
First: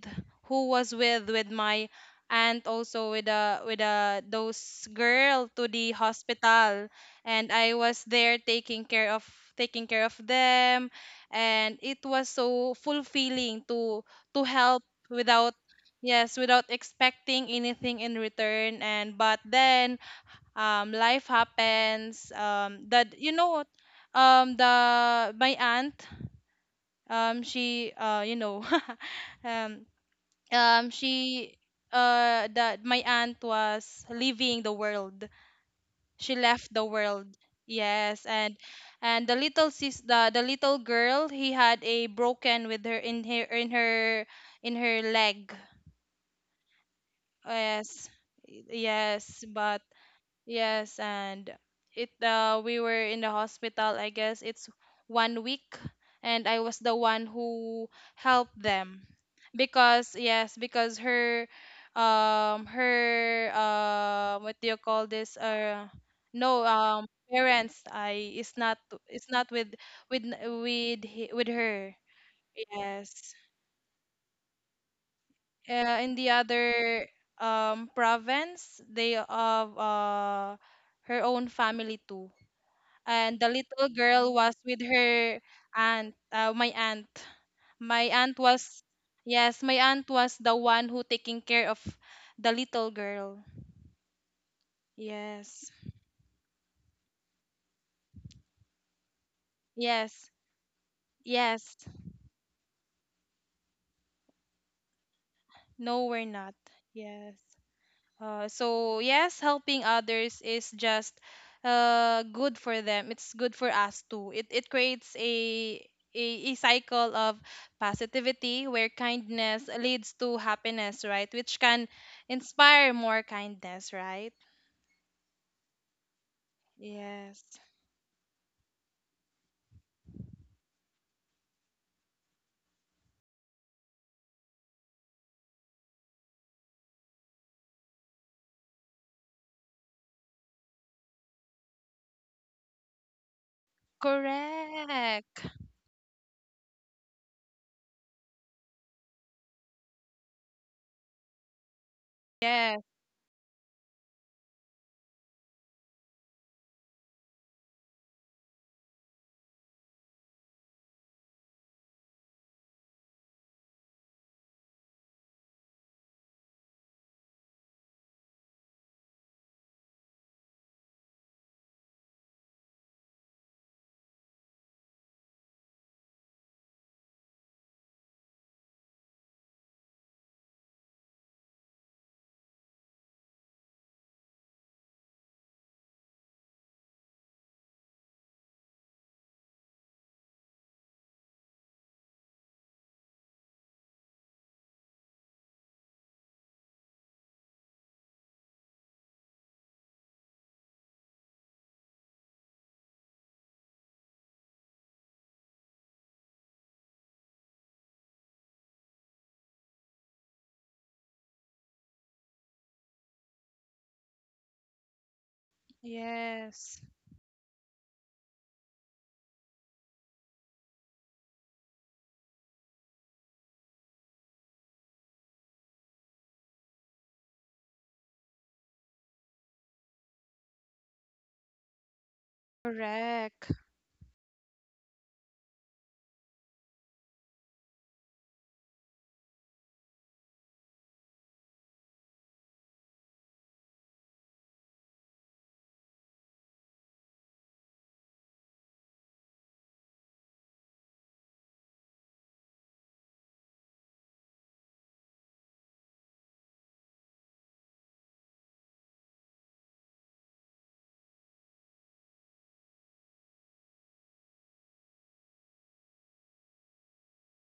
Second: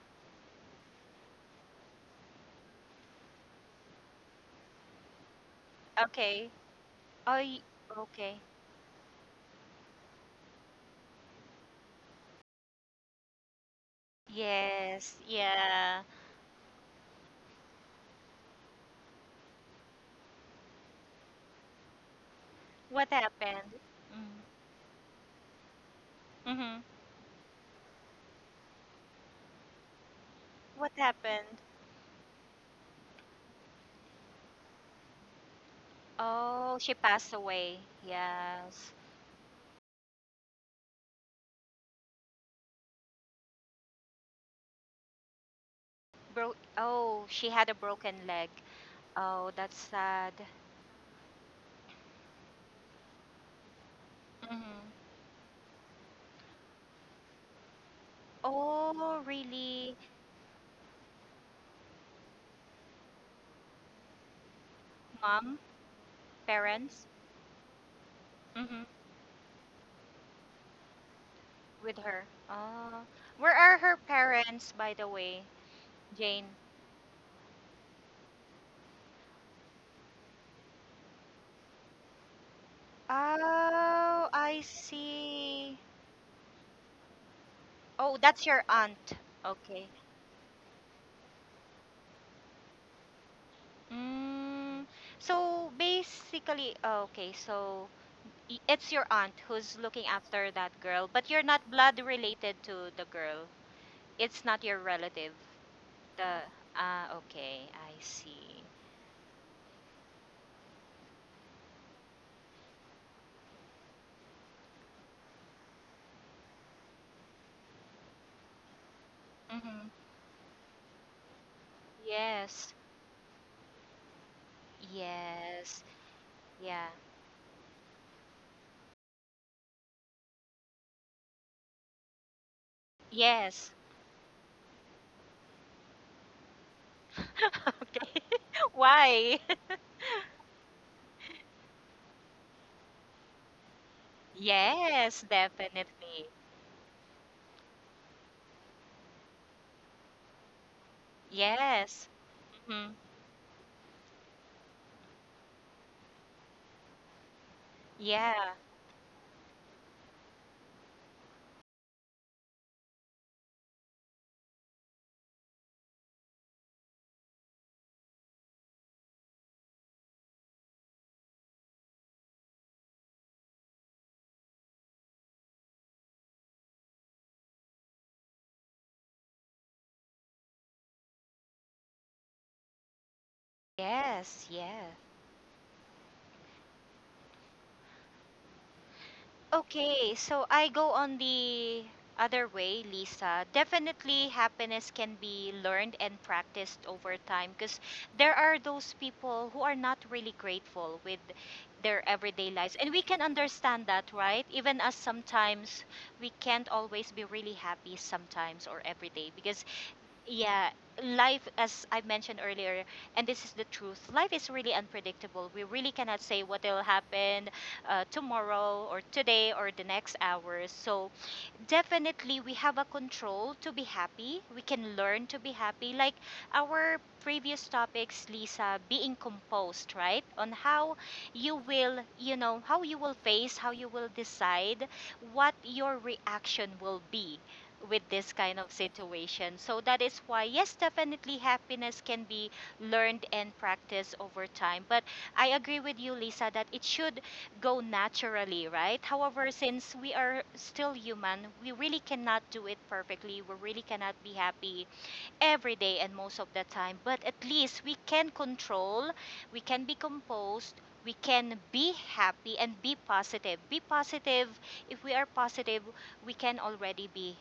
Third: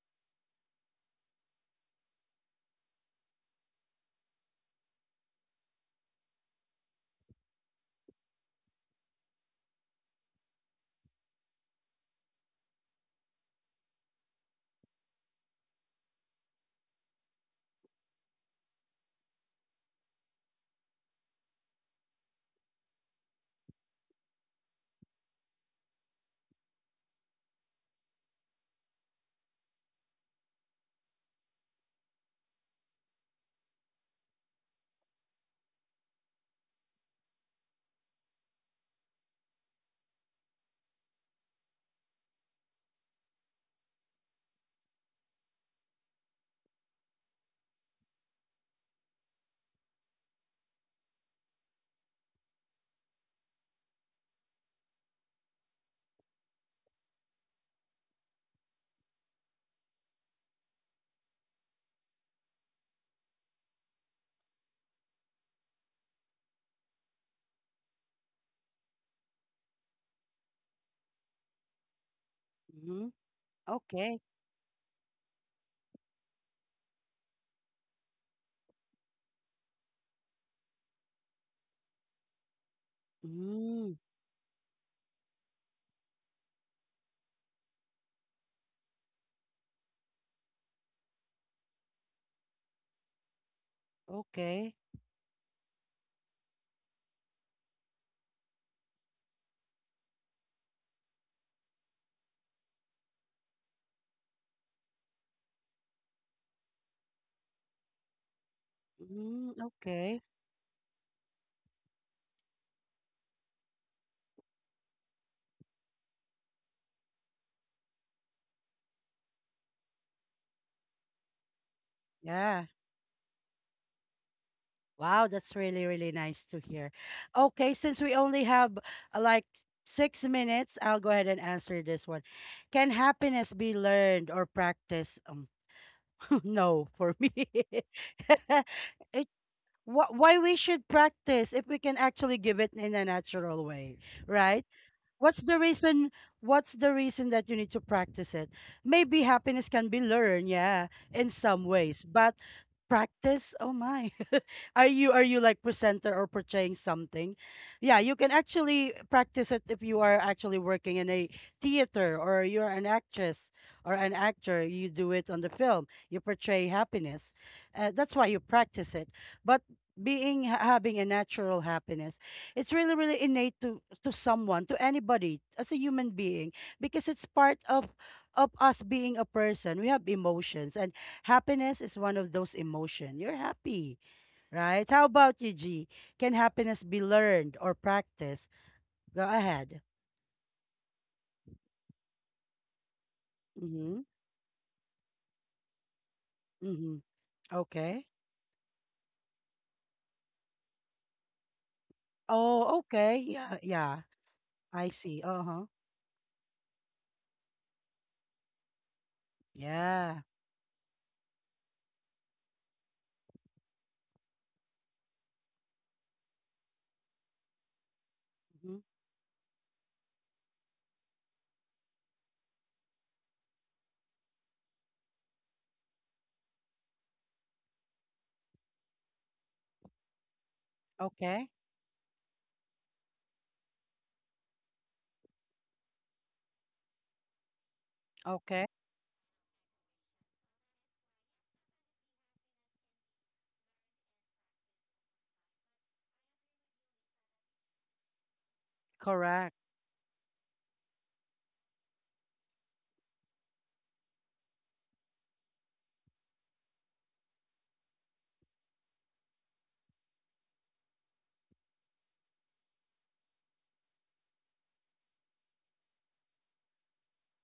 S3: who was with my aunt also with a those girl to the
S2: okay.
S3: hospital
S2: Oh,
S3: and
S2: y-
S3: I was there
S2: okay.
S3: taking care of them and it was so fulfilling to help
S2: Yes,
S3: without
S2: yeah.
S3: yes without expecting anything in return and but then life happens
S2: What
S3: that you know what
S2: happened? Mm.
S3: the my aunt
S2: Mhm.
S3: she you know um
S2: What
S3: she
S2: happened?
S3: that my aunt was leaving the world she left
S2: Oh,
S3: the
S2: she
S3: world
S2: passed away.
S3: yes
S2: Yes.
S3: and the little sis the little girl he had a broken with her in her leg
S2: Bro oh, she had a
S3: yes
S2: broken leg.
S3: yes
S2: Oh, that's
S3: but
S2: sad.
S3: yes, and it we were in the hospital. I guess it's
S2: Mhm.
S3: one week, and I was the one who helped them
S2: Oh, really?
S3: because yes, because her her what do you call this
S2: Mom,
S3: no
S2: parents?
S3: parents I
S2: Mhm.
S3: is not with with with her.
S2: With her. Oh.
S1: Mm-hmm.
S3: Yes.
S2: Where are her
S1: Okay.
S2: parents, by the way,
S3: In the
S2: Jane?
S3: other province, they have her own family too. And the little
S1: Mm,
S2: Oh,
S3: girl was
S2: I
S3: with her
S2: see.
S3: aunt, my aunt. My
S2: Oh,
S3: aunt
S2: that's your
S3: was,
S2: aunt.
S3: yes, my
S2: Okay.
S3: aunt was the one who taking care of the little girl.
S1: okay.
S2: Mm,
S3: Yes,
S2: so basically, oh, okay, so y- it's your aunt who's looking
S3: yes,
S2: after that girl, but you're not
S3: yes.
S2: blood related to the girl. It's not your relative.
S3: No, we're
S2: The
S3: not.
S2: ah,
S3: Yes.
S2: okay, I see.
S3: So yes,
S1: Mm,
S3: helping
S1: okay.
S3: others is just good for them. It's good for us too. It creates a a cycle of positivity where kindness
S2: Mm-hmm.
S3: leads to happiness, right? Which can
S1: Yeah.
S2: Yes,
S3: inspire more kindness, right?
S1: Wow, that's really,
S2: yes,
S1: really nice to hear.
S2: yeah,
S3: Yes.
S1: Okay, since we only have like 6 minutes, I'll go ahead and answer this one. Can happiness
S2: yes.
S1: be learned or practiced? No, for me.
S2: Okay,
S1: it,
S2: why?
S1: why we should practice if we can actually give it in a natural way, right?
S2: Yes,
S1: what's
S3: Correct.
S1: the reason
S2: definitely.
S1: what's the reason that you need to practice it, maybe happiness can be learned, yeah, in some ways,
S2: Yes.
S1: but
S3: Yes.
S2: Hmm.
S1: practice, oh my. Are you are you like presenter or portraying something? Yeah, you can
S2: Yeah.
S1: actually practice it if you are actually working in a theater, or you're an actress or an actor. You do it on the film, you portray happiness. That's why you practice it. But having a natural happiness, it's really, really innate to someone, to anybody, as a human being, because it's part of us being a person. We have emotions, and happiness is one of those emotions. You're happy,
S2: Yes,
S1: right?
S2: yes.
S1: How about you, G? Can happiness be learned or practiced? Go ahead.
S2: Okay, so I go on the other way, Lisa.
S1: Mm-hmm.
S2: Definitely, happiness can be learned and practiced
S1: Mm-hmm.
S2: over time because
S1: Okay.
S2: there are those people who are not really grateful with their everyday
S1: Oh,
S2: lives. And we
S1: okay.
S2: can
S1: Yeah,
S2: understand
S1: yeah.
S2: that, right? Even
S1: I
S2: us
S1: see. Uh-huh.
S2: sometimes, we can't always be really happy sometimes or every day because
S1: Yeah.
S2: yeah, life as I mentioned earlier, and this is the truth, life is really unpredictable. We really cannot say what
S3: Yes.
S2: will happen
S1: Mm-hmm.
S2: tomorrow or today or the next hours. So definitely we have a control to be happy. We can learn to be happy. Like our previous topics, Lisa, being composed, right? On how
S1: Okay.
S2: you will, you know, how you will
S3: Correct.
S2: face, how you will decide what your reaction will be with this kind
S1: Okay.
S2: of situation. So that is why, yes, definitely happiness can be learned and practiced over time. But I agree with you, Lisa, that it should go naturally, right? However,
S1: Correct.
S2: since we are still human, we really cannot do it perfectly. We really cannot be happy every day and most of the time, but at least we can control, we can be composed, we can be happy and be positive. Be positive. If we are positive, we can already be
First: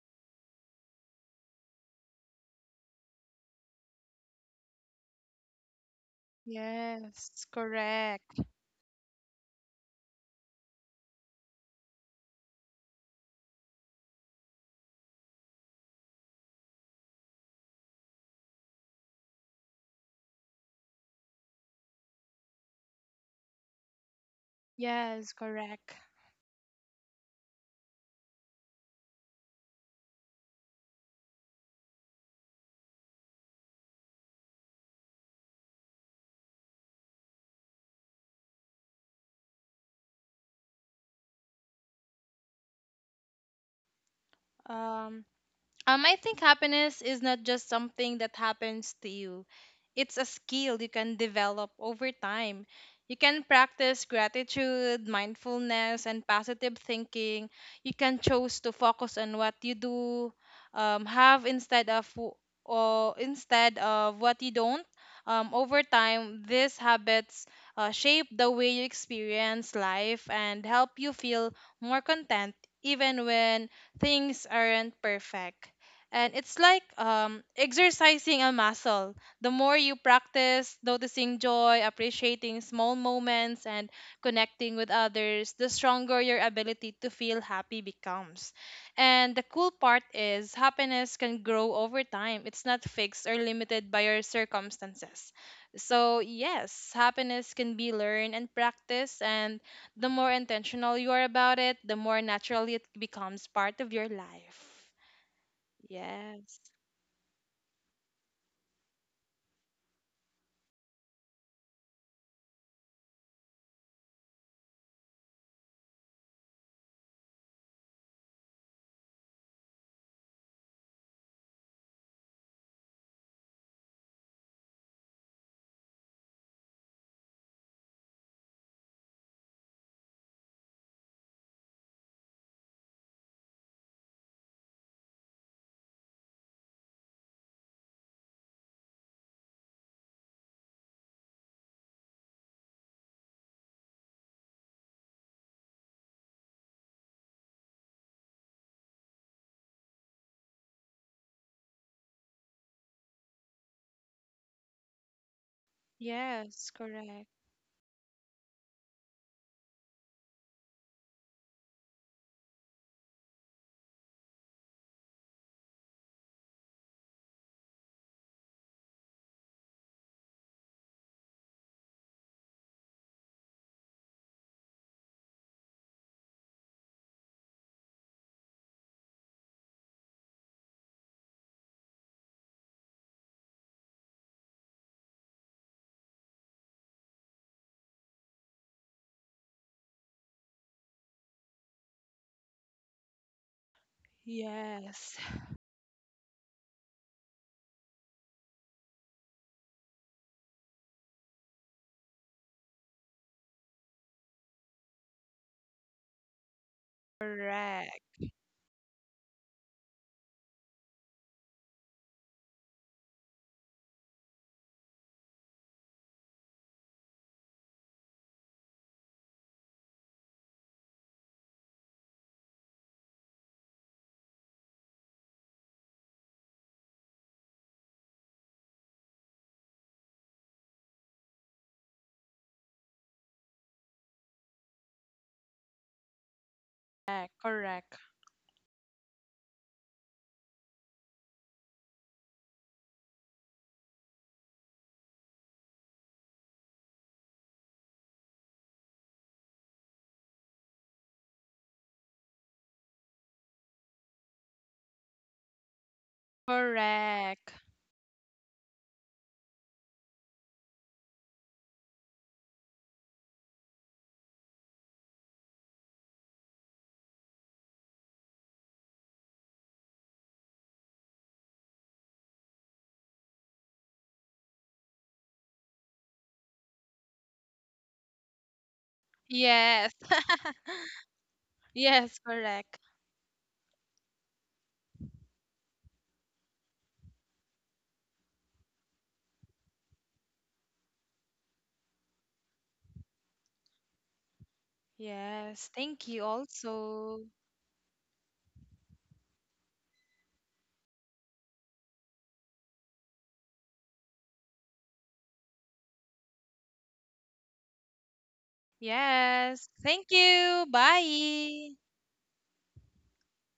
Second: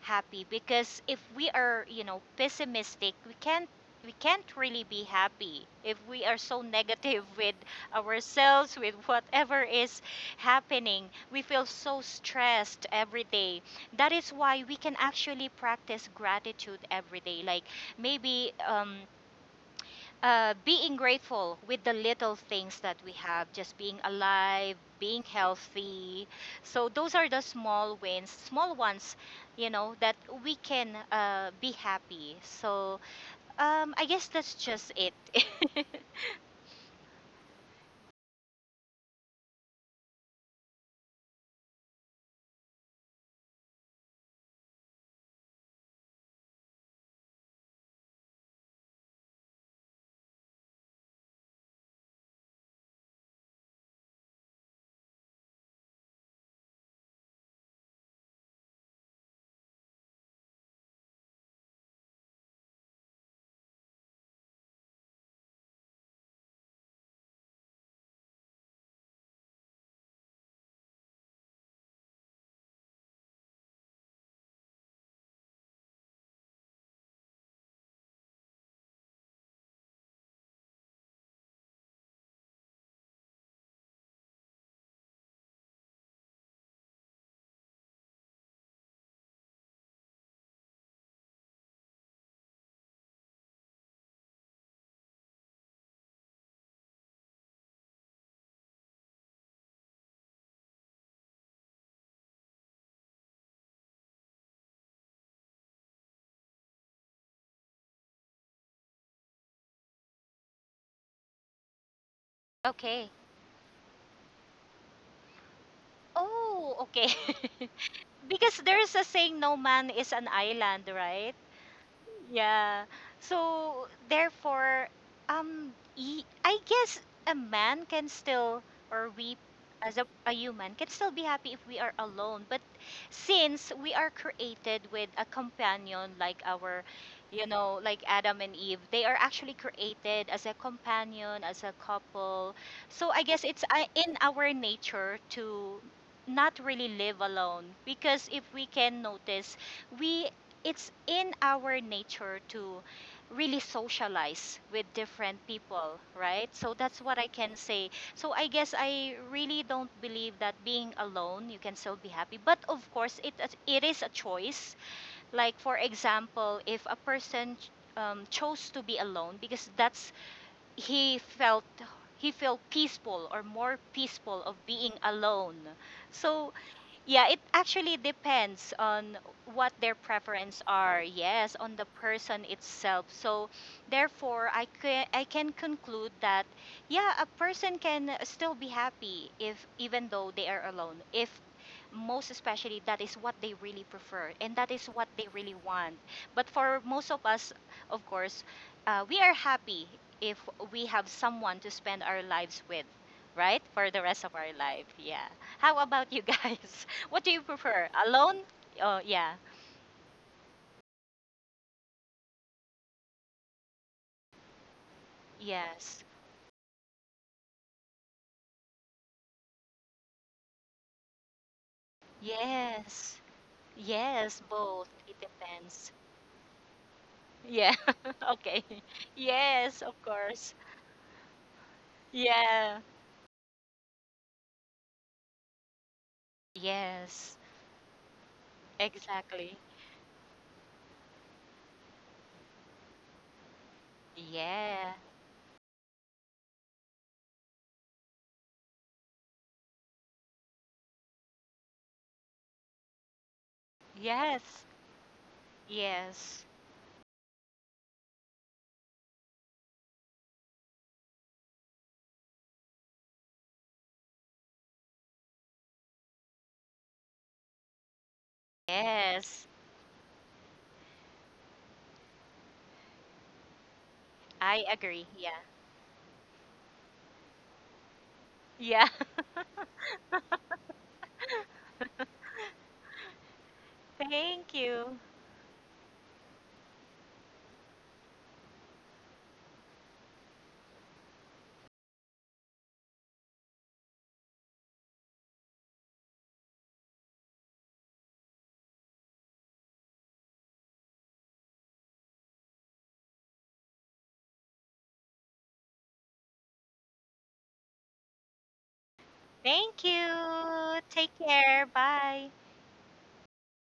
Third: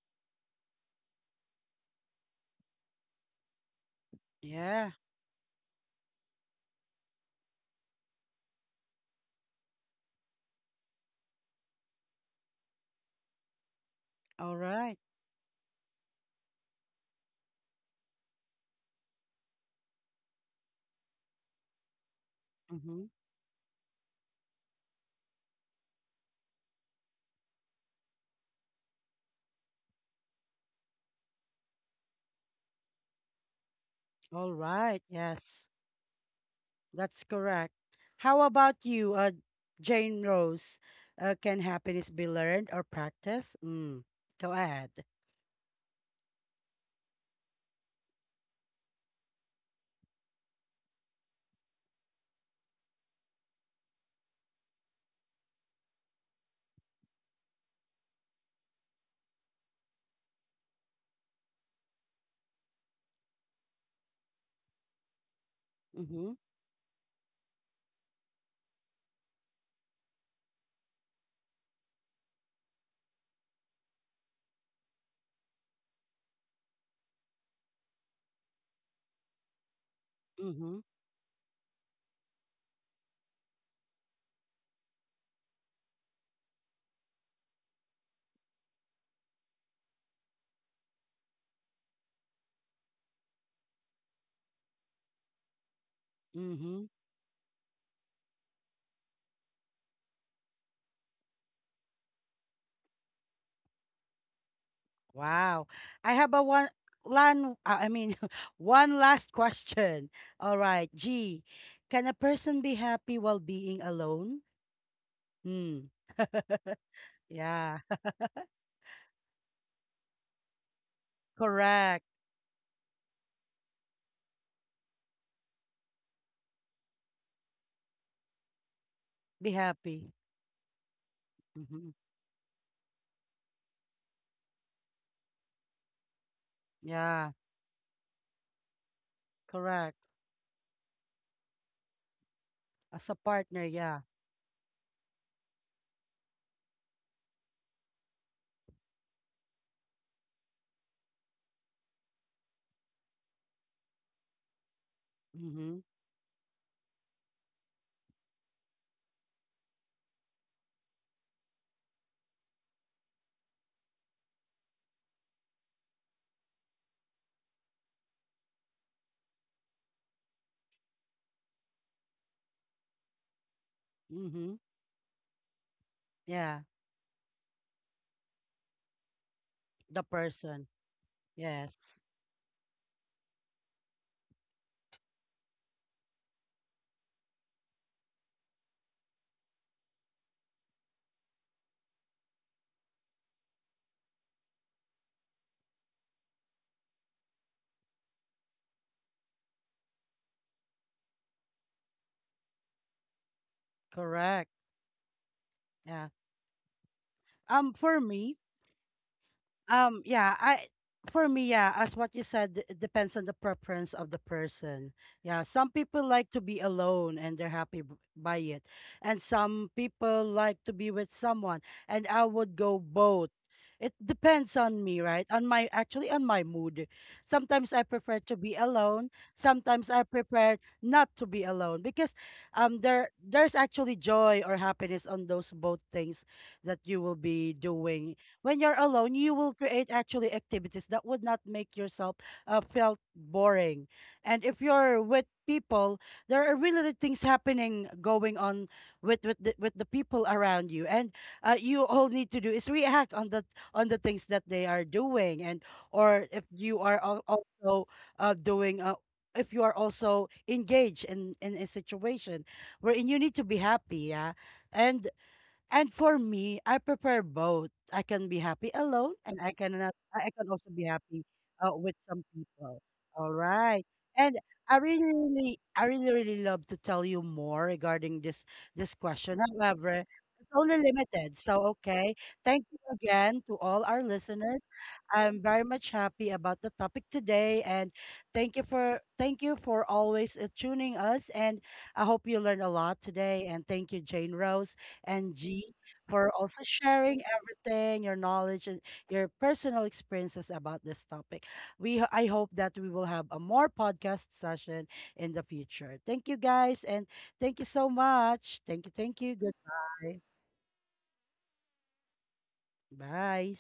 S2: happy because if we are, you know, pessimistic, we can't really
S1: Yeah.
S2: be happy if we are so negative
S3: Yes.
S2: with
S3: Correct.
S2: ourselves, with whatever is happening. We feel so stressed every day. That is
S1: All
S2: why we can
S1: right.
S2: actually practice gratitude every day, like maybe being grateful with the little things that
S1: Mm-hmm.
S2: we have, just being alive, being
S3: Yes. Correct.
S2: healthy. So those are the small wins, small ones, you know, that we can be happy. So I guess
S1: All
S2: that's just
S1: right.
S2: it.
S1: Yes. That's correct. How about you, Jane Rose? Can happiness be learned or practiced? Go ahead.
S3: Um. I think happiness is not just something that happens to you. It's a skill you can develop over time. You can practice gratitude, mindfulness, and positive thinking. You can choose to focus on what you do have instead of w- or instead of what you don't. Over
S1: Mm-hmm.
S3: time, these habits shape the way you experience life and help you feel more content even when things aren't perfect. And it's like exercising a muscle. The more you
S1: Mm-hmm.
S3: practice noticing joy, appreciating small moments, and connecting with others, the stronger your ability to feel happy becomes. And the cool part is, happiness can grow over time, it's not fixed or limited by your circumstances. So,
S1: Mm-hmm.
S3: yes, happiness can be learned and practiced, and the more intentional you are about it, the more naturally it becomes part of your life.
S1: Wow. I have a
S3: Yes.
S1: one, lan, I mean, one last question. All right. G, can a person be
S2: Okay.
S1: happy while being alone? Hmm.
S2: Oh, okay.
S1: Yeah.
S2: Because there's a saying, no man is an island, right?
S1: Correct.
S2: Yeah. So therefore, I guess a man can still, or we,
S1: Be
S2: as a,
S1: happy.
S2: a human, can still be happy if we
S1: Mm-hmm.
S2: are alone. But since we are created with a companion, like our,
S1: Yeah.
S2: you know, like Adam and Eve, they are actually
S1: Correct.
S2: created as a companion, as a couple.
S1: As
S2: So
S1: a
S2: I guess
S1: partner,
S2: it's
S1: yeah.
S2: in our nature to not really live alone because if we can notice we it's in our nature to really socialize with different
S1: Mm-hmm.
S2: people, right?
S3: Yes,
S2: So that's what I
S3: correct.
S2: can say. So I guess I really don't believe that being alone you can still be happy. But of course, it is a choice. Like for example, if a person chose to be alone because that's he felt he felt peaceful or more peaceful
S1: Mm-hmm.
S2: of being alone. So
S1: Yeah.
S2: yeah, it actually depends on what their
S1: The
S2: preference
S1: person.
S2: are. Yes, on the
S1: Yes,
S2: person itself. So, therefore, I can conclude that yeah, a person can still be happy if even though they are alone. If most especially that is what they really prefer and that is what
S3: Yes,
S2: they really want. But for most of us, of course, we are happy if we have someone to spend our lives with, right? For the rest of
S1: correct.
S2: our life. Yeah. How
S1: Yeah.
S2: about you guys? What do you prefer?
S1: For
S3: correct.
S2: Alone?
S1: me,
S2: Oh, yeah.
S1: Yeah, I for me, yeah, as what you said, it depends on the preference of the person. Yeah, some
S2: Yes.
S1: people like to be alone and they're happy by it, and some people like to be with someone, and I would go
S2: Yes.
S1: both. It
S2: Yes,
S1: depends on
S2: both.
S1: me,
S2: It
S1: right? On my
S2: depends.
S1: actually on my mood.
S2: Yeah.
S1: Sometimes I prefer to be
S2: Okay.
S1: alone.
S2: Yes,
S1: Sometimes
S2: of
S1: I
S2: course.
S1: prefer not to be alone because
S2: Yeah.
S1: there's actually joy or happiness on those both things that you will
S3: Correct.
S2: Yes.
S1: be
S3: Correct.
S1: doing. When you're alone, you
S2: Exactly.
S1: will create actually activities that would not make yourself felt boring. And if
S2: Yeah.
S1: you're with people, there are really really things happening going on with with the people around you, and you all need to do is react on the things that
S2: Yes.
S1: they are doing, and or
S2: Yes.
S1: if you are
S3: Correct.
S1: also doing. If you are also engaged in a situation wherein you need to be happy, yeah, and and for me, I prefer both. I can be happy alone, and
S2: Yes.
S1: I cannot. I can also be happy with some people. All right. And
S2: I agree. Yeah.
S1: I really, really love to tell you more regarding this
S2: Yeah.
S1: this question.
S3: Yes.
S1: However, it's only limited. So okay.
S3: Yes,
S1: Thank you
S3: correct.
S1: again to all our
S2: Thank
S1: listeners.
S2: you.
S1: I'm very much happy about the topic today, and thank you for always tuning us. And I hope you learned a lot today. And thank you, Jane Rose and
S3: Yes.
S1: G
S3: Thank you
S1: for also sharing
S3: also.
S1: everything, your knowledge and your personal experiences about this topic. We I hope that we will have a more podcast session in the future. Thank you guys and thank you so much. Thank you, thank you.
S3: Yes.
S2: Thank
S3: Thank
S1: Goodbye.
S3: you.
S2: you. Take care.
S3: Bye.
S2: Bye.
S1: Bye.